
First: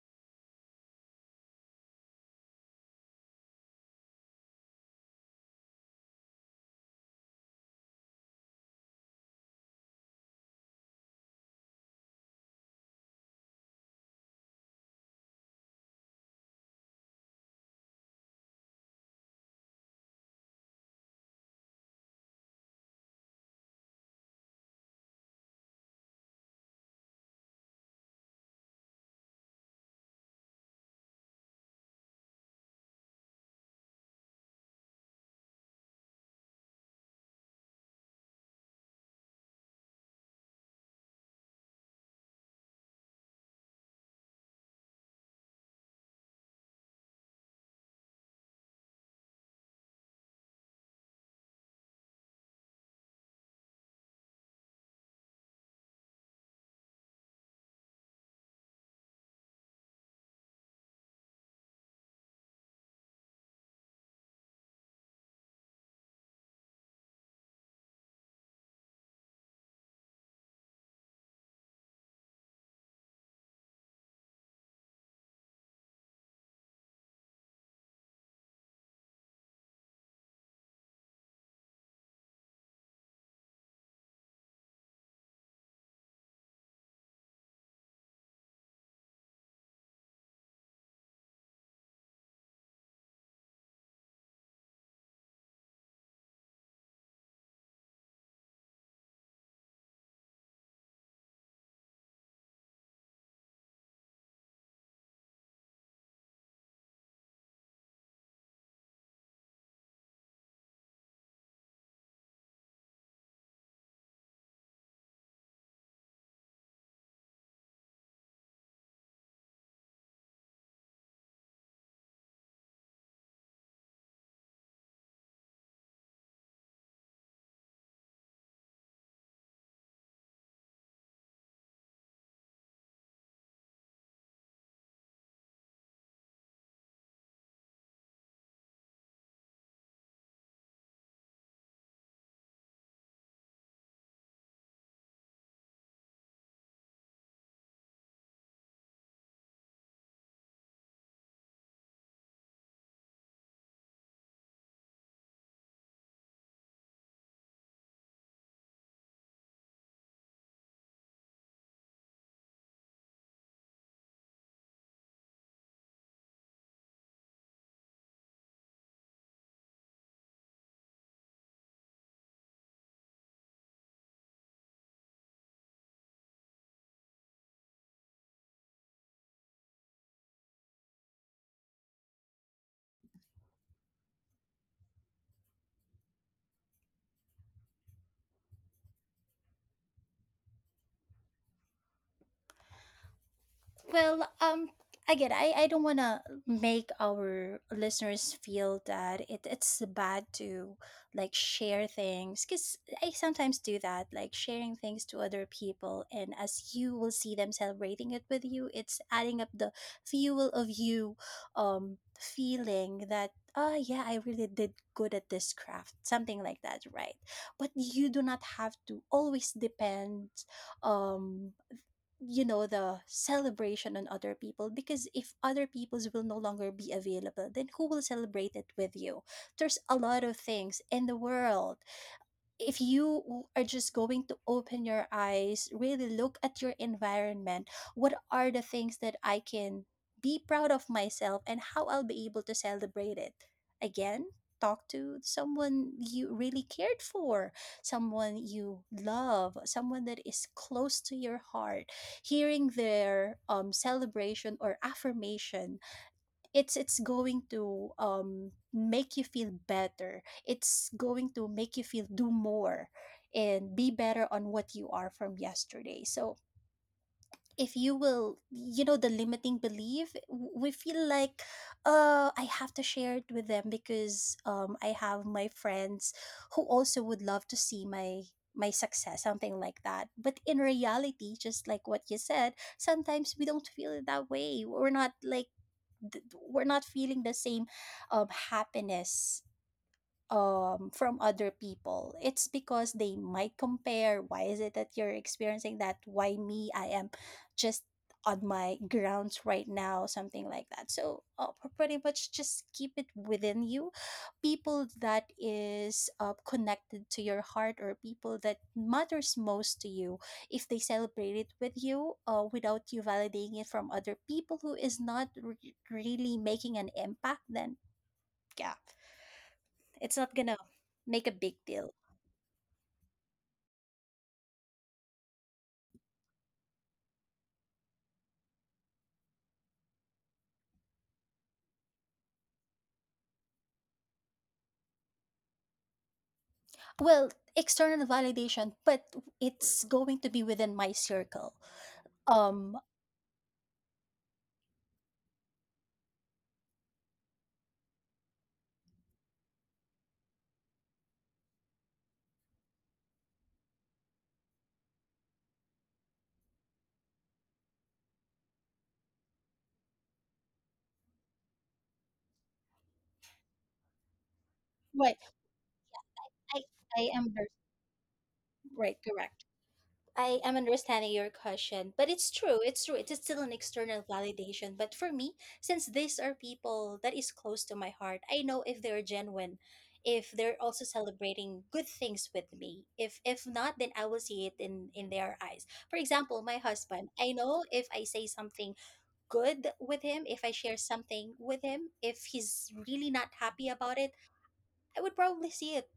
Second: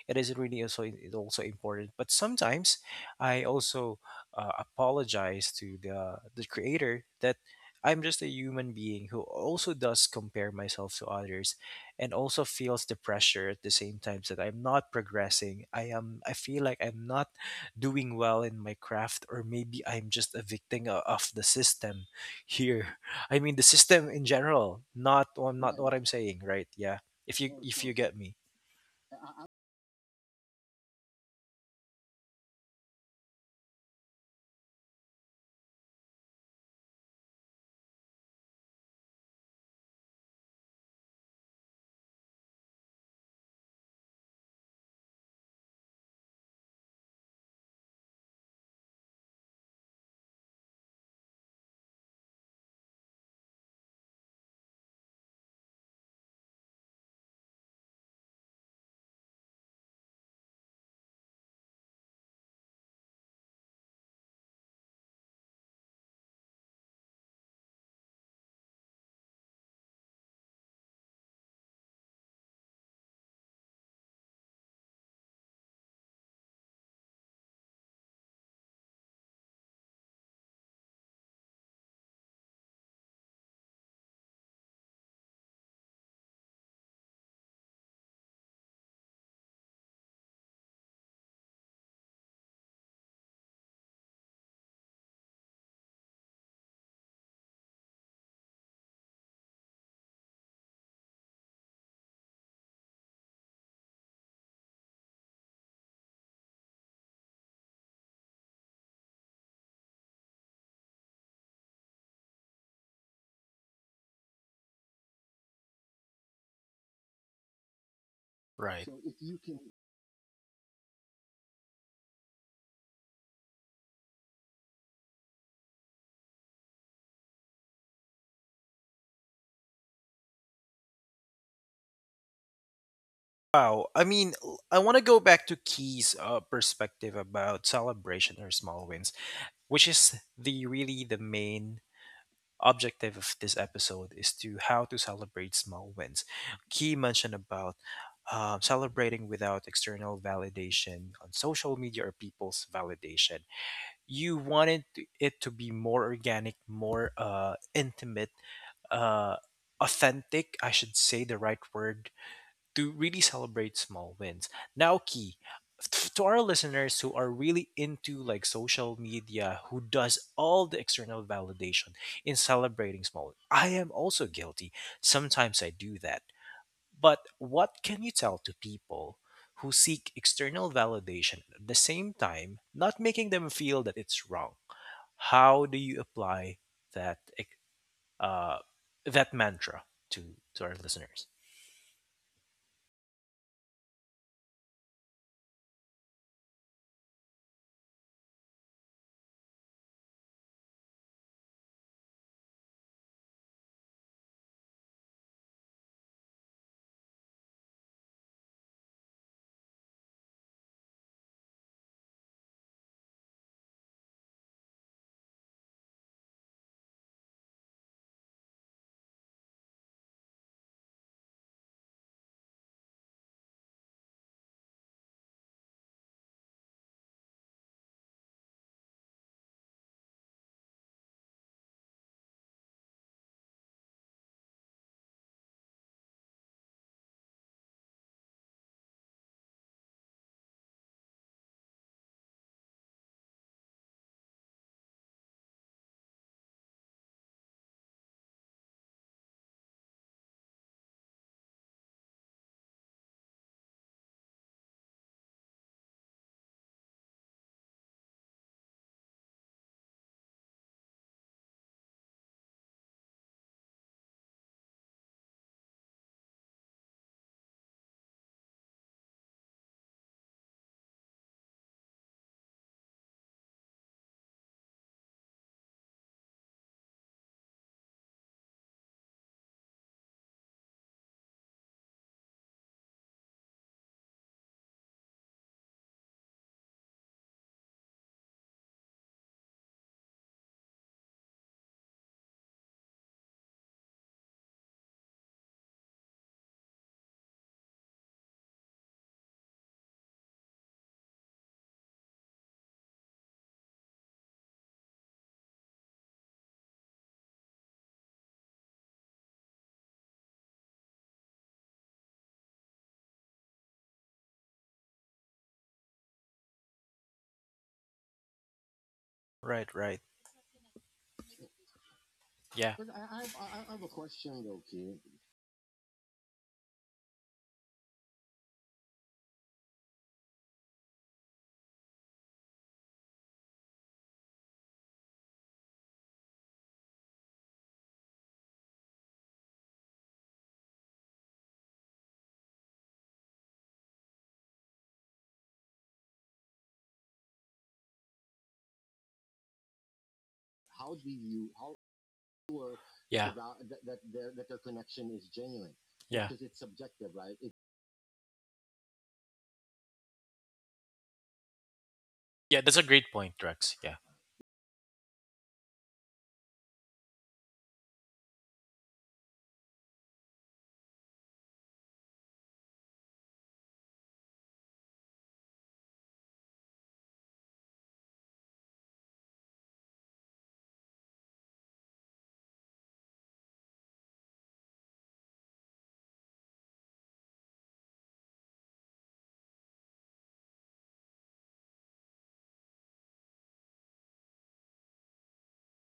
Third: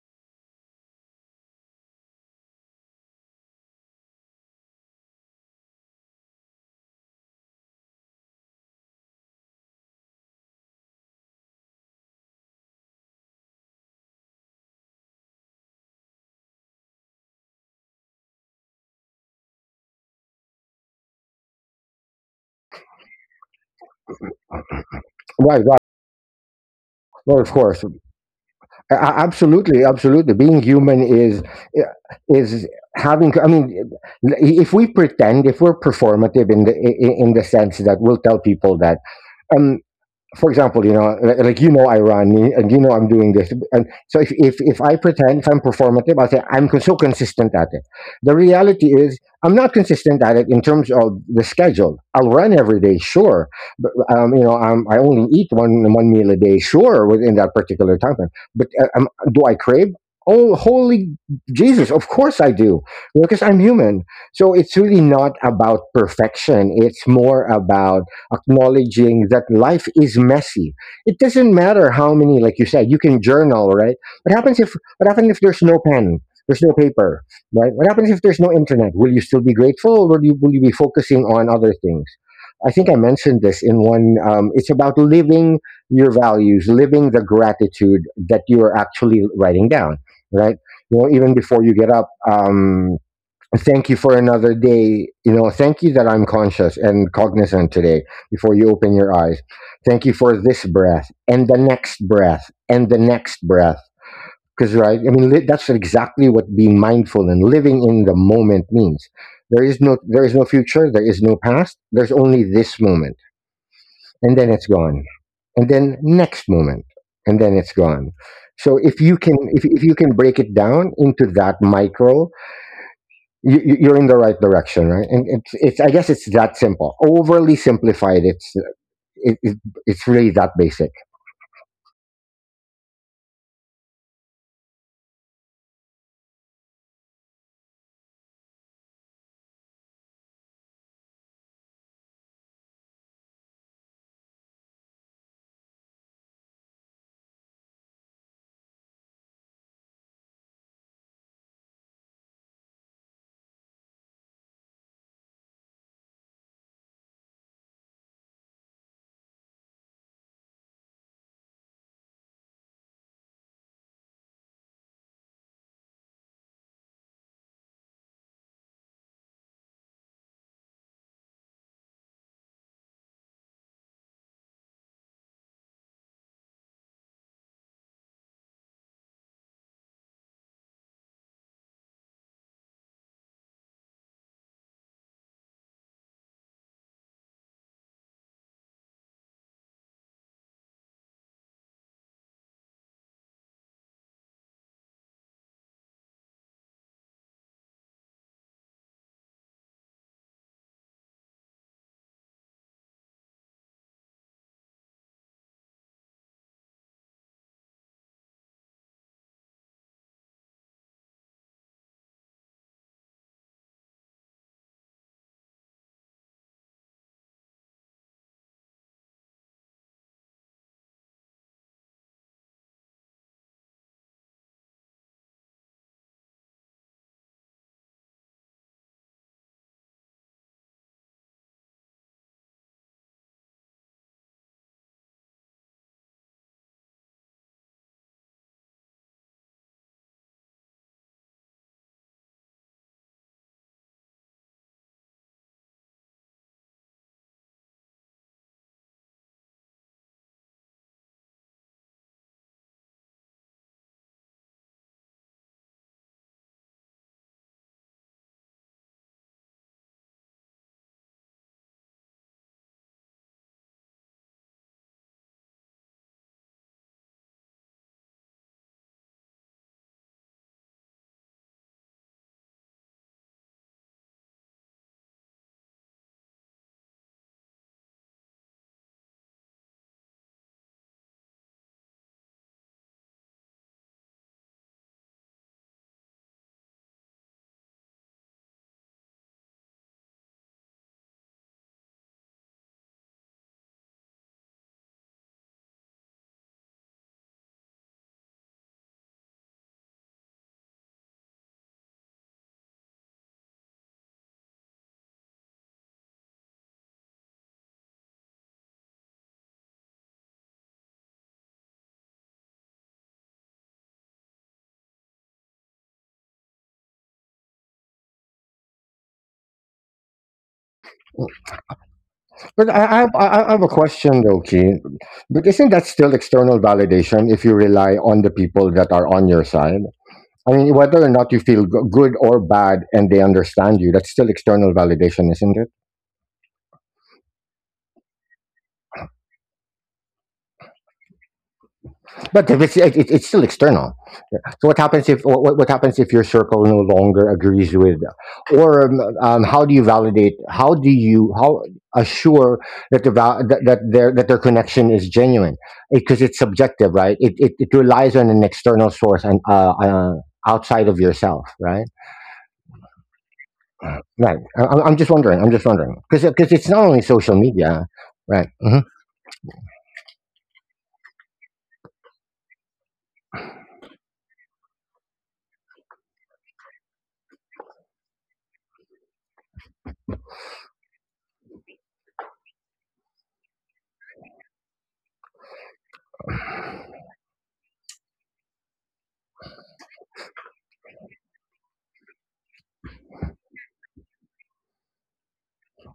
S1: It is really also, it also important, but sometimes I also apologize to the creator that I'm just a human being who also does compare myself to others and also feels the pressure at the same time that I'm not progressing. I feel like I'm not doing well in my craft, or maybe I'm just a victim of the system here. I mean the system in general, not on
S2: Why? Why?
S1: not what I'm saying, right? Yeah.
S2: Well, of
S1: If
S2: course,
S1: you get me.
S2: Absolutely, absolutely. Being human is is having. I mean, if we pretend, if we're performative in the sense that we'll tell people that. um, for example, I run and you know I'm doing this, and so if I pretend if I'm performative, I say I'm so consistent at it. The reality is I'm not consistent at it in terms of the schedule. I'll run every day, sure, but you know, I only eat one meal a day, sure, within that particular time frame. But do I crave? Oh, holy Jesus! Of course I do, because I'm human. So it's really not about perfection. It's more about acknowledging that life is messy. It doesn't matter how many, like you said, you can journal, right? What happens if there's no pen? There's no paper, right? What happens if there's no internet? Will you still be grateful, or will you be focusing on other things? I think I mentioned this in one. It's about living your values, living the gratitude that you are actually writing down, right? You know, even before you get up. Thank you for another day. You know, thank you that I'm conscious and cognizant today before you open your eyes. Thank you for this breath and the next breath and the next breath. Because, right, I mean, that's exactly what being mindful and living in the moment means. There is no future. There is no past. There's only this moment, and then it's gone, and then next moment, and then it's gone. So
S1: Right.
S2: if you can, if you can break it down into that micro, you're in the right direction, right? And it's I guess it's that simple. Overly simplified, it, it, it's really that basic.
S1: Wow. I mean, I want to go back to Key's perspective about celebration or small wins, which is the really the main objective of this episode, is to how to celebrate small wins. Key mentioned about celebrating without external validation on social media or people's validation. You wanted it to be more organic, more intimate, uh, authentic, I should say the right word, to really celebrate small wins. Now, Key, to our listeners who are really into like social media, who does all the external validation in celebrating small wins, I am also guilty. Sometimes I do that. But what can you tell to people who seek external validation at the same time, not making them feel that it's wrong? How do you apply that uh, that mantra to to our listeners?
S3: Well, again, I don't want to make our listeners feel that it's bad to like share things because I sometimes do that, like sharing things to other people. And as you will see them celebrating it with you, it's adding up the fuel of you feeling that, oh, yeah, I really did good at this craft, something like that, right? But you do not have to always depend. Um, you know the celebration on other people because if other people's will no longer be available, then who will celebrate it with you? There's a lot of things in the world if you are just going to open your eyes, really look at your environment, what are the things that I can be proud of myself and how I'll be able to celebrate it? Again, talk to someone you really cared for, someone you love, someone that is close to your heart. Hearing their celebration or affirmation, it's going to make you feel better, it's going to make you feel do more and be better on what you are from yesterday. So if you will, you know, the limiting belief, we feel like I have to share it with them because I have my friends who also would love to see my success, something like that. But in reality, just like what you said, sometimes we don't feel it that way, we're not like th- we're not feeling the same happiness from other people. It's because they might compare, why is it that you're experiencing that, why me, I am just on my grounds right now, something like that. So pretty much just keep it within you. People that is connected to your heart or people that matters most to you, if they celebrate it with you without you validating it from other people who is not really making an impact, then yeah,
S1: Right, right.
S3: it's not gonna make a big deal.
S2: But
S1: Yeah. But
S2: I have a
S1: I have a
S2: question though,
S1: question though,
S2: Keen.
S1: kid.
S2: But isn't that still external validation if you rely on the people that are on your side? I mean, whether or not you feel good or bad, and they understand you, that's still external validation, isn't it?
S3: Well, external validation, but it's going to be within my circle,
S2: But if
S3: um.
S2: it's it, it, it's still external. So what happens if your circle no longer agrees with, or how do you validate? How do
S1: How do
S2: you
S1: you
S2: how
S1: how
S2: assure
S1: sure?
S2: that the
S1: Yeah,
S2: val- that,
S1: about that,
S2: that their
S1: that their
S2: connection is
S1: connection is
S2: genuine?
S1: genuine?
S2: Because
S1: Yeah,
S2: it's
S1: because it's
S2: subjective,
S1: subjective,
S2: right?
S1: right?
S2: It
S1: It…
S2: it relies on an external source and outside of yourself, right?
S1: Yeah, that's a great point, Rex. Yeah.
S2: Right. I'm I'm just
S3: Right.
S2: wondering. I'm just wondering because it's
S3: I
S2: not only
S3: I am
S2: social media, right?
S3: right, correct. I am understanding your question, but it's true. It's true. It is still an external validation, but for me, since these are people that is close to my heart, I know if they're genuine, if they're also celebrating good things with me. If not, then I will see it in their eyes. For example, my husband, I know if I say something good with him, if I share something with him, if he's really not happy about it, I would probably see it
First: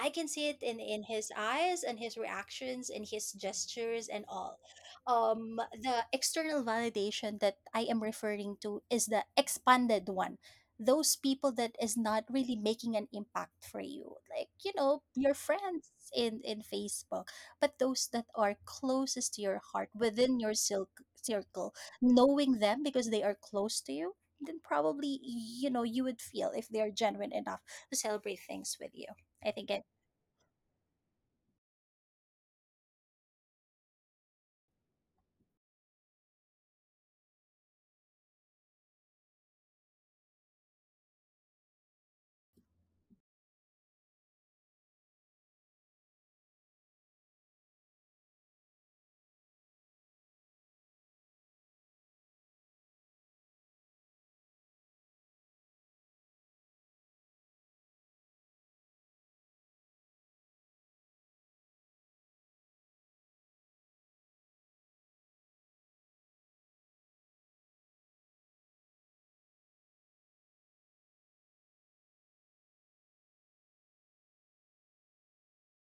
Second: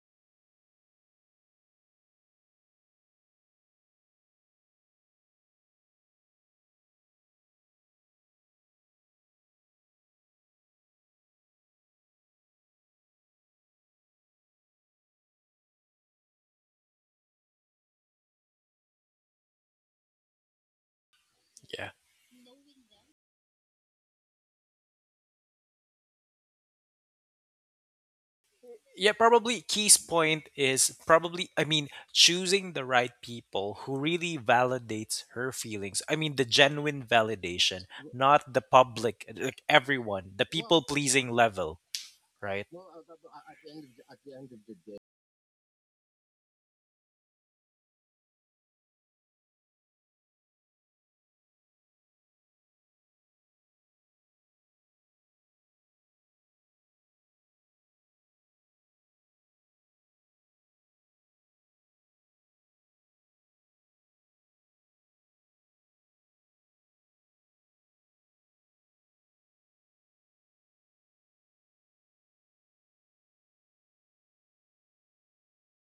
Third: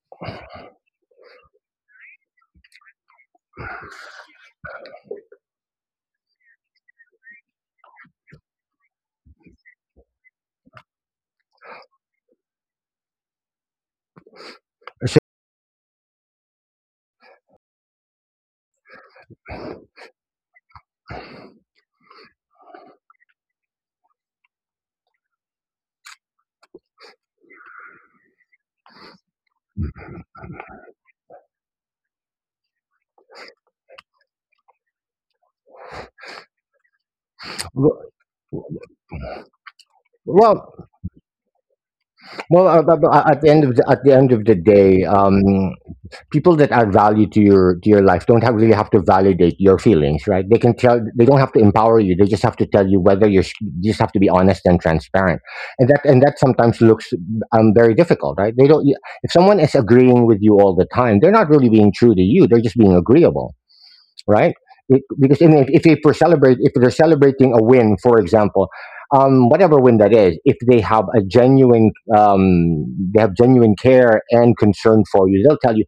S3: I can see it in his eyes and his reactions and his gestures and all. The external validation that I am referring to is the expanded one. Those people that is not really making an impact for you, like you know
S2: So,
S3: your friends in Facebook, but those that are closest to your heart within your silk circle,
S1: Yeah.
S3: knowing them because they are close to you, then probably you know you would feel if they are genuine enough to celebrate things with you.
S1: Yeah,
S3: I
S1: probably
S3: think it.
S1: Key's point is probably, I mean, choosing the right people who really validates her feelings. I mean the genuine validation, not the public like everyone, the well, people
S2: well,
S1: pleasing level, right? Well,
S2: at the end
S1: at the
S2: of
S1: end of
S2: at
S1: the,
S2: the
S1: at
S2: end
S1: the
S2: of
S1: end
S2: the
S1: of the day,
S2: day. People that add value to your life don't have really have to validate your feelings, right? They can tell. They don't have to empower you. They just have to tell you whether you're you just have to be honest and transparent, and that, and that sometimes looks very difficult, right? They don't, if someone is agreeing with you all the time, they're not really being true to you, they're just being agreeable, right? Because if they celebrate, if they're celebrating a win, for example, whatever win that is, if they have a genuine, um, they have genuine care and concern for you, they'll tell you,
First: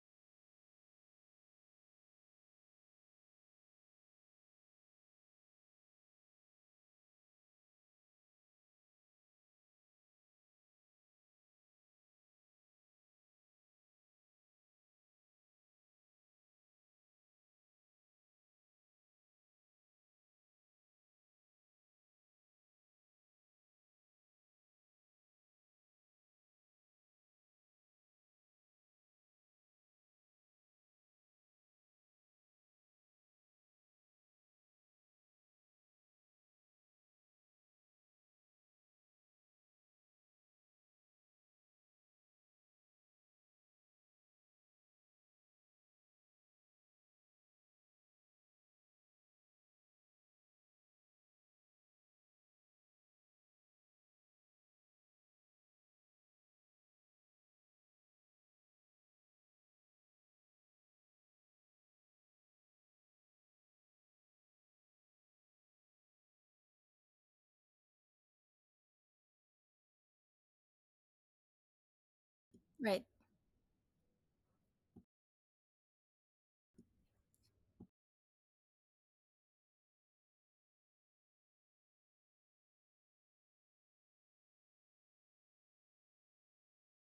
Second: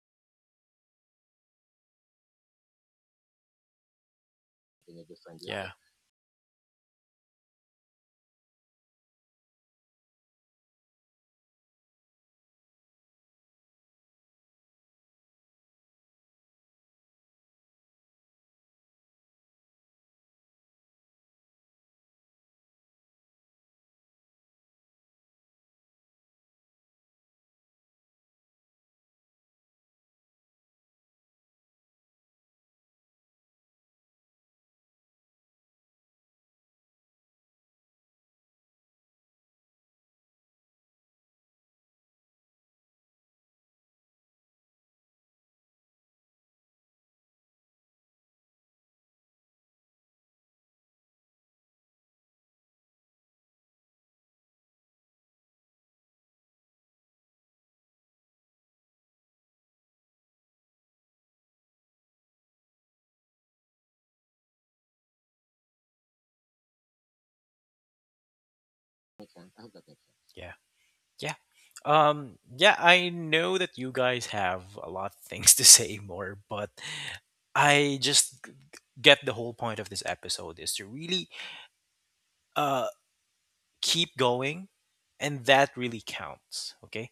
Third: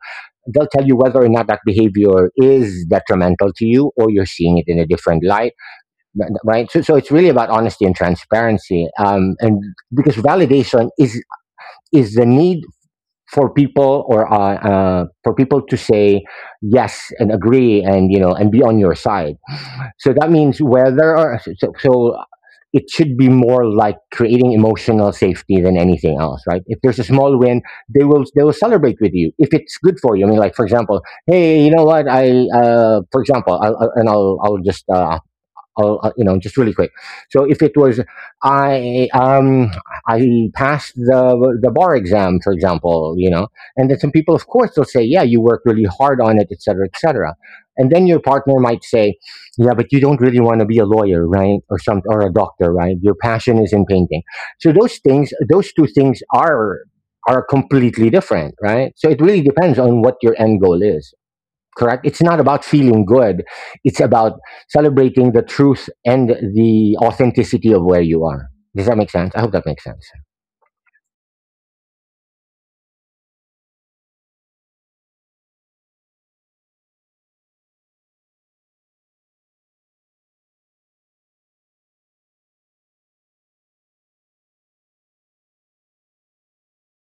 S2: they'll tell you whether or not that behavior is detrimental to you or you're seeing it in a
S1: in a
S2: different
S1: different
S2: light,
S1: Yeah, life,
S2: right? So, so it's really about honesty and transparency, and because validation is the need for people or for people to say yes and agree and you know and be on your side, so that means whether or it should be more like creating emotional safety than anything else, right? If there's a small win, they will celebrate with you if it's good for you. I mean, like for example, hey, you know what? I for example, I'll- and I'll I'll just I'll, you know, just really quick. So if it was I um I passed the bar exam, for example, you know, and then some people, of course, they'll say, yeah, you worked really hard on it, et cetera, et cetera. And then your partner might say, yeah, but you don't really want to be a lawyer, right, or some or a doctor, right? Your passion is in painting. So those things, those two things are completely different, right? So it really depends on what your end goal is, correct? It's not about feeling good. It's about celebrating the truth and the authenticity of where you are. Does that make sense?
S1: makes
S2: I
S1: sense.
S2: hope
S1: I
S2: that
S1: hope
S2: makes
S1: that makes
S2: sense.
S1: sense. Yeah. Yeah. Yeah,
S3: Right.
S1: I know that you guys have a lot of things to say more, but I just get the whole point of this episode is to really uh keep going and that really counts, okay?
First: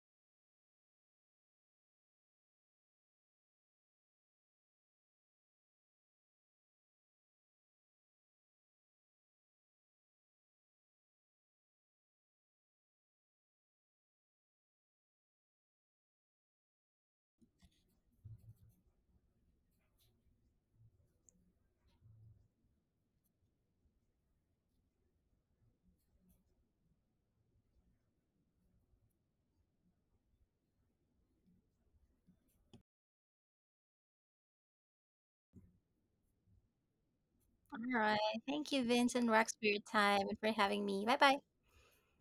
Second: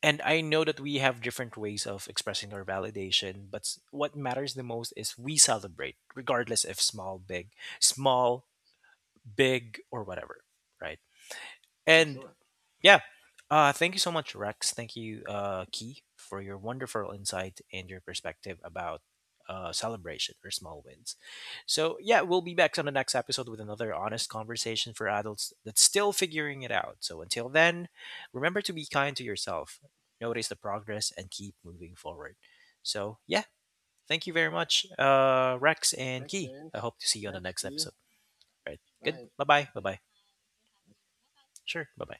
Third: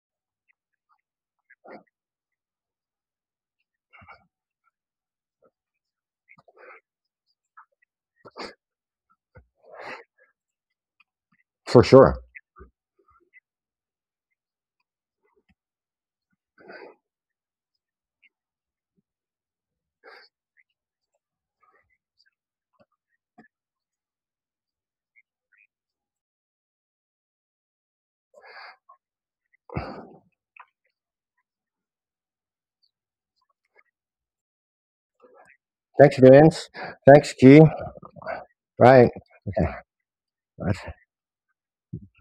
S1: And I know that we have different ways of expressing our validation, but what matters the most is we celebrate regardless if small, big, small, big or whatever, right?
S2: For
S1: And
S2: sure.
S1: sure, yeah, thank you so much, Rex. Thank you, Key, for your wonderful insight and your perspective about celebration or small wins. So yeah, we'll be back on the next episode with another honest conversation for adults that's still figuring it out. So until then, remember to be kind to yourself, notice the progress, and keep moving forward. So yeah, thank you very much, Rex,
S2: Thanks,
S1: and thanks, Key,
S2: Vince.
S1: man. I hope to see you on
S2: Thanks,
S1: the Yep, next
S2: G.
S1: see.
S3: All
S1: Episode.
S3: right. Thank
S1: All right,
S3: you,
S2: Right.
S3: Vince and
S1: good. Bye. Bye
S3: Rex, for
S1: bye.
S3: your
S1: Bye bye.
S3: time and for having
S2: Okay.
S3: me. Bye bye.
S1: Sure. Bye bye.